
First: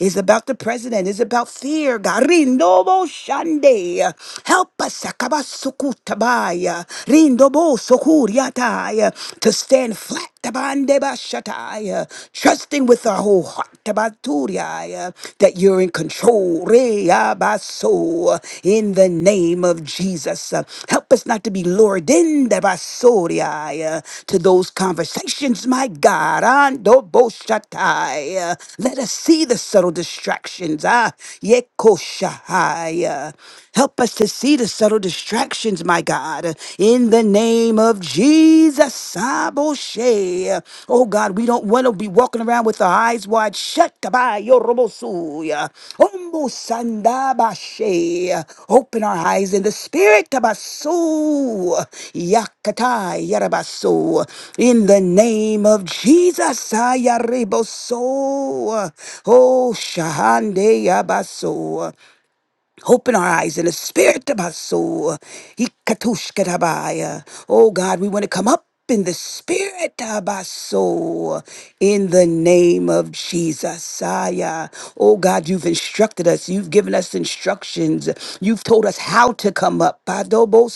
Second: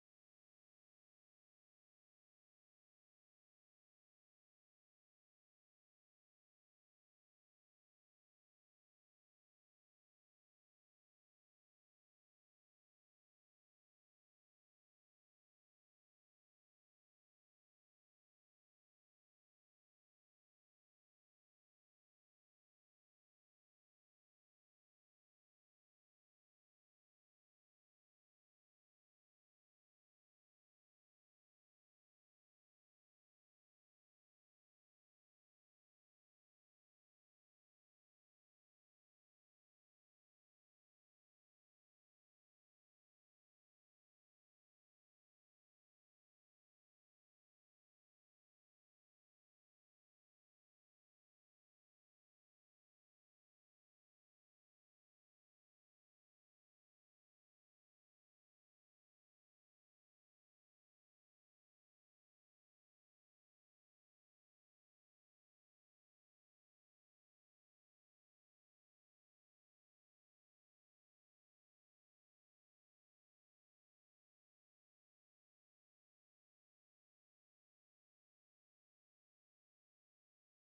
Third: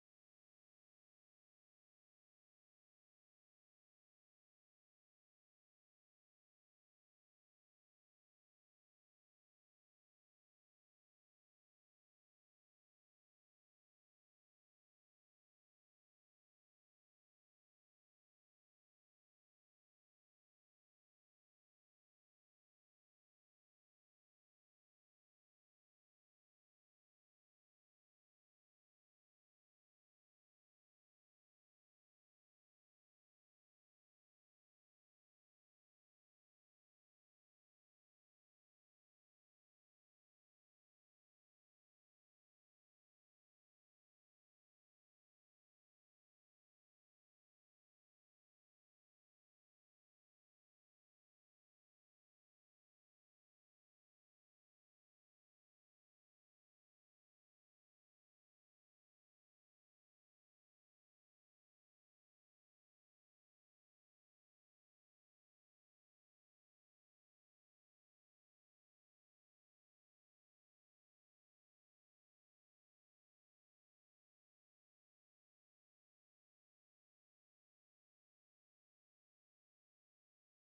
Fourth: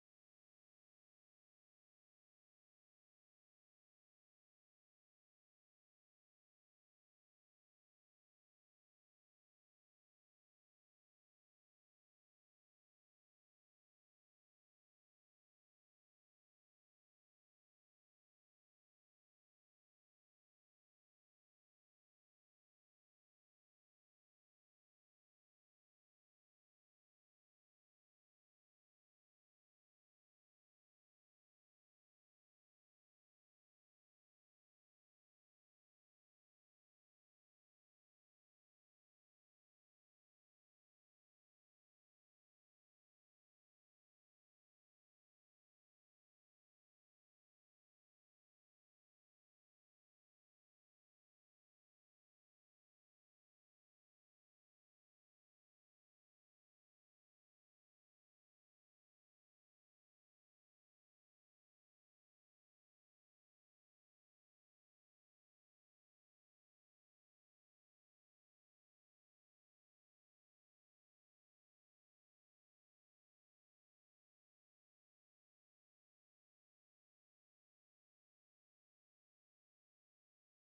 S4: Is about the president, is about fear. Garinobo Shande. Help us Sakabasukutabaya. Rindobo Sokuriataya. to stand flat Tabandebashatai, uh, Trusting with our whole heart tabaturiai, uh, that you're in control. Reabaso, uh, In the name of Jesus. Uh, Help us not to be lured in debasoriai, uh, to those conversations, my God. Andoboshatai, uh, Let us see the subtle distractions. Ah, yekoshahai, uh, Help us to see the subtle distractions, my God, in the name of Jesus. Aboshe. Oh God, we don't want to be walking around with our eyes wide shut. Kabayo robosuya. Ombo sandabashe. Open our eyes in the spirit. Kabasu. Yakatai yarabasu. In the name of Jesus. Ayareboso. Oh, Shahande Yabaso. Open our eyes in the spirit of our soul. Ikatushkatabaya. Oh God, we want to come up in the spirit of our soul in the name of Jesus. Aya. Oh God, you've instructed us. You've given us instructions. You've told us how to come up. Padobosu.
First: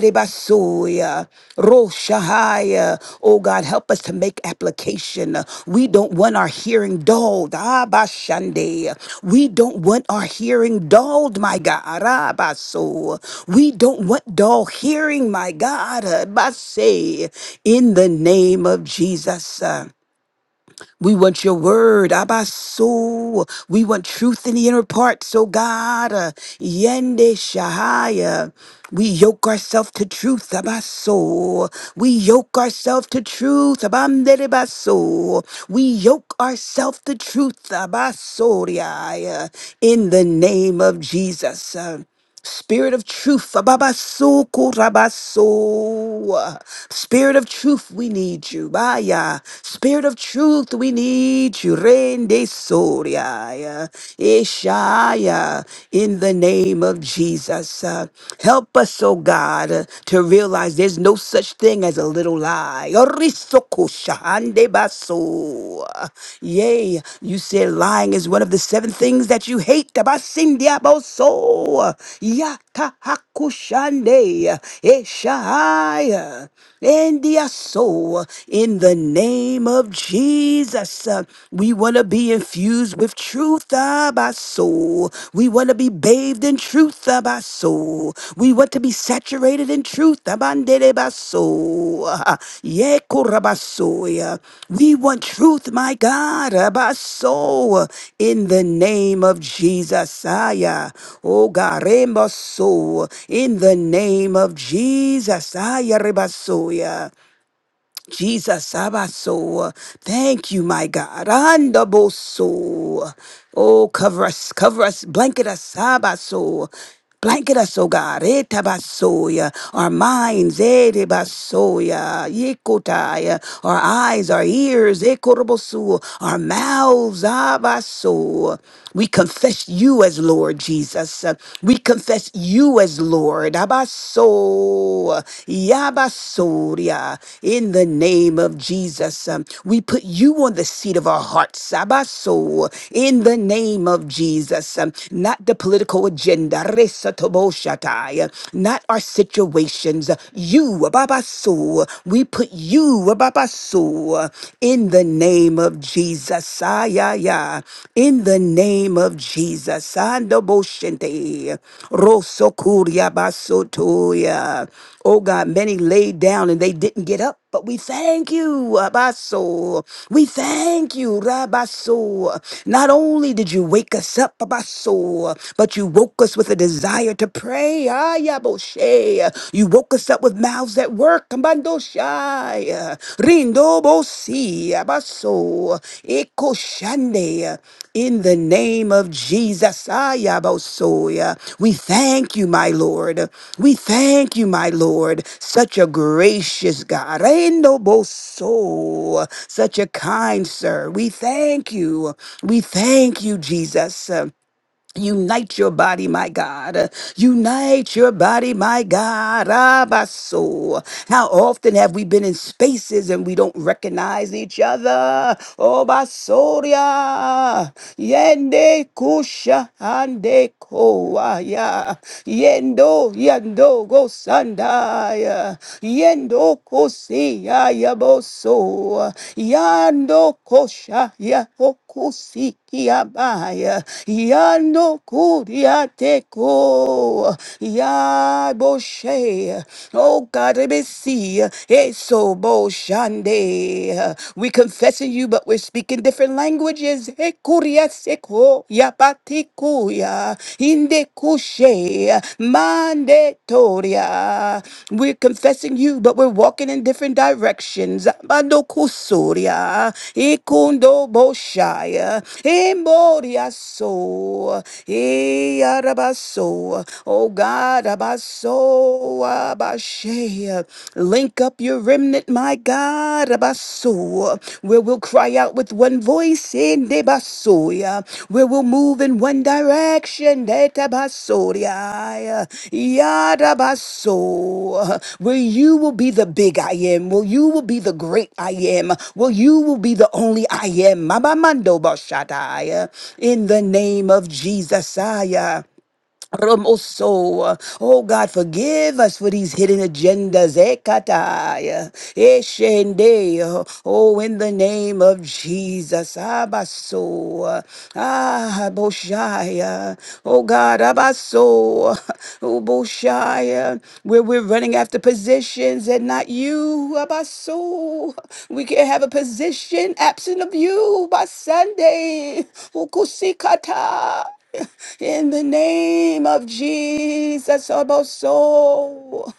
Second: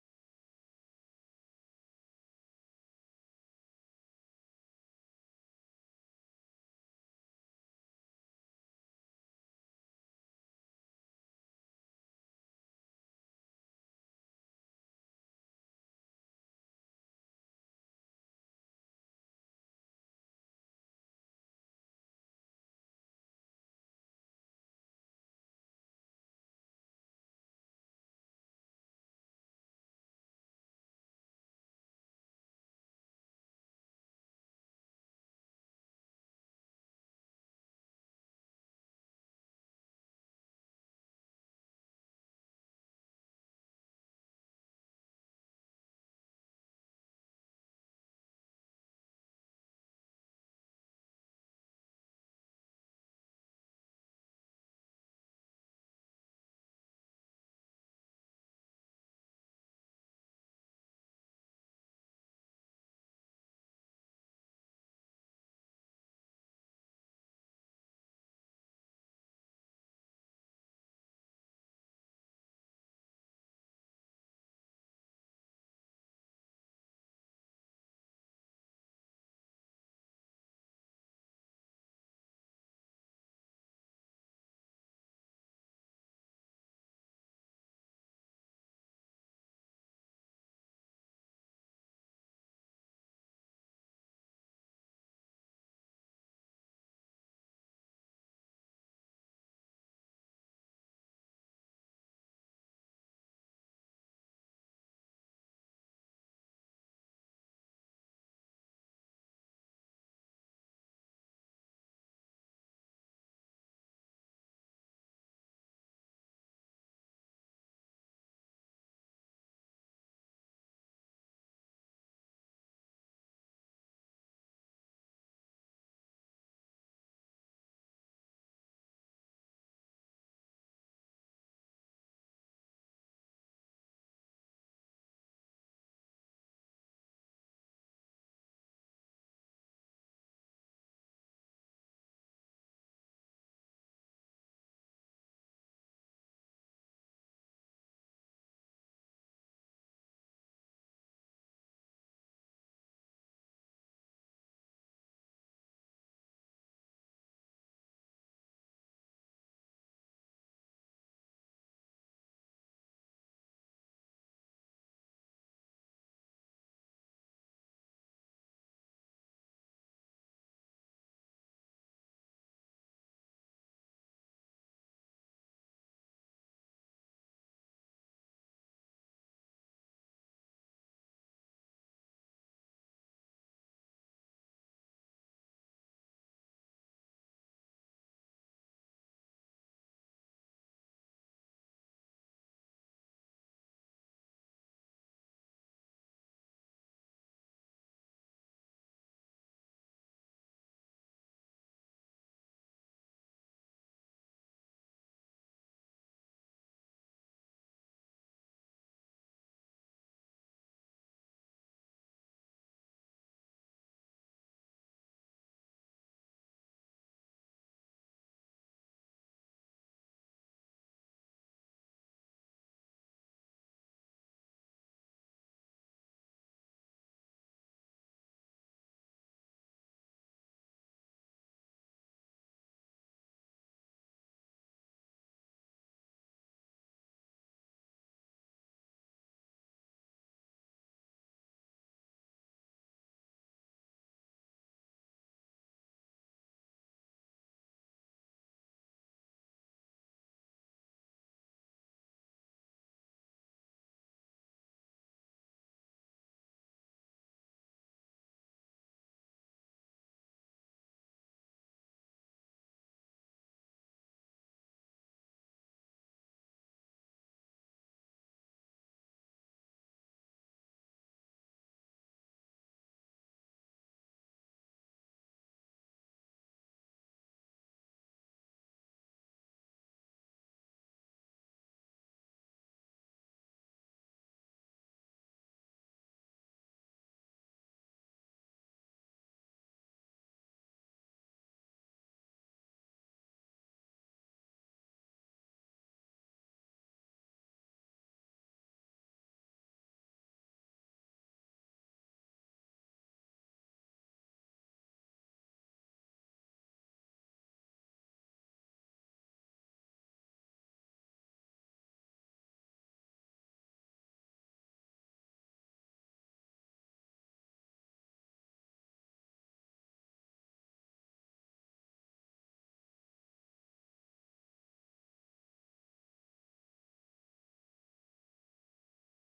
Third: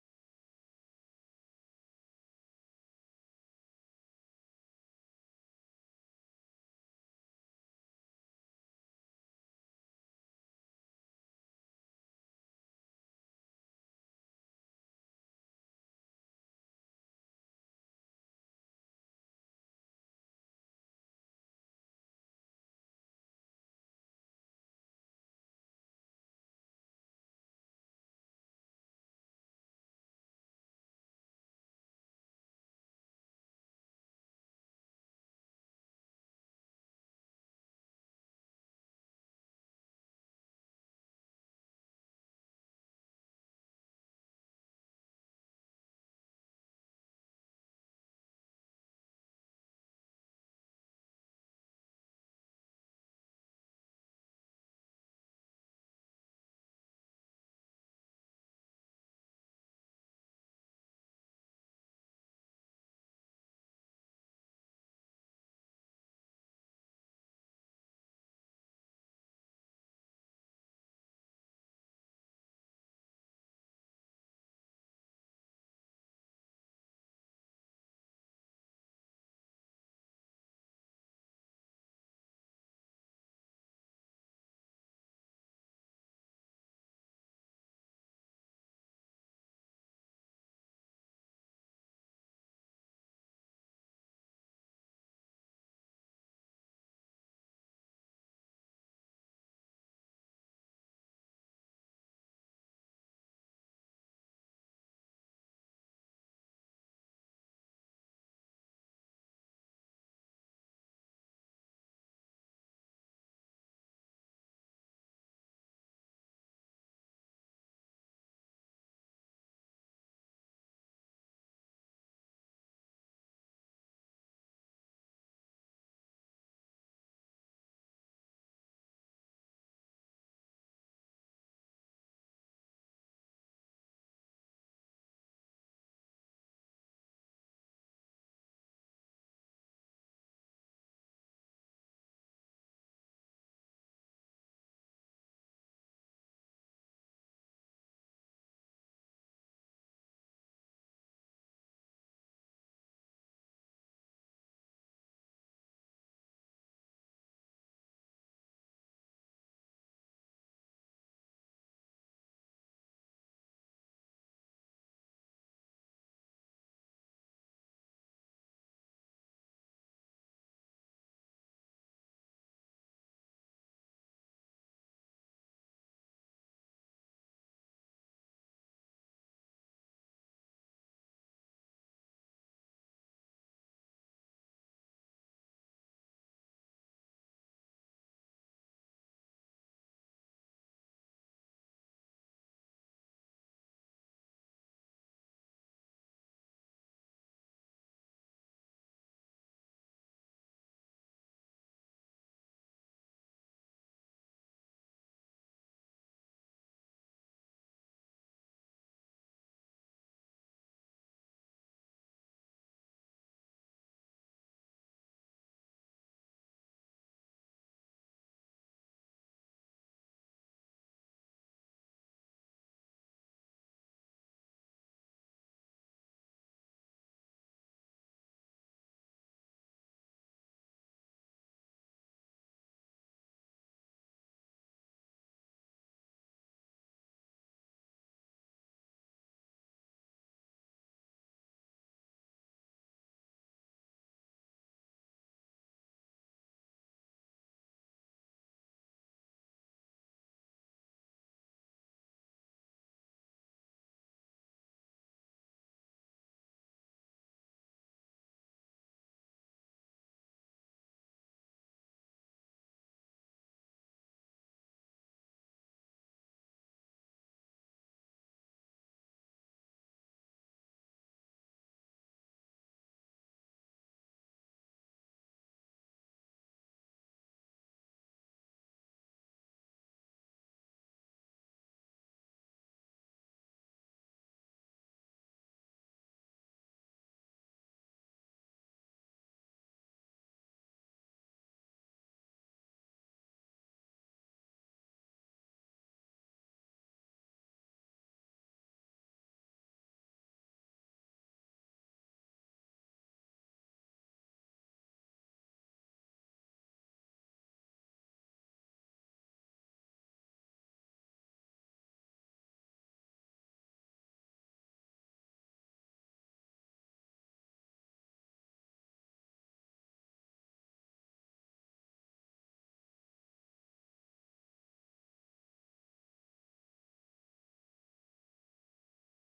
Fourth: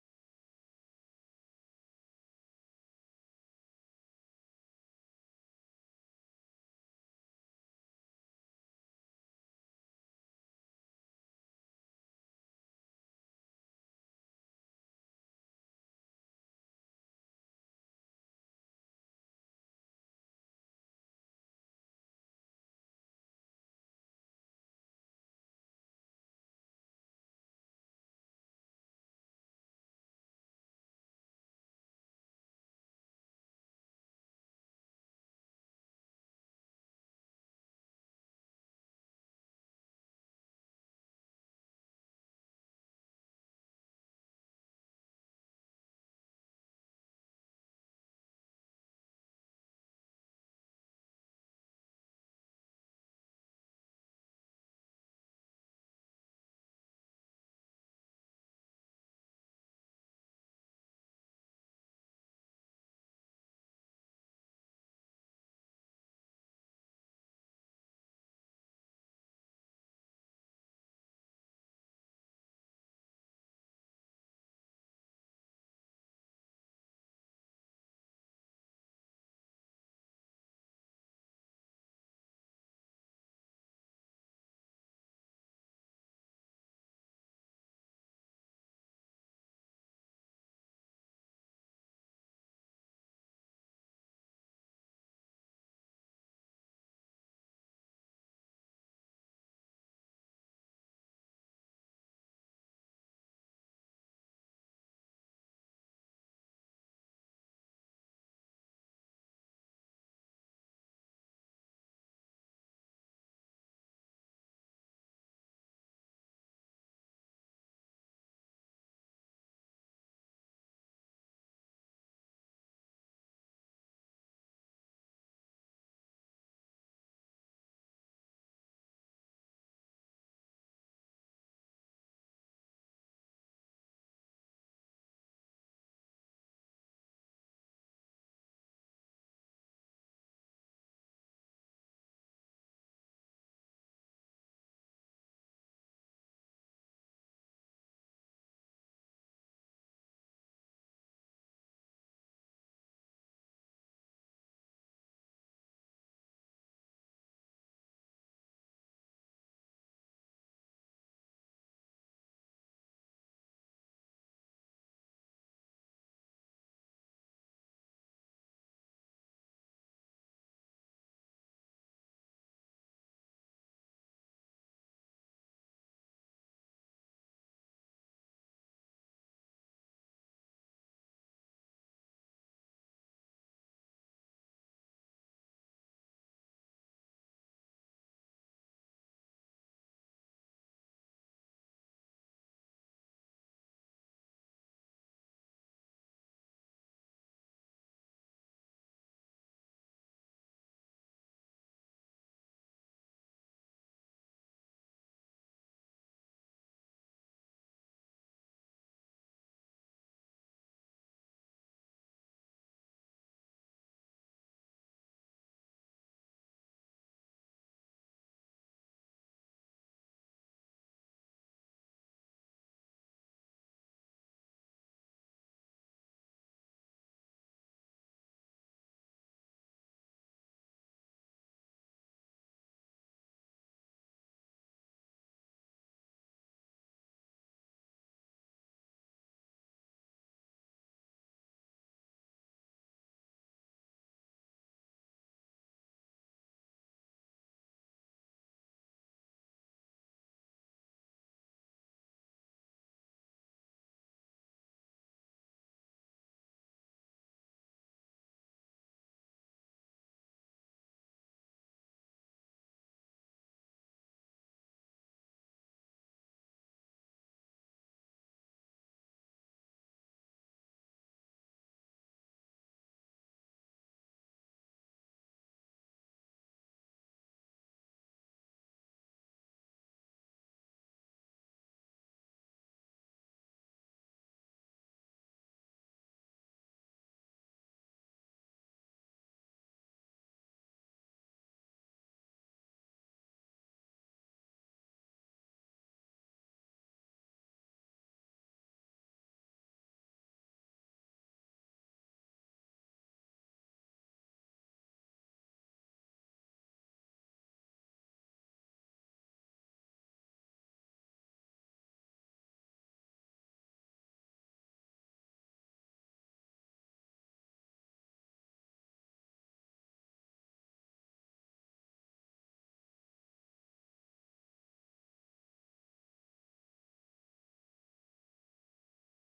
S4: Handerebasoya, Roshahaya. Oh God, help us to make application. We don't want our hearing dulled. Abashande. We don't want our hearing dulled, my God. Arabaso. We don't want dull hearing, my God. Abase. In the name of Jesus. We want your word, Abba soul. We want truth in the inner parts, oh God. Uh, Yende Shahaya. We yoke ourselves to truth, Abba soul. We yoke ourselves to truth, Abamdere Baso. We yoke ourselves to truth, Abba Soriaya. In the name of Jesus. Spirit of truth, ababasukurabasu. Spirit of truth, we need you. Baya. Spirit of truth, we need you. Rende soria, Ishaya. In the name of Jesus, uh, help us, oh God, uh, to realize there's no such thing as a little lie shahande baso. Yea, you said lying is one of the seven things that you hate. Tabasindia baso. Yakahakushande. Eshahaya. India soul. In the name of Jesus, uh, we want to be infused with truth. Abaso. We we want to be bathed in truth of We want to be saturated in truth. Abandere baso. Ye korabasoya. We want truth, my God. Abaso. In the name of Jesus. Aya. Oh God. In the name of Jesus. Aya rebasoya. Jesus, Abaso. Thank you, my God. Andaboso. Oh, cover us, cover us, blanket us, Abaso. Blanket us, oh God, etabasoya, our minds, edebasoya, yikotaya, our eyes, our ears, ekorobosu, our mouths, abaso. We confess you as Lord Jesus. Uh, We confess confess you as Lord. Abaso, Yabasoria, in the name of Jesus. Um, We put you on the seat of our hearts. Abaso, in the name of Jesus. Um, Not the political agenda, Resatoboshatai, not our situations. You, Ababaso, we put you, Ababaso, in the name of Jesus. Jesus. Ah, yeah, yeah. In the name of Jesus. Andoboshente. Rosokuria basotoya. Oh God, many laid down and they didn't get up. But we thank you, Abaso. We thank you, Rabaso. Not only did you wake us up, Abaso, but you woke us with a desire to pray. Ayaboshe. You woke us up with up with mouths that work. Kambando shai, rindo bosi, abaso, eko shande. In the name of Jesus, ayabasoya. we thank you, my Lord. We thank you, my Lord. Such a gracious God, rendo boso, such a kind sir. We thank you. We thank you, Jesus. Unite your body, my God. Unite your body, my God. Abaso. How often have we been in spaces and we don't recognize each other? Oh, Basoria. Yende kusha ande koaya. Yendo yendo go sandaya. Yendo kosi ya yabo so. Yando kosha ya kusikiabaya yano kuriateko ya boshe oh God let me see eso boshande we confessing you but we're speaking different languages he kuriaseko ya patikuya inde kushe Mande Toria. We're confessing you, but we're walking in different directions. Mando Kusuria, Ikundo Boshaya, Emoria So, Earabaso, Oh God, Abaso, Abashea. Link up your remnant, my God, Abaso where we'll cry out with one voice in Debasoya, where we'll move in one direction, Detabasoria, Yadabaso, where you will be the big I am, where you will be the great I am, where you will be the only I am, Mabamando Bashataya, in the name of Jesus. Ramoso. Oh God, forgive us for these hidden agendas. Ekataya. Eshende. Oh, in the name of Jesus. Abaso. Ah, Boshaya. Oh God, Abaso. Oh, Boshaya. Where we're running after positions and not you. Abaso. We can't have a position absent of you by Sunday. Ukusikata. In the name of Jesus, Oboso,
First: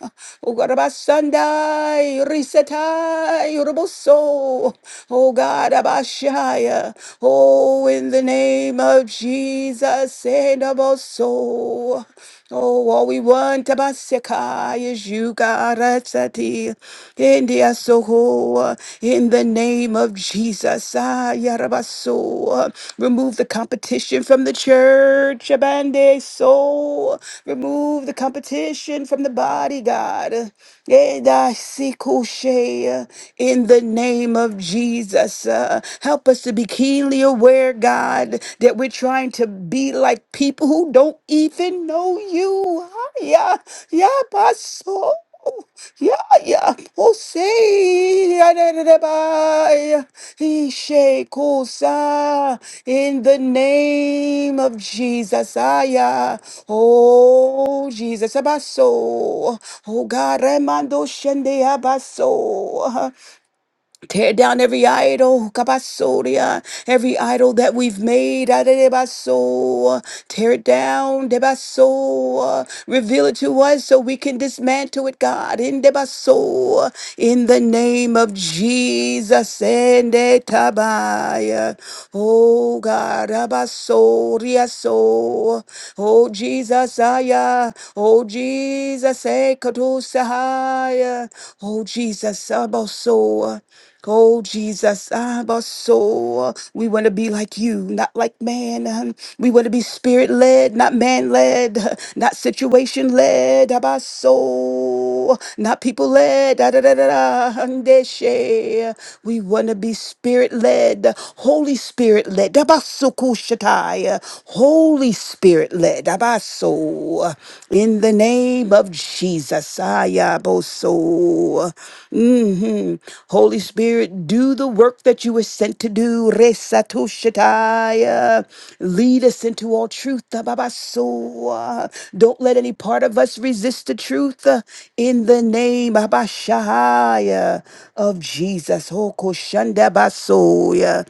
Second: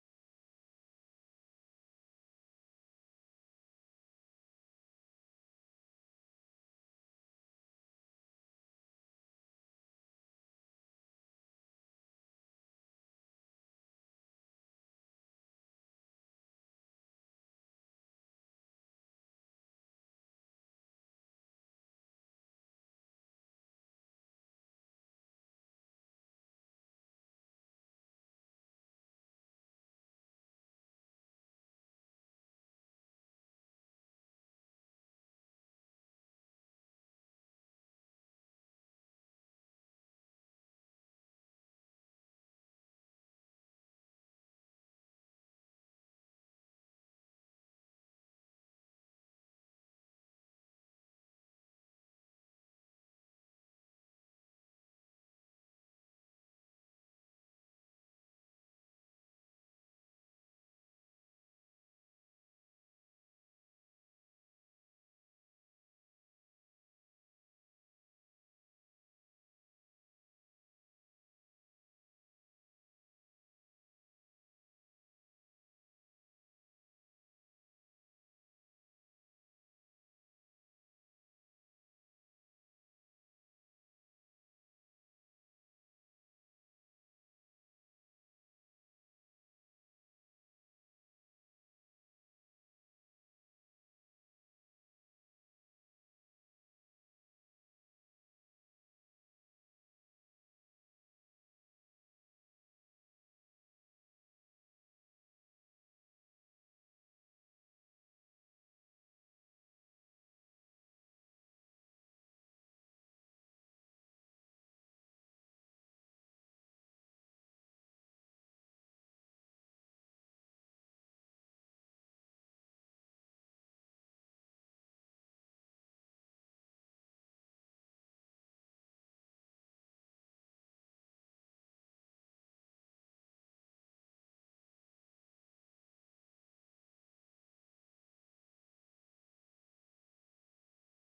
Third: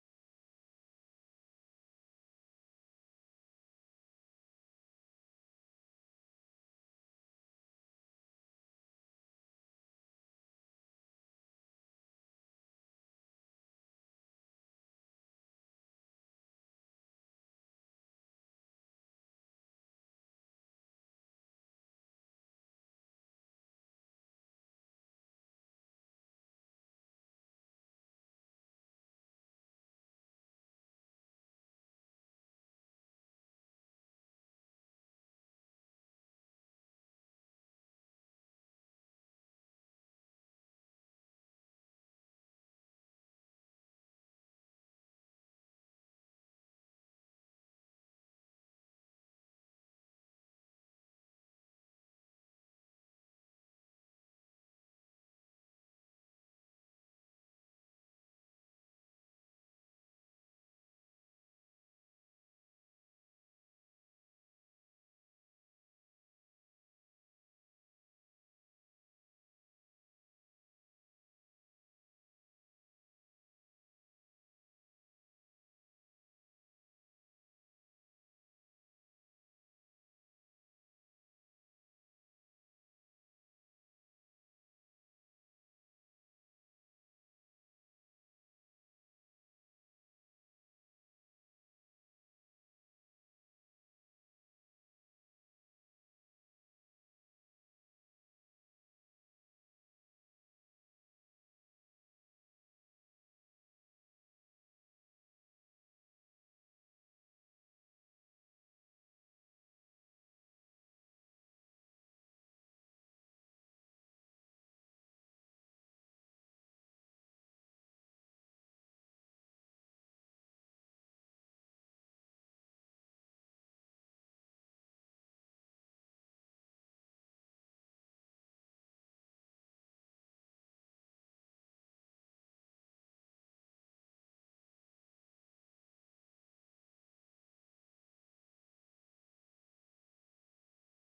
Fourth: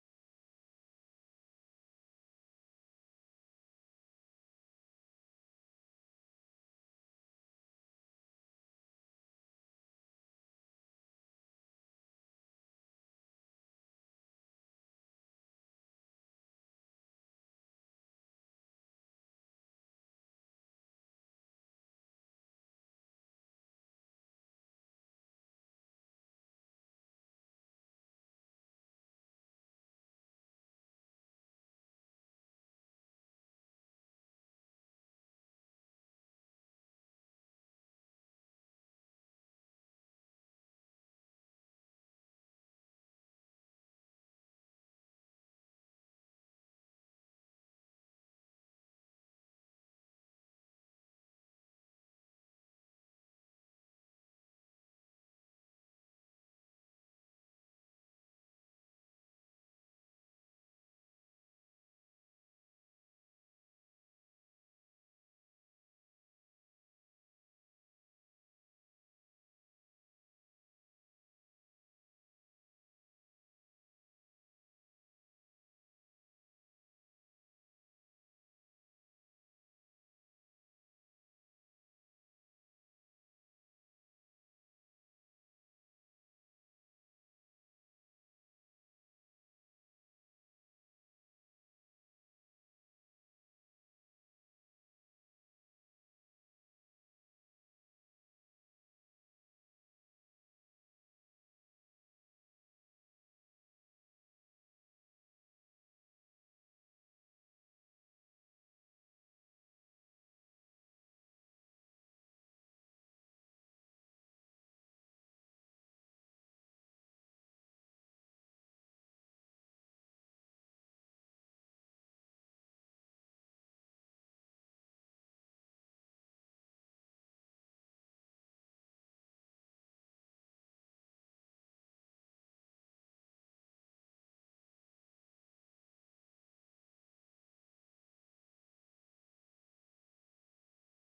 S4: Ugarabasandai, Risetai, Uroboso, O God, Abashaya, oh, in the name of Jesus, Edoboso, Oh, all we want Abasekai, is you, God. Asati, India Soho, in the name of Jesus. Ah, Yarabaso. Remove the competition from the church. Abande so. Remove the competition from the body, God. Edasikoshe, In the name of Jesus, uh, help us to be keenly aware, God, that we're trying to be like people who don't even know you. Yeah, yeah, Pastor. Yeah, yeah. Jose, adadadabaya, Ishekusa, in the name of Jesus. Aya. Oh, Jesus. Abaso. Oh, God. Remando Shende Abaso. Tear down every idol, kabasodia, every idol that we've made, adebaso. Tear it down, debaso. Reveal it to us so we can dismantle it, God, in debaso. In the name of Jesus, and etabaya. Oh God, abasoria so. Oh Jesus, aya. Oh Jesus, ekatosahaya. Oh Jesus, abaso. Oh, Jesus, I'm soul. We want to be like you, not like man. Um, We want to be spirit led, not man led, not situation led. I'm soul, not people led. Da, da, da, da, da. Andeshe. We want to be spirit led, Holy Spirit led. Dabasukushatai. Holy Spirit led. Abaso. In the name of Jesus, Ayaboso. hmm Holy Spirit, do the work that you were sent to do. Resatoshataya. Lead us into all truth. Ababaso. Don't let any part of us resist the truth. uh, In the name Abashahaya, of Jesus. Hokoshandabasoya.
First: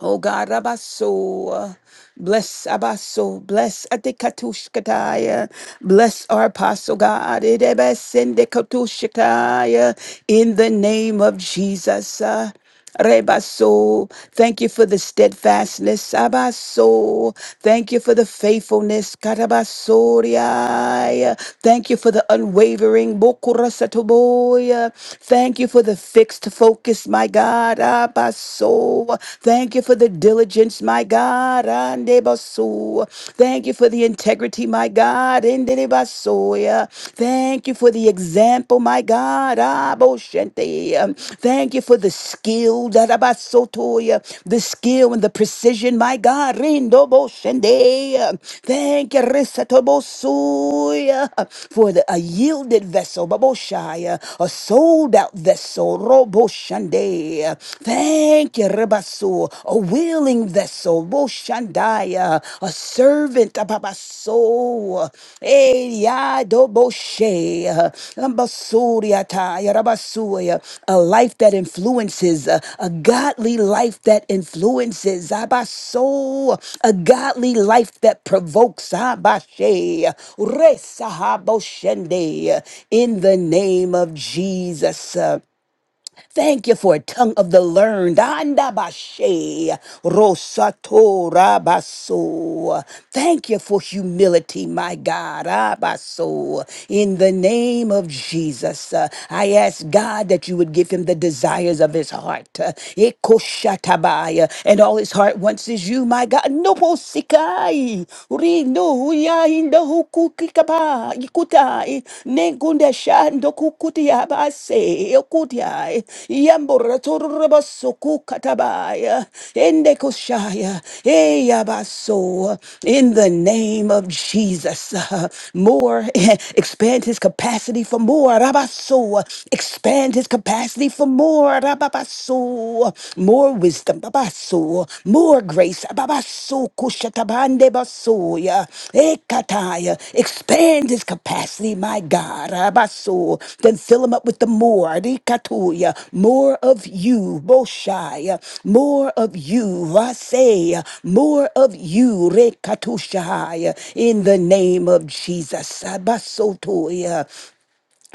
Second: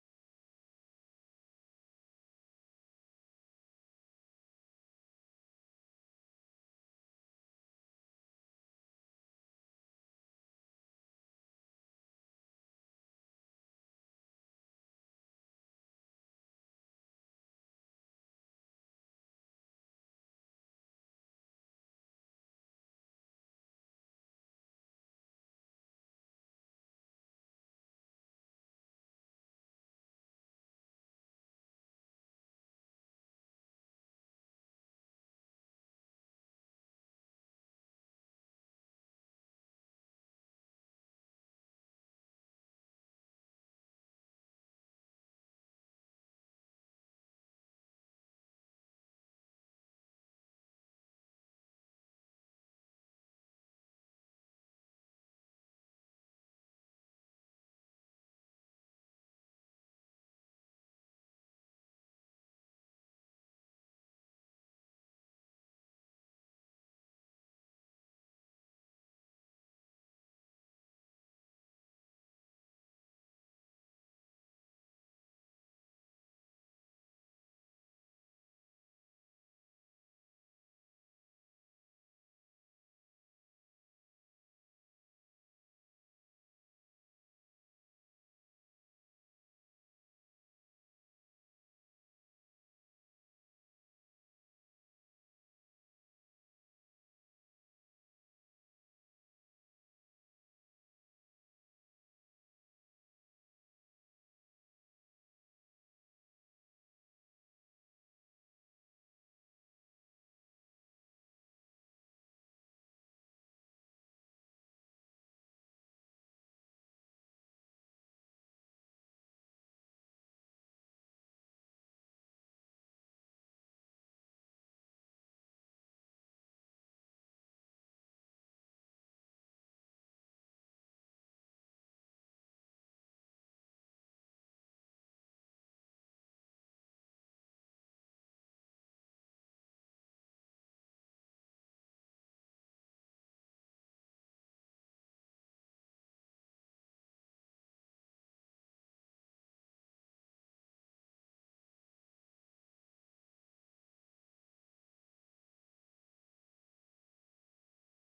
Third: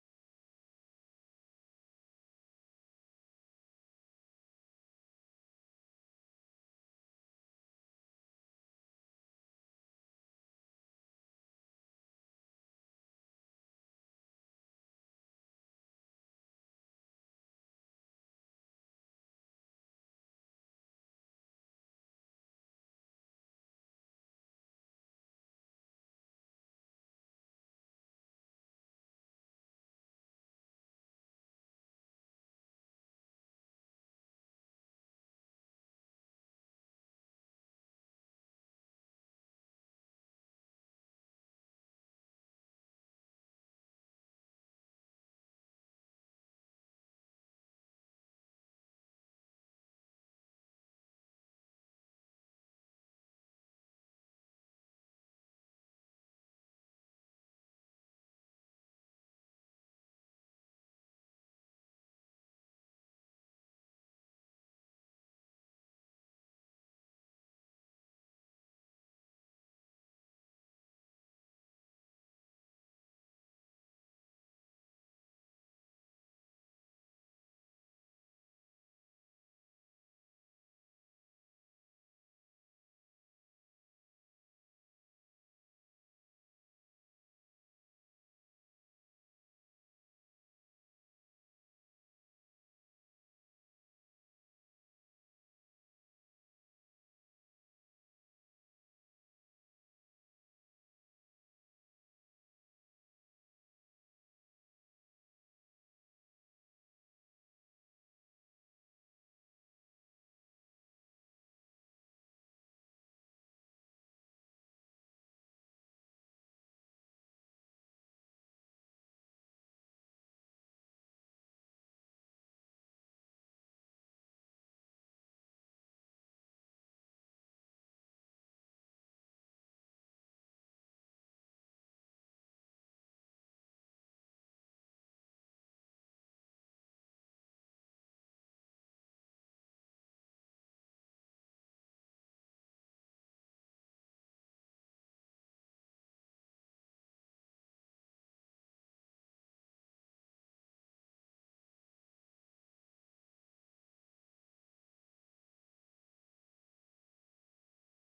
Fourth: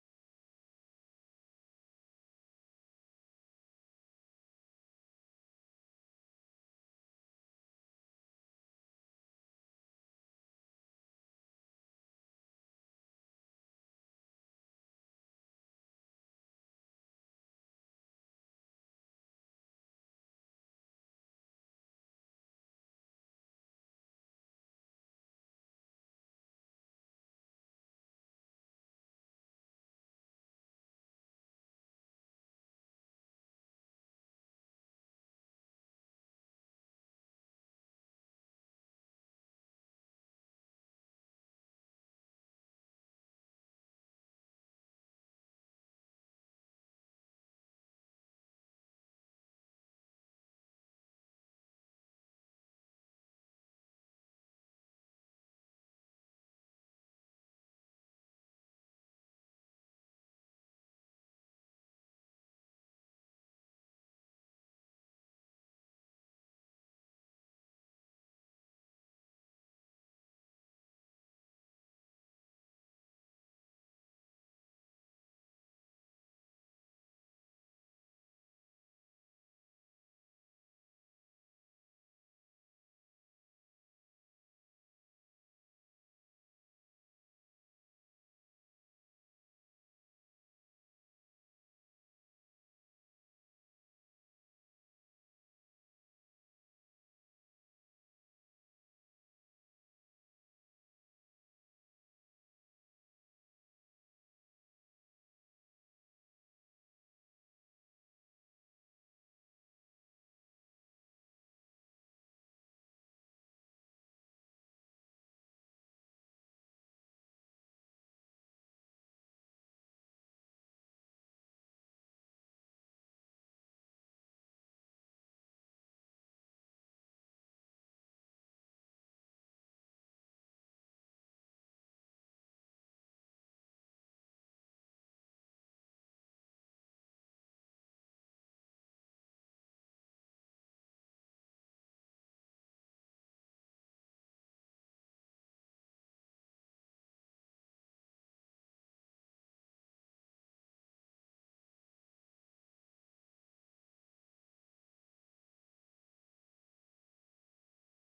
S4: Oh God, Rabaso, bless Abaso, bless Adikatushkataya, bless our apostle God, Idebesendekatushkataya, in the name of Jesus. uh, Rebaso, thank you for the steadfastness, Abaso, thank you for the faithfulness, Karabasoria, thank you for the unwavering, Bokurasatoboya, thank you for the fixed focus, my God, soul. Thank you for the diligence, my God. Andebaso. Thank you for the integrity, my God. Ende basoya. Thank you for the example, my God. Aboshente. Thank you for the skill, Darabasotoya. the skill and the precision, my God. Rindo Rindoboshende. Thank you, Risatobosuya, for the, a yielded vessel, Baboshaya, a sold out vessel, Roboshande. Shande. Thank you, Rebasu, a willing vessel, Boshandaya, a servant, Ababaso, Eyado boshe, Ambasuriataya, Rabasuya, a life that influences, a a godly life that influences, Abaso, a godly life that provokes, Abashe, Resahaboshende, in the name of Jesus. Thank you for a tongue of the learned. Andabashe, rosato rabaso. Thank you for humility, my God. Abaso. In the name of Jesus, uh, I ask God that you would give him the desires of his heart. Uh, Ekoshatabaya. And all his heart wants is you, my God. No posikai. Rino kukikaba ikutai negunde shando kukutia base yokutia yambura turba katabaya ende kushaya eyabaso in the name of Jesus uh, more expand his capacity for more rabaso expand his capacity for more rababaso more wisdom, babaso, more grace, babaso, kushatabande basoya, ekataya, expand his capacity, my God, abaso, then fill him up with the more, rikatuya, more of you, boshaya, more of you, vaseya, more of you, rekatushaya, in the name of Jesus, abasotoya,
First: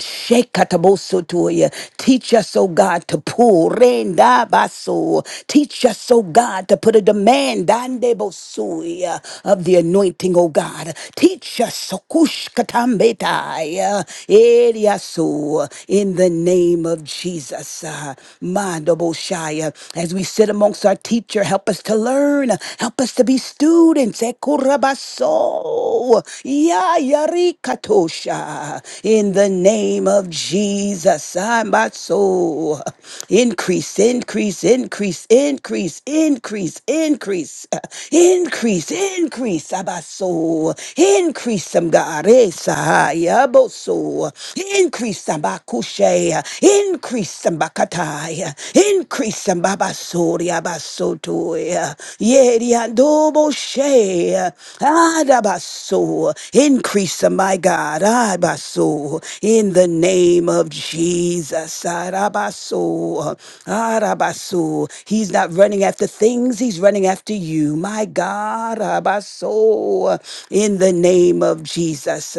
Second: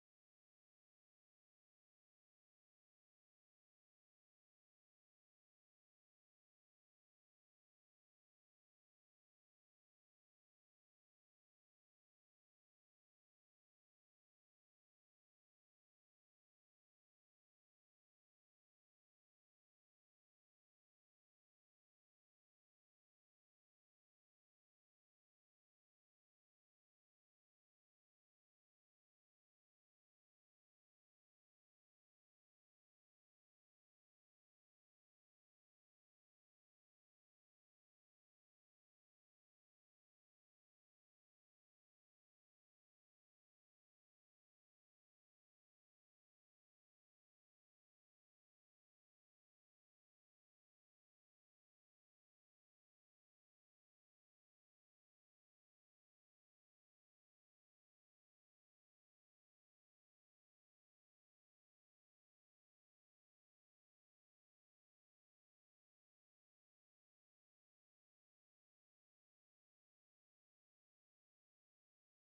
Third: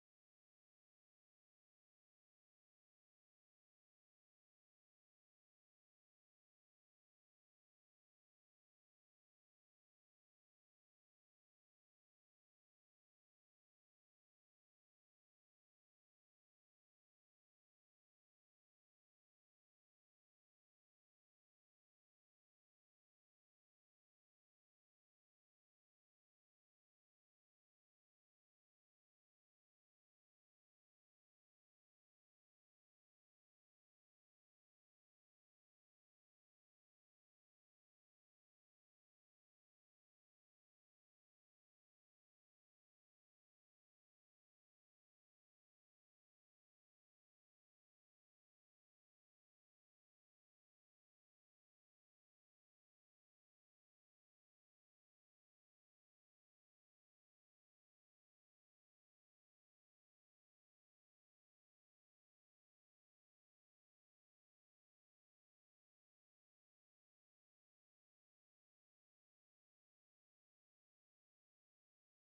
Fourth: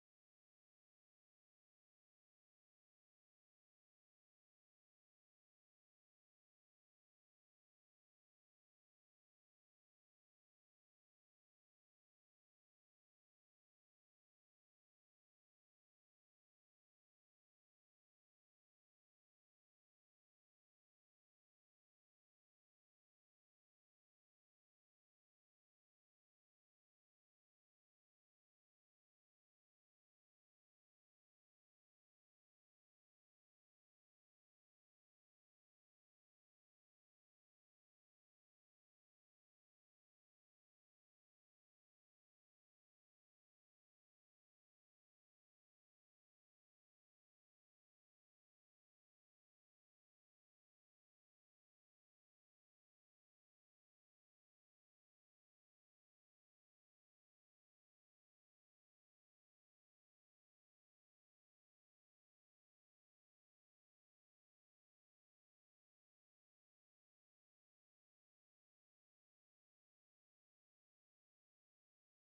S4: Shekatabosotoya. Teach us, oh God, to pull. Rendabaso. Teach us, oh God, to put a demand Dandebosoya, of the anointing, oh God. Teach us Sokushkatambetai, Eriaso, in the name of Jesus. Uh, Mandoboshaya. As we sit amongst our teacher, help us to learn. Help us to be students. Sekurabaso. Ya yarikatosha. In the name of Jesus. Ambaso. Increase, increase, increase, increase, increase, increase, uh, increase, increase. Abaso. Increase some God. Esa. Yaboso. Increase some bakushe. Increase some bakata. Rabasaya. Increase them, Baba Soria Basotoya. Yeriandobo She. Adabaso. Increase them, my God. Adabaso. In the name of Jesus. Adabaso. Adabaso. He's not running after things, he's running after you. My God. Adabaso. In the name of Jesus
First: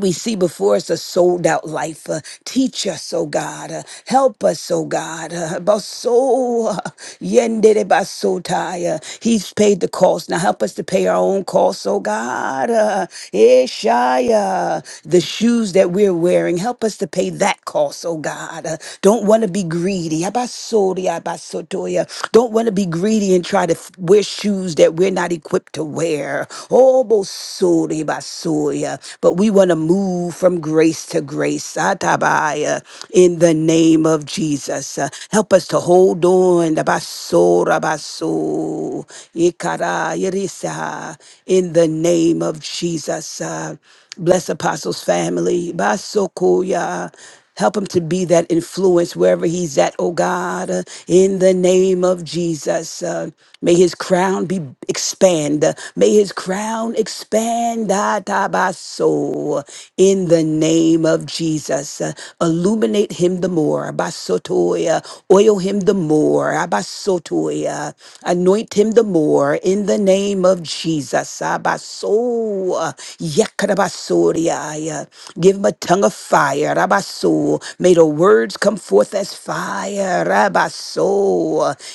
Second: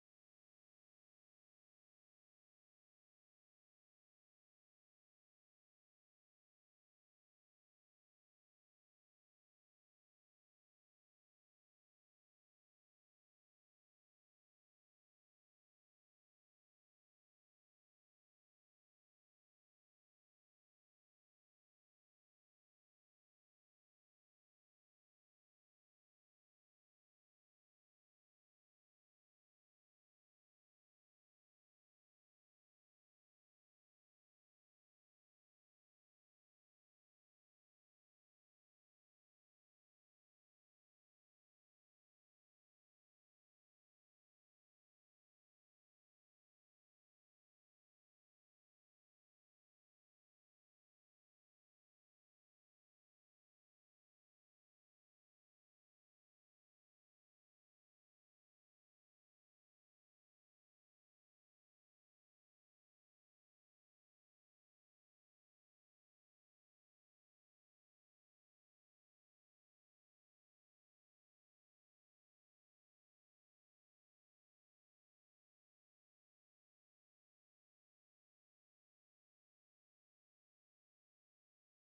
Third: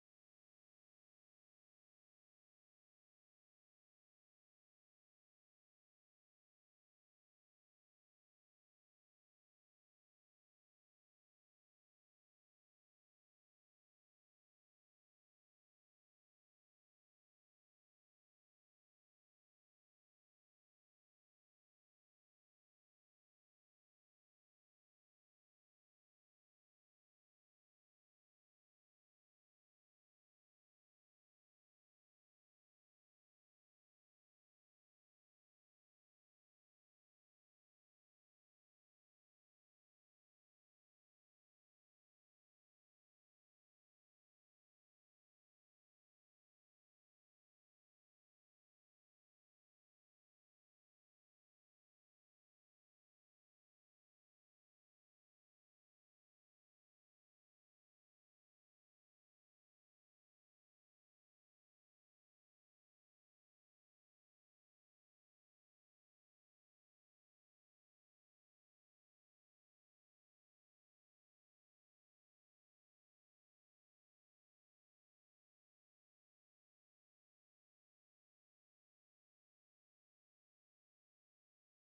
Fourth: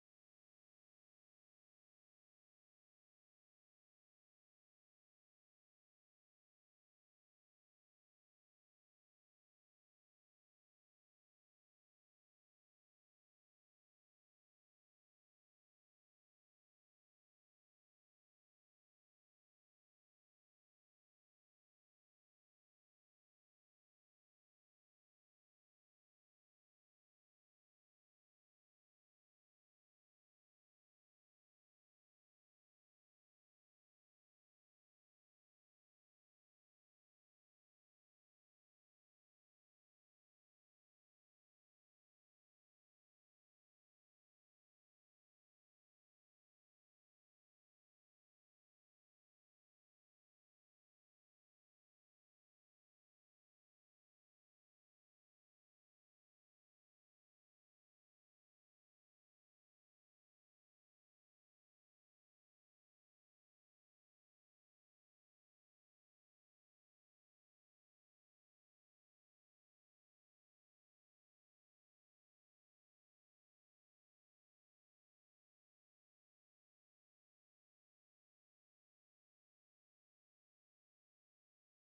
S4: we see before us a sold out life. Uh, teach us, oh God. Uh, help us, oh God. Uh, baso, uh, yendere basotai. Uh, he's paid the cost. Now help us to pay our own costs, oh God. Uh, Ishaya, the shoes that we're wearing, help us to pay that cost, oh God. Uh, don't want to be greedy. Abasori, abasotoya. Don't want to be greedy and try to to f- wear shoes that we're not equipped to wear. Oh, bosori basoya. But we want to move from grace to grace. Atabaya. In the name of Jesus. Uh, help us to hold on. The basora baso. Ikara irisa. In the name of Jesus. Uh, Bless Apostles' family. Basokoya. Help him to be that influence wherever he's at, oh God, uh, in the name of Jesus. Uh, may his crown be expand. Uh, may his crown expand ah, tabaso, in the name of Jesus. Uh, illuminate him the more. abasotoya. Oil him the more. abasotoya. Anoint him the more in the name of Jesus sabaso. Yekarabasoriaya. Give him a tongue of fire. Rabaso. May the words come forth as fire. Rabaso.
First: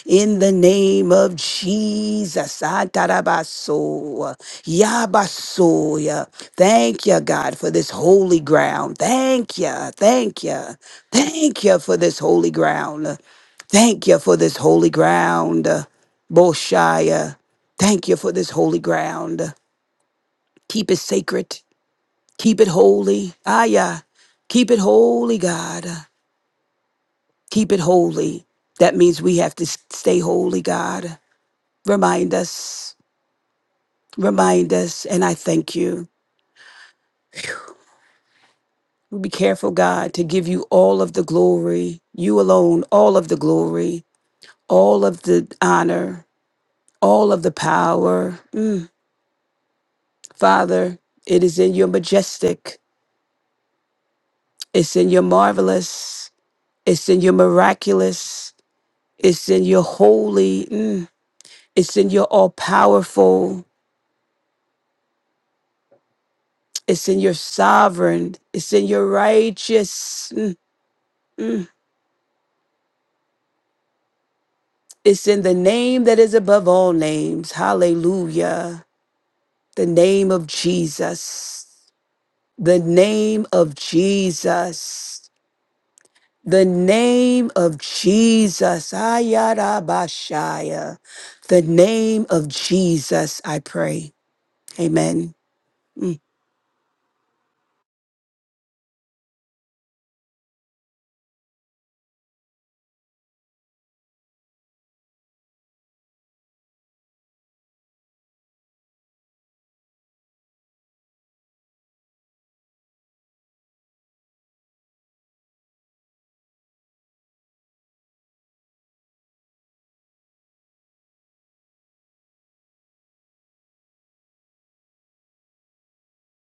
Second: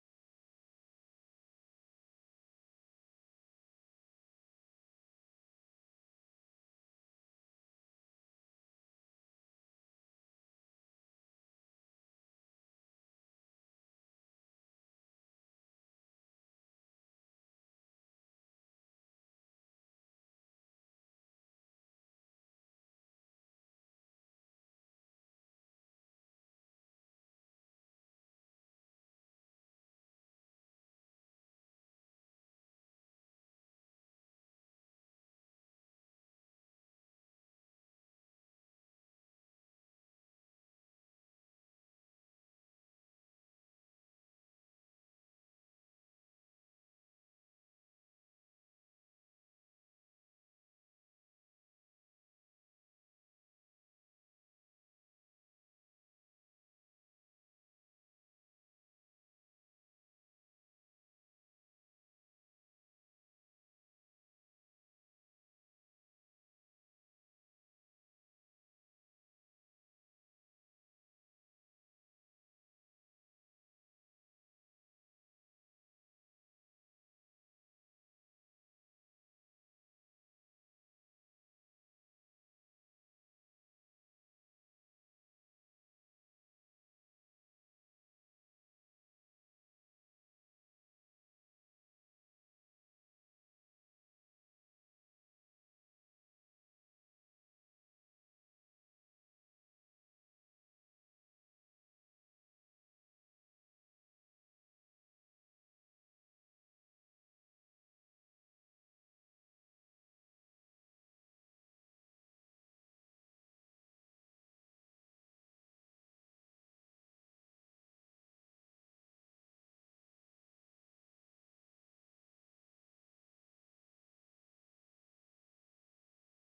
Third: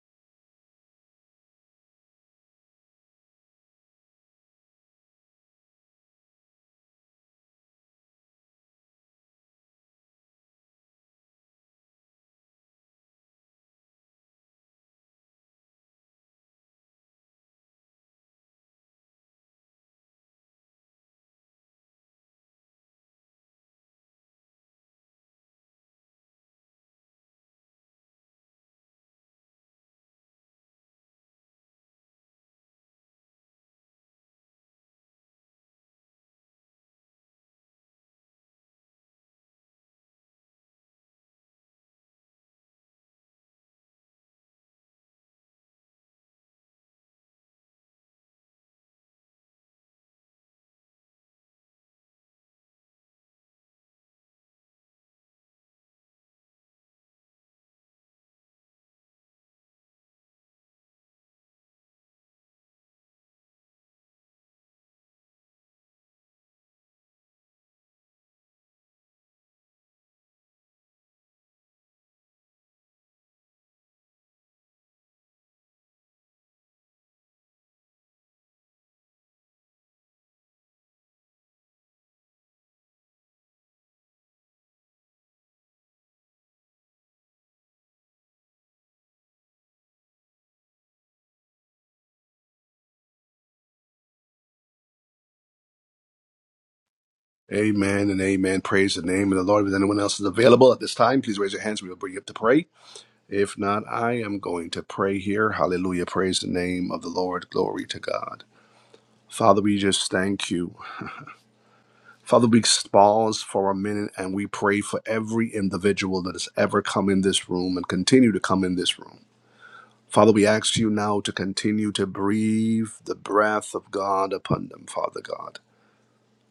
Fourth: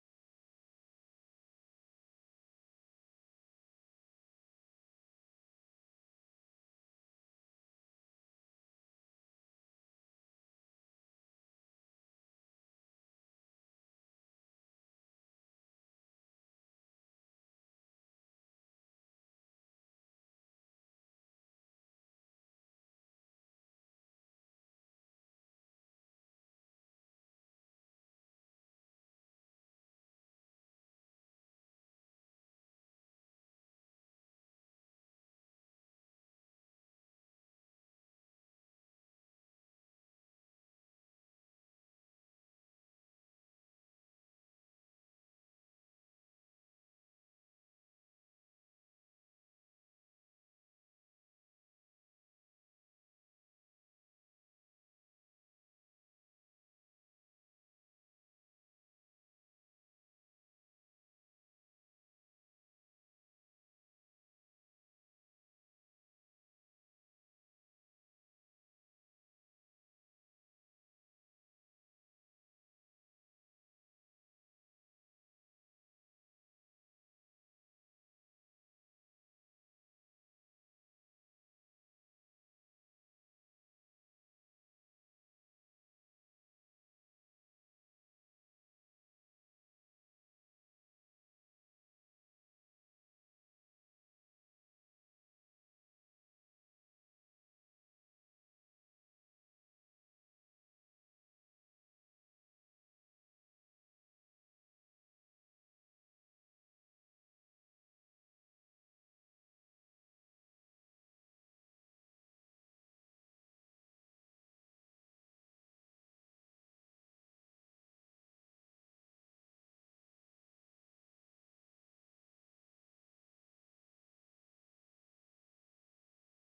S4: In the name of Jesus. Atarabaso. Yabasoya. Thank you, God, for this holy ground. Thank you. Thank you. Thank you for this holy ground. Thank you for this holy ground. Boshaya. Thank you for this holy ground. Keep it sacred. Keep it holy. Ah, yeah. Keep it holy, God. Keep it holy. That means we have to s- stay holy, God. Remind us. Remind us. And I thank you. Be careful, God, to give you all of the glory. You alone, all of the glory, all of the honor, all of the power. Mm, Father, it is in your majestic, it's in your marvelous. It's in your miraculous. It's in your holy. mm. It's in your all powerful. It's in your sovereign. It's in your righteous. mm, mm. It's in the name that is above all names. Hallelujah. The name of Jesus. The name of Jesus. The name of Jesus. Ayarabashaya. The name of Jesus, I pray. Amen.
S1: Amen and amen. Praise the name of the Lord. If anyone else is available at this time, please raise your hands. We will bring you up to pray. If not, I am going to pray here. Hallelujah. Praise the name of the Lord. Glory to God. Father, we just thank you. Father, we pause for a minute and we pray for every individual that has ever come in this room and continue to come in this room. Father, we ask you now to continue to breathe the breath of God upon them, Father God.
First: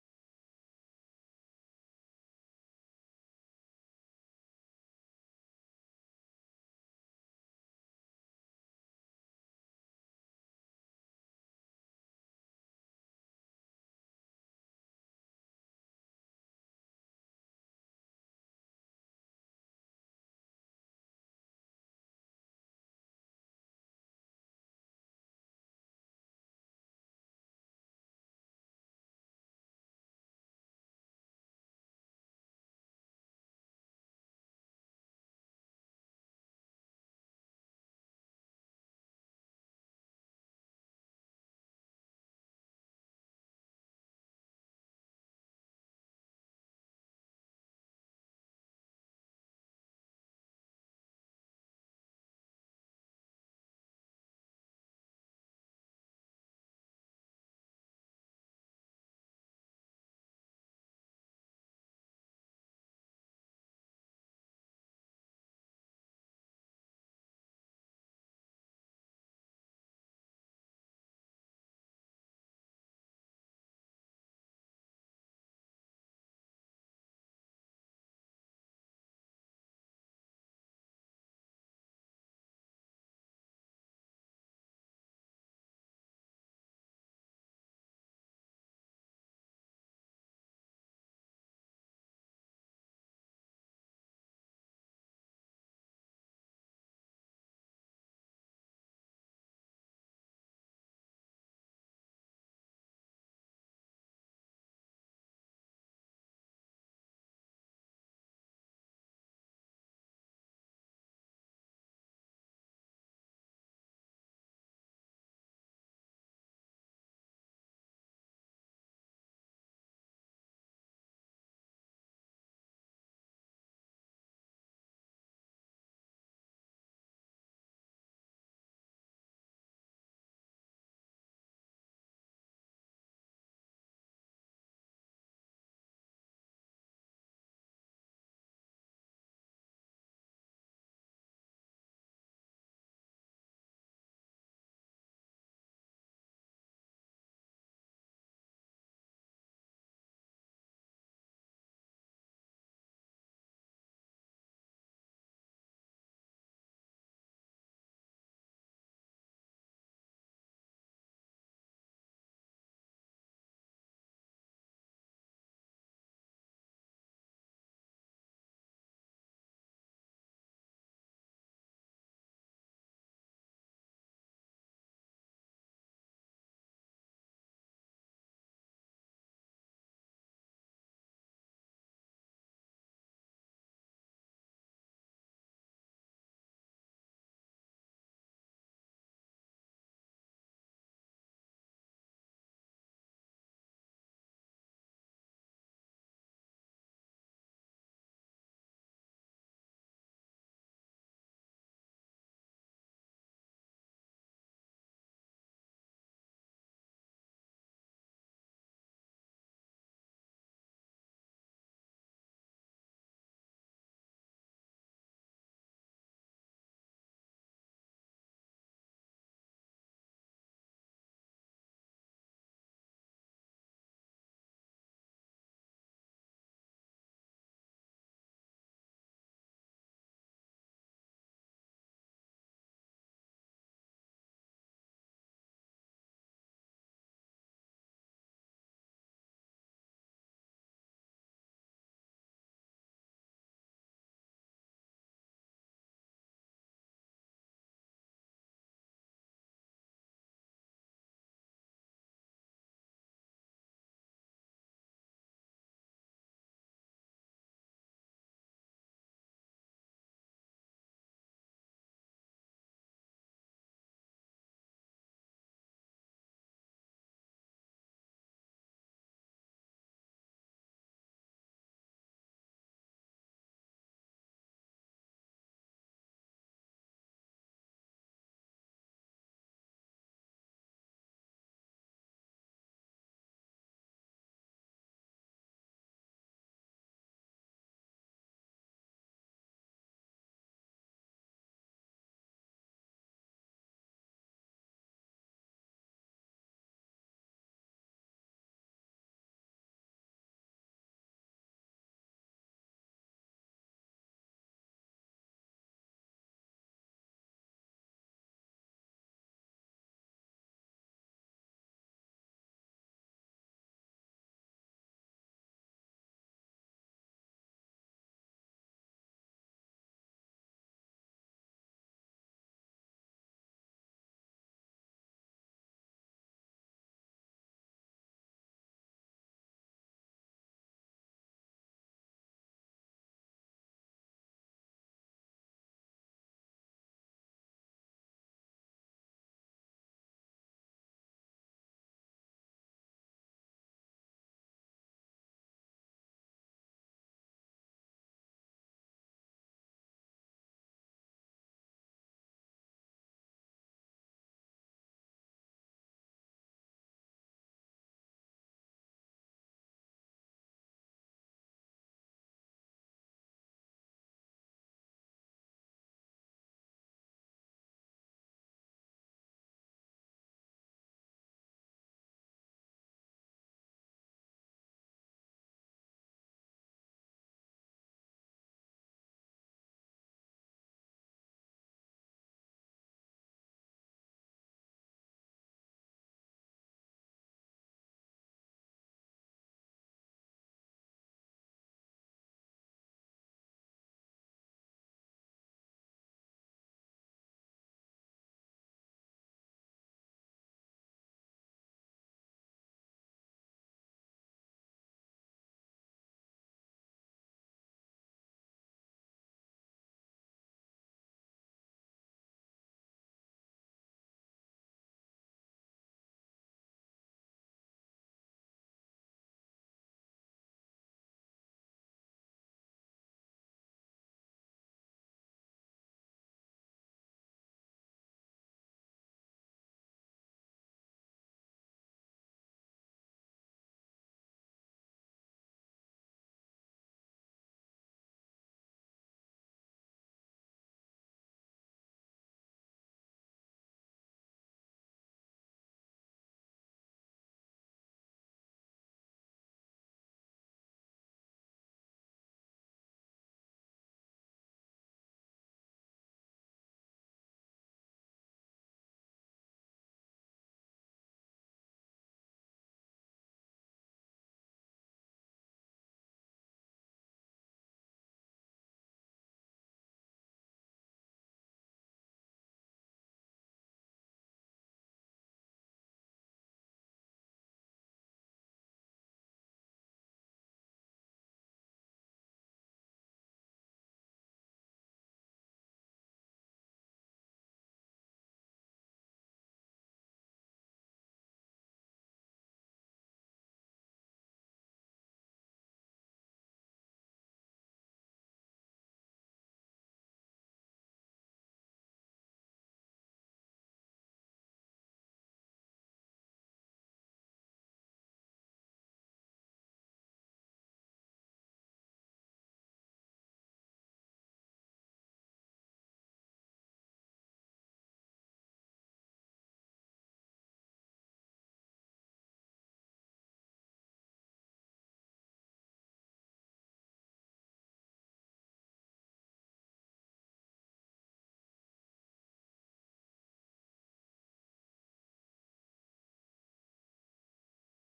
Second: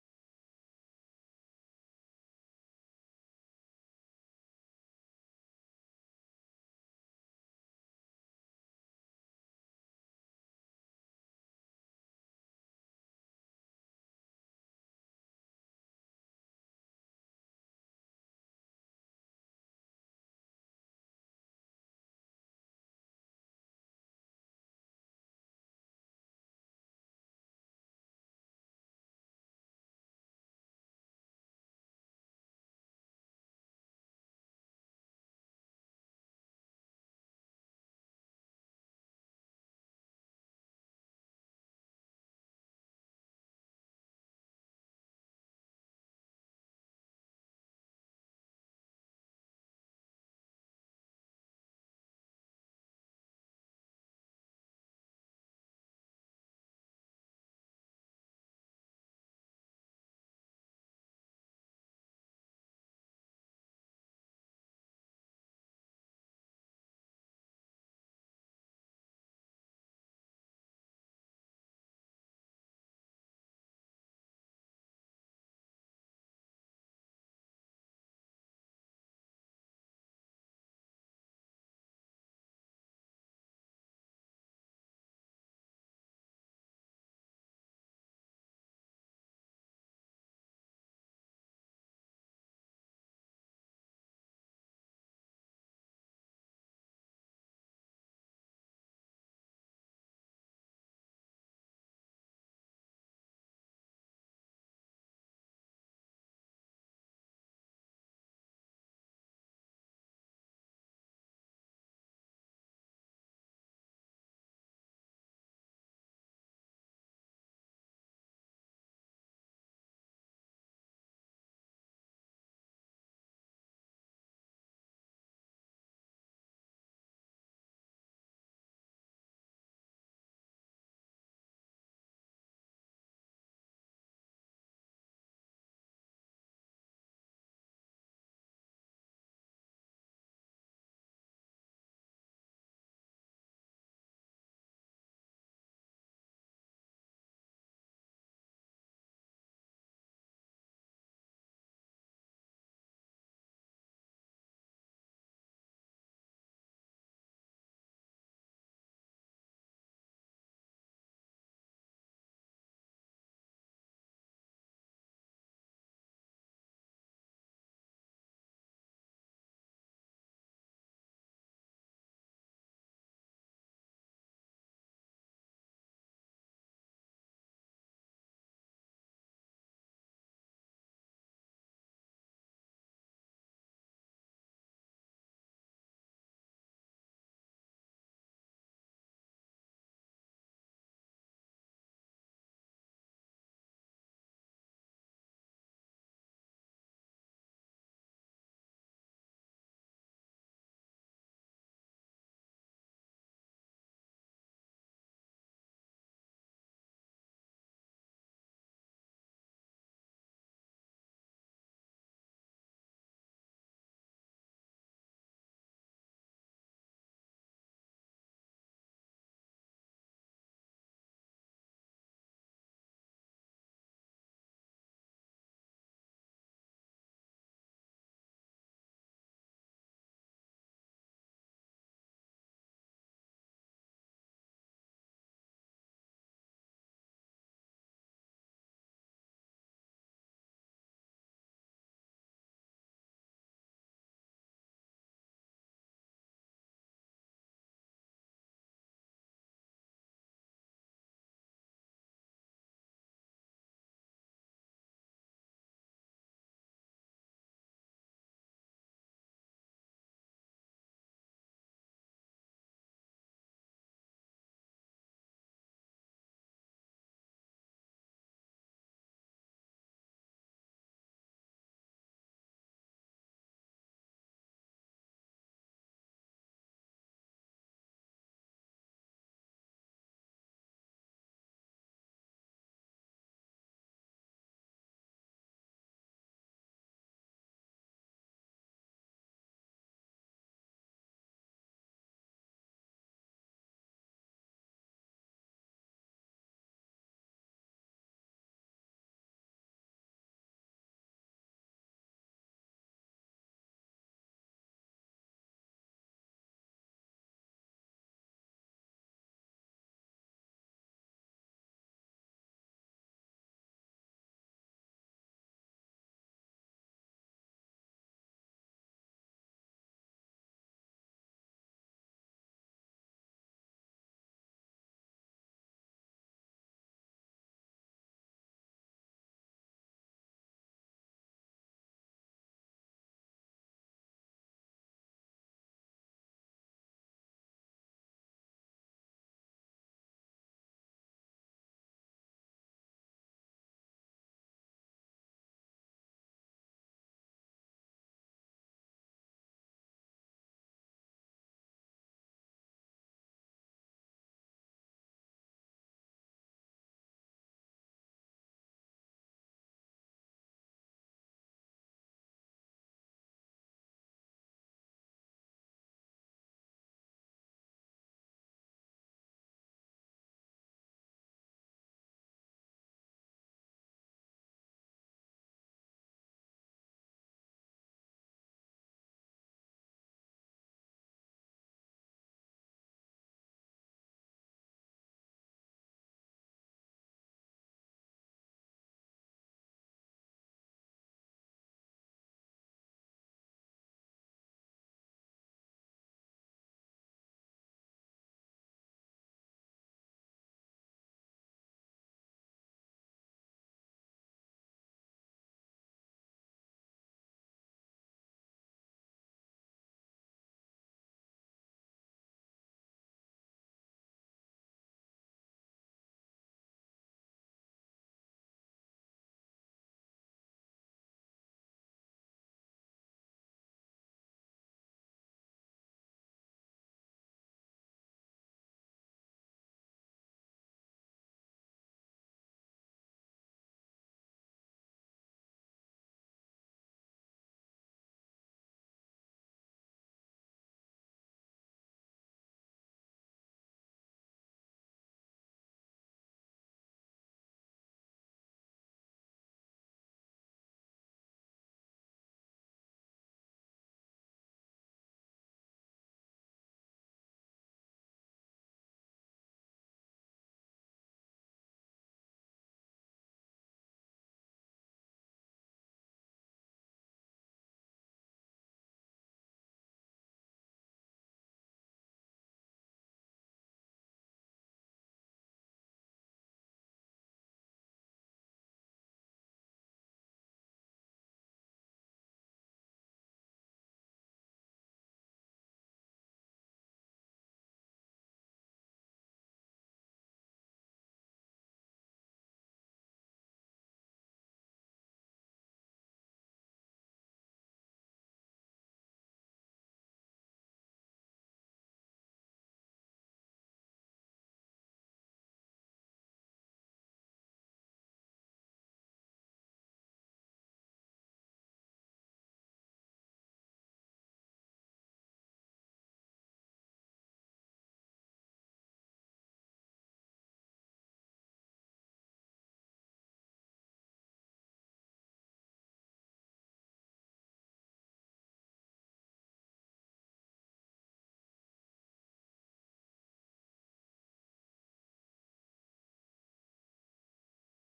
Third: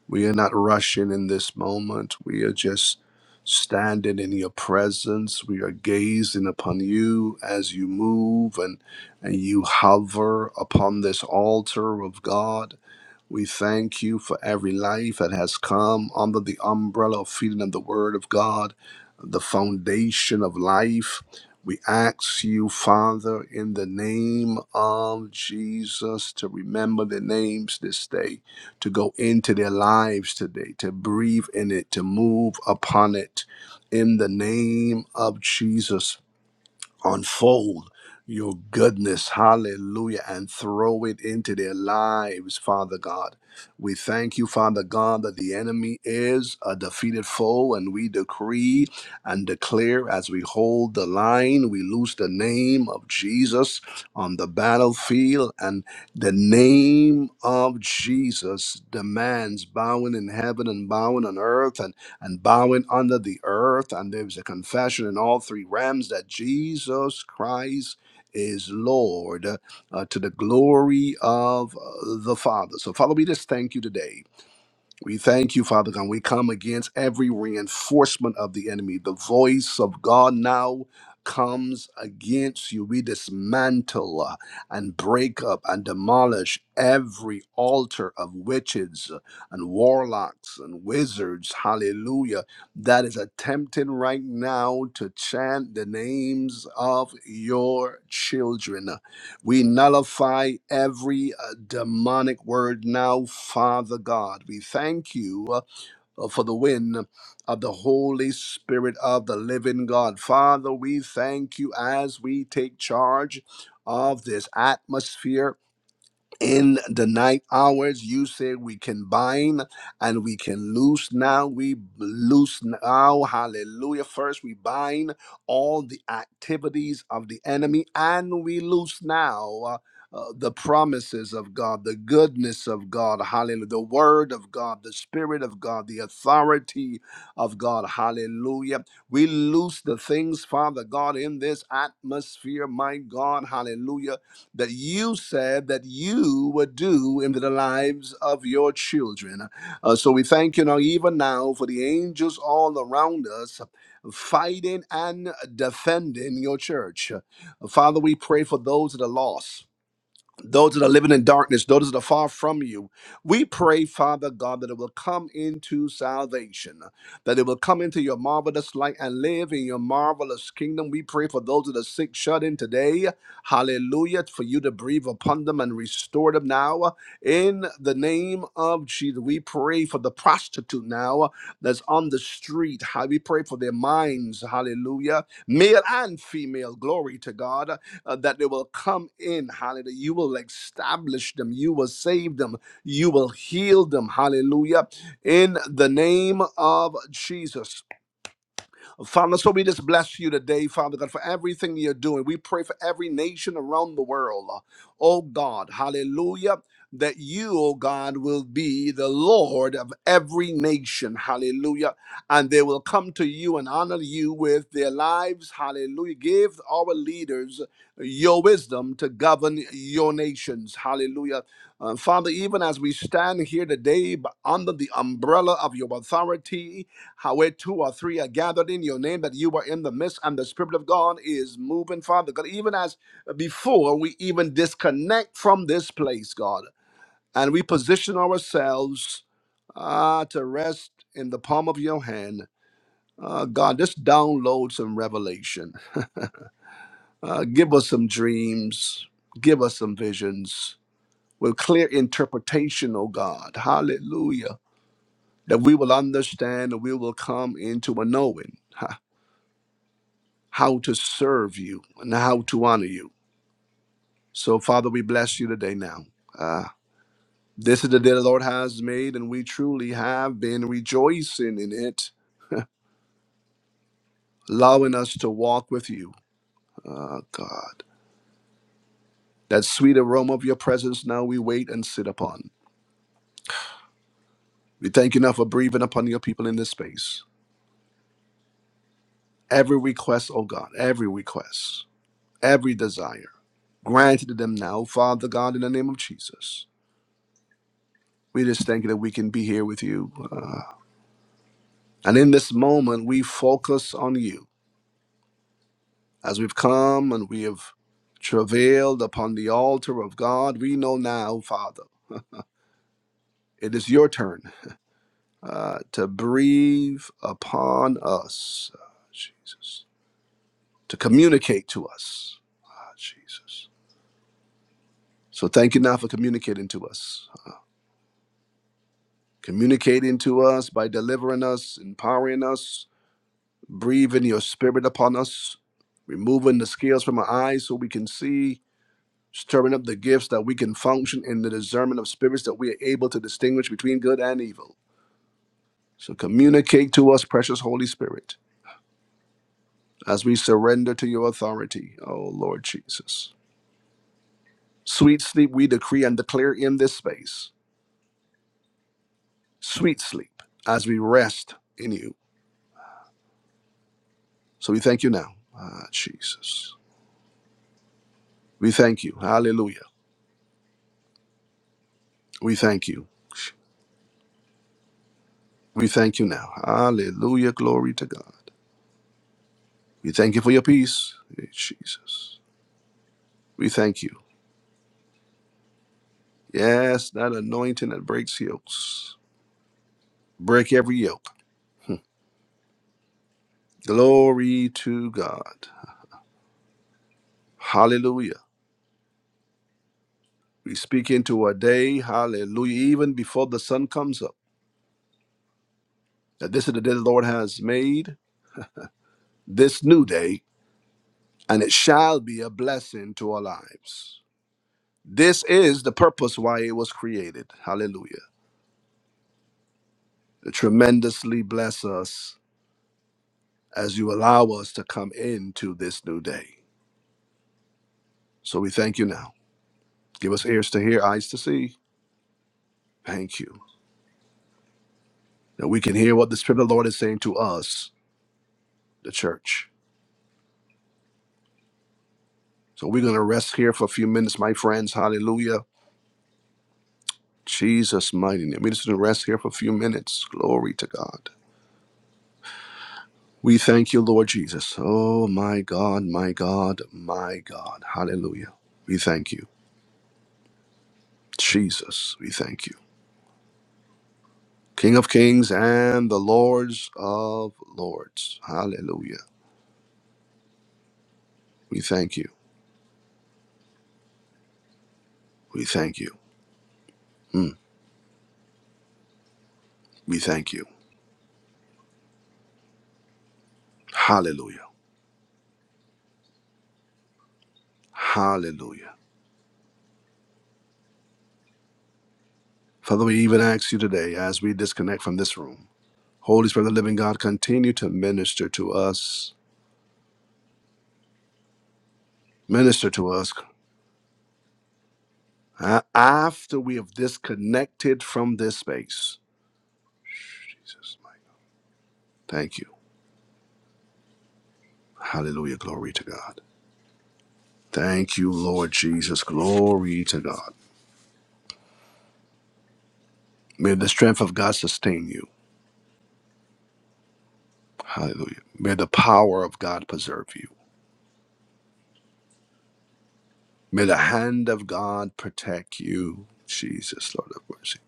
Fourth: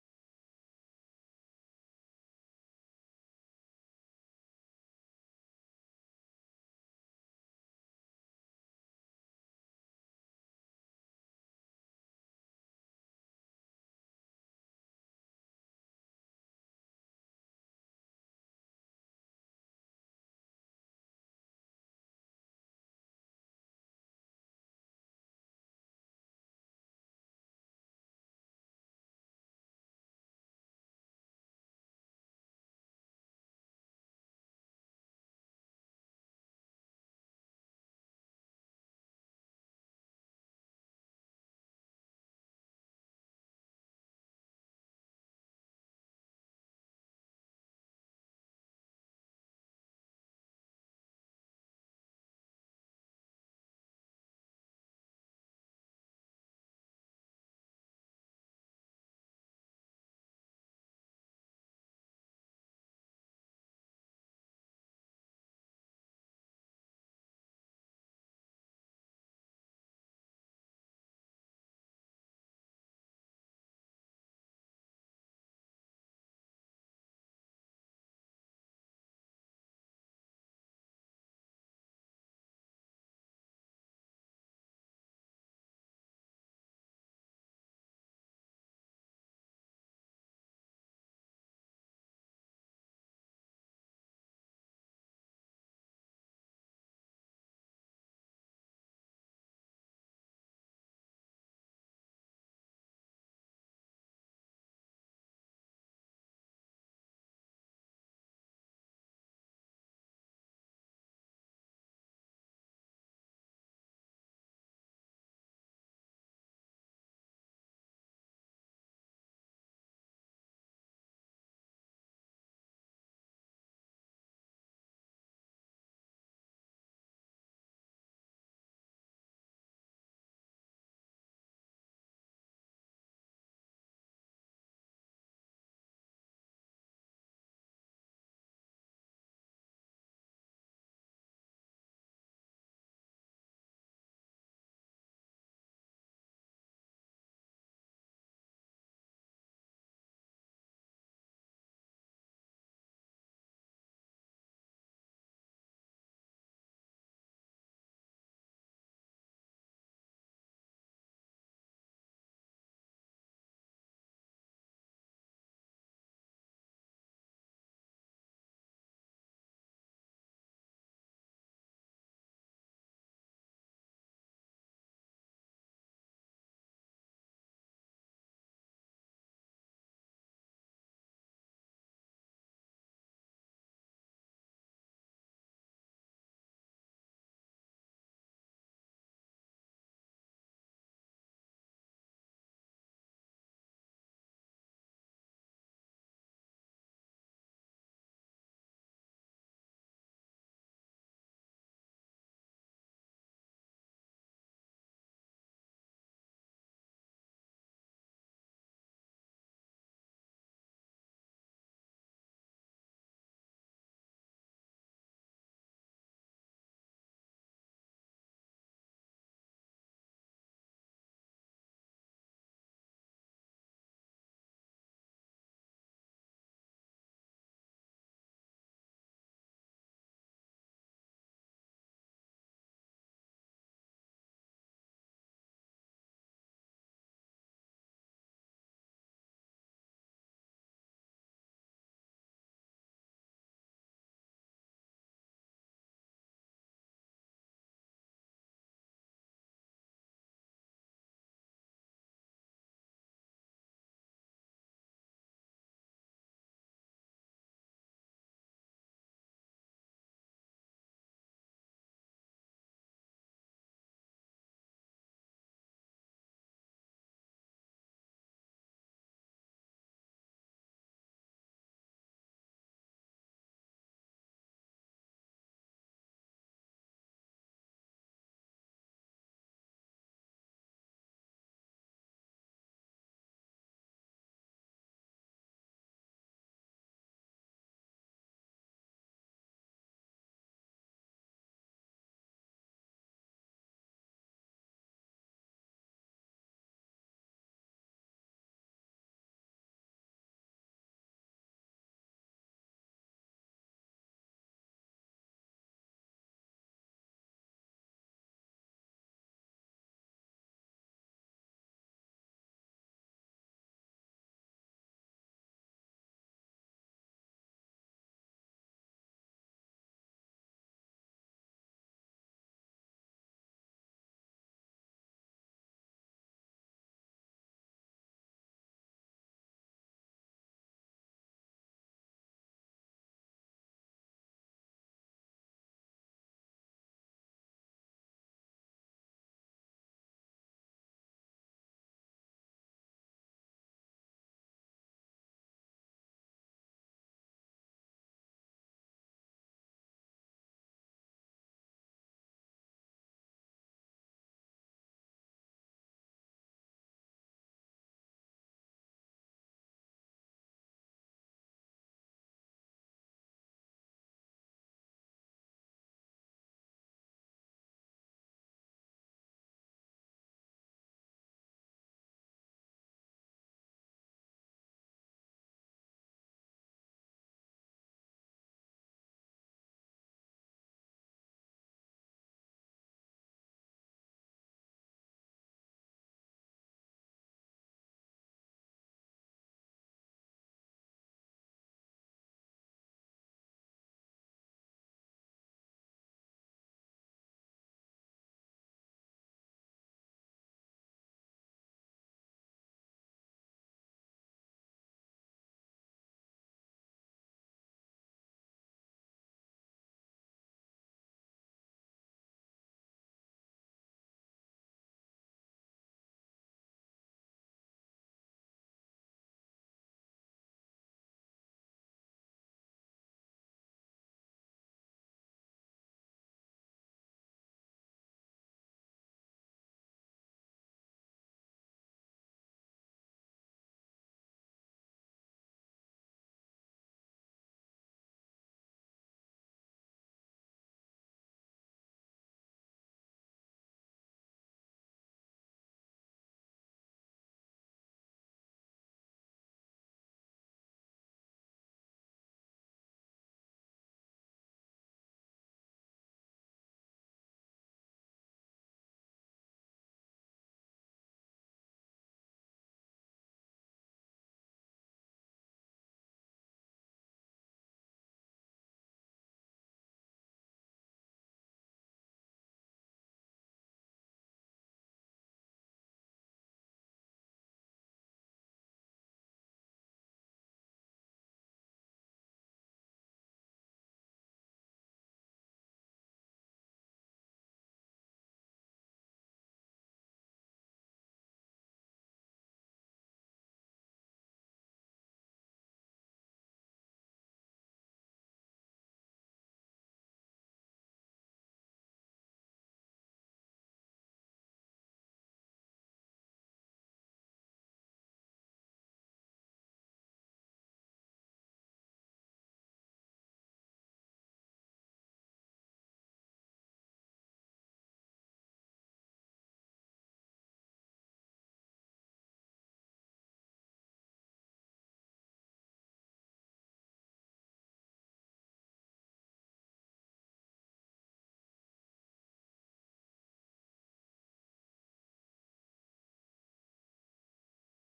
S1: We are not rushing in this moment. We are just standing in your presence. We are gazing upon you as you move and, and you hover upon this altar of God. We thank you for every life that has come under the umbrella of feeding of the Word of God, the foundation of life. We ask you, Father, in the name of Jesus, to remember their names this day, to go into their lives today, to breathe in it, to move upon it. In the name of Jesus, unfold your goodness, hallelujah, and throw it into their lives, Father God. We thank you, Father God, that the enemy is a defeated foe, and we decree and declare as we hold the line, we lose the name of Jesus on the battlefield, and the name of Jesus demands bowing in heaven and bowing on earth, and and bowing under the earth. And there was a confession in all three realms that Jesus Christ is Lord uh, to the glory of uh, the Father. So, Father, we just thank you today we thank you, Father God. We come against every reinforcement of the enemy. The voice of God now comes against you. We dismantle uh, and break up and demolish every altar of witches and warlocks and wizards. Hallelujah. That is attempting right now to chant the names of your children. We nullify every uh, demonic word now, Father God. We thank you uh, for the win of the Holy Spirit of the living God. Father, we thank you as we take charge of this atmosphere in the night hours you say we can bind and we can loose now we loose now hallelujah first we bind all the activities of the enemy and we loose now uh, uh, the promises of God, the goodness of God, hallelujah, the word of God, the spirit of God, the authority of God, hallelujah. We loose the things, Father God, in this atmosphere, my God, hallelujah that you said that you would do in the lives of your children. Uh, so we thank you now, even now, for the angels all around us fighting and defending your church. Uh, Father, we pray for those that are lost those that are living in darkness, those that are far from you. We pray, Father God, that it will come into salvation, that it will come into your marvelous light and live in your marvelous kingdom. We pray for those that are sick, shut in today. Hallelujah. For you to breathe upon them and restore them now. In the name of Jesus, we pray for the prostitute now that's on the street. How We pray for their minds. Hallelujah. Male and female. Glory to God uh, that they will come in. Hallelujah. You will establish them. You will save them. You will heal them. Hallelujah. In the name of Jesus. Father, so we just bless you today, Father God, for everything you're doing. We pray for every nation around the world. uh, Oh God, hallelujah, that you, oh God, will be the Lord of every nation. Hallelujah. And they will come to you and honor you with their lives. Hallelujah. Give our leaders your wisdom to govern your nations. Hallelujah. Uh, Father, even as we stand here today b- under the umbrella of your authority, how where two or three are gathered in your name, that you are in the midst, and the Spirit of God is moving, Father God. Even as before, we even disconnect from this place, God, and we position ourselves ah, to rest in the palm of your hand. Uh, God, just download some revelation. Uh, give us some dreams. Give us some visions with clear interpretation, oh God. Hallelujah. That we will understand and we will come into a knowing. how to serve you and how to honor you. So, Father, we bless you today now. Uh, this is the day the Lord has made, and we truly have been rejoicing in it, allowing us to walk with you, uh, God. That sweet aroma of your presence now we wait and sit upon. We thank you now for breathing upon your people in this space. Every request, oh God, every request, every desire, granted to them now, Father God, in the name of Jesus. We just thank you that we can be here with you. uh, And in this moment, we focus on you. As we've come and we have travailed upon the altar of God, we know now, Father, it is your turn uh, to breathe upon us, Ah, Jesus, to communicate to us, Ah, Jesus. So thank you now for communicating to us, communicating to us by delivering us, empowering us, breathing your spirit upon us, removing the scales from our eyes so we can see stirring up the gifts that we can function in the discernment of spirits that we are able to distinguish between good and evil. So communicate to us, precious Holy Spirit, as we surrender to your authority, oh Lord Jesus. Sweet sleep we decree and declare in this space. Sweet sleep as we rest in you. So we thank you now. Ah, Jesus. We thank you. Hallelujah. We thank you. We thank you now. Hallelujah. Glory to God. We thank you for your peace. Eh, Jesus. We thank you. Yes, that anointing that breaks yokes. Break every yoke. Glory to God. Hallelujah. We speak into a day, hallelujah, even before the sun comes up, that this is the day the Lord has made, this new day, and it shall be a blessing to our lives. This is the purpose why it was created. Hallelujah. To tremendously bless us as you allow us to come into this new day. So we thank you now. Give us ears to hear, eyes to see. Thank you. that we can hear what the Spirit of the Lord is saying to us, the church. So we're going to rest here for a few minutes, my friends. Hallelujah. Jesus' mighty name. We're just going to rest here for a few minutes. Glory to God. We thank you, Lord Jesus. Oh, my God, my God, my God. Hallelujah. We thank you. Jesus, we thank you. King of kings and the Lords of lords. Hallelujah. We thank you. We thank you. Mm, we thank you. Hallelujah. Hallelujah. Father, we even ask you today as we disconnect from this room. Holy Spirit of the living God, continue to minister to us. Minister to us a- after we have disconnected from this space. Jesus, my God. Thank you. Hallelujah. Glory to God. Thank you, Lord Jesus. Glory to God. May the strength of God sustain you. Hallelujah. May the power of God preserve you. May the hand of God protect you. Jesus, Lord of mercy.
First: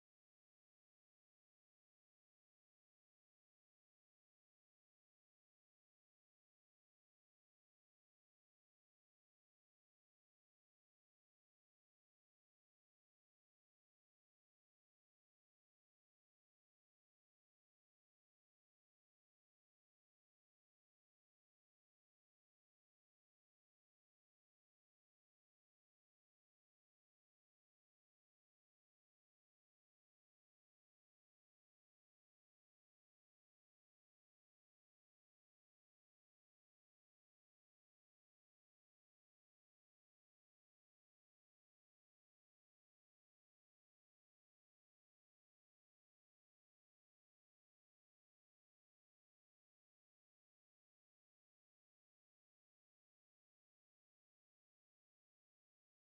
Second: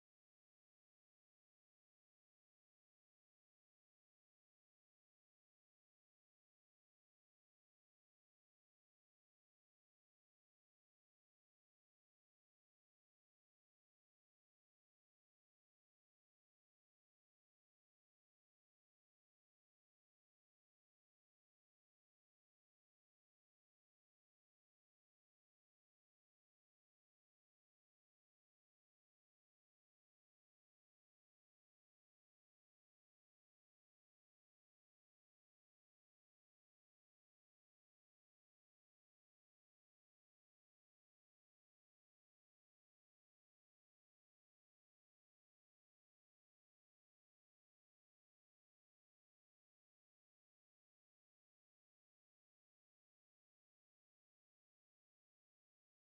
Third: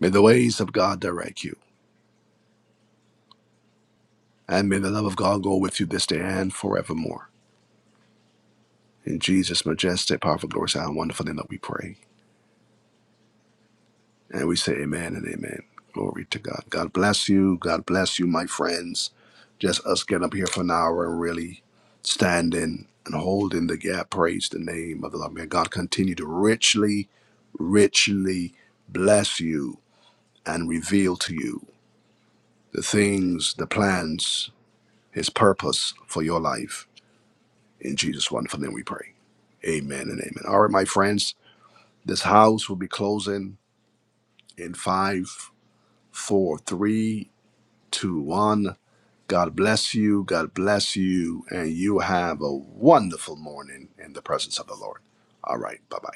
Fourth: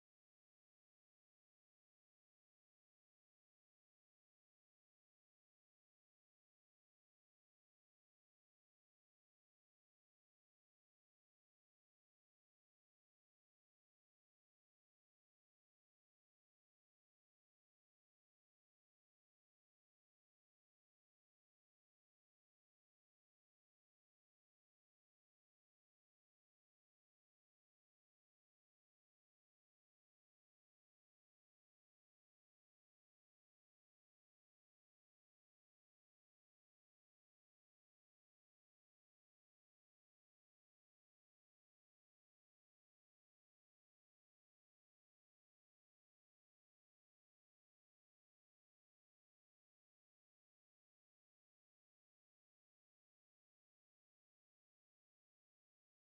S1: May the ways of God direct you. And may the love of God go with you this day and forevermore. In Jesus' majestic, powerful, glorious, and wonderful name that we pray. And we say amen and amen. Glory to God. God bless you. God bless you, my friends. Just us getting up here for an hour and really standing and holding the gap. Praise the name of the Lord. May God continue to richly, richly bless you and reveal to you the things, the plans, his purpose for your life In Jesus' wonderful name we pray. Amen and amen. All right, my friends, this house will be closing in five, four, three, two, one. God bless you. God bless you. And you have a wonderful morning in the presence of the Lord. All right. Bye bye.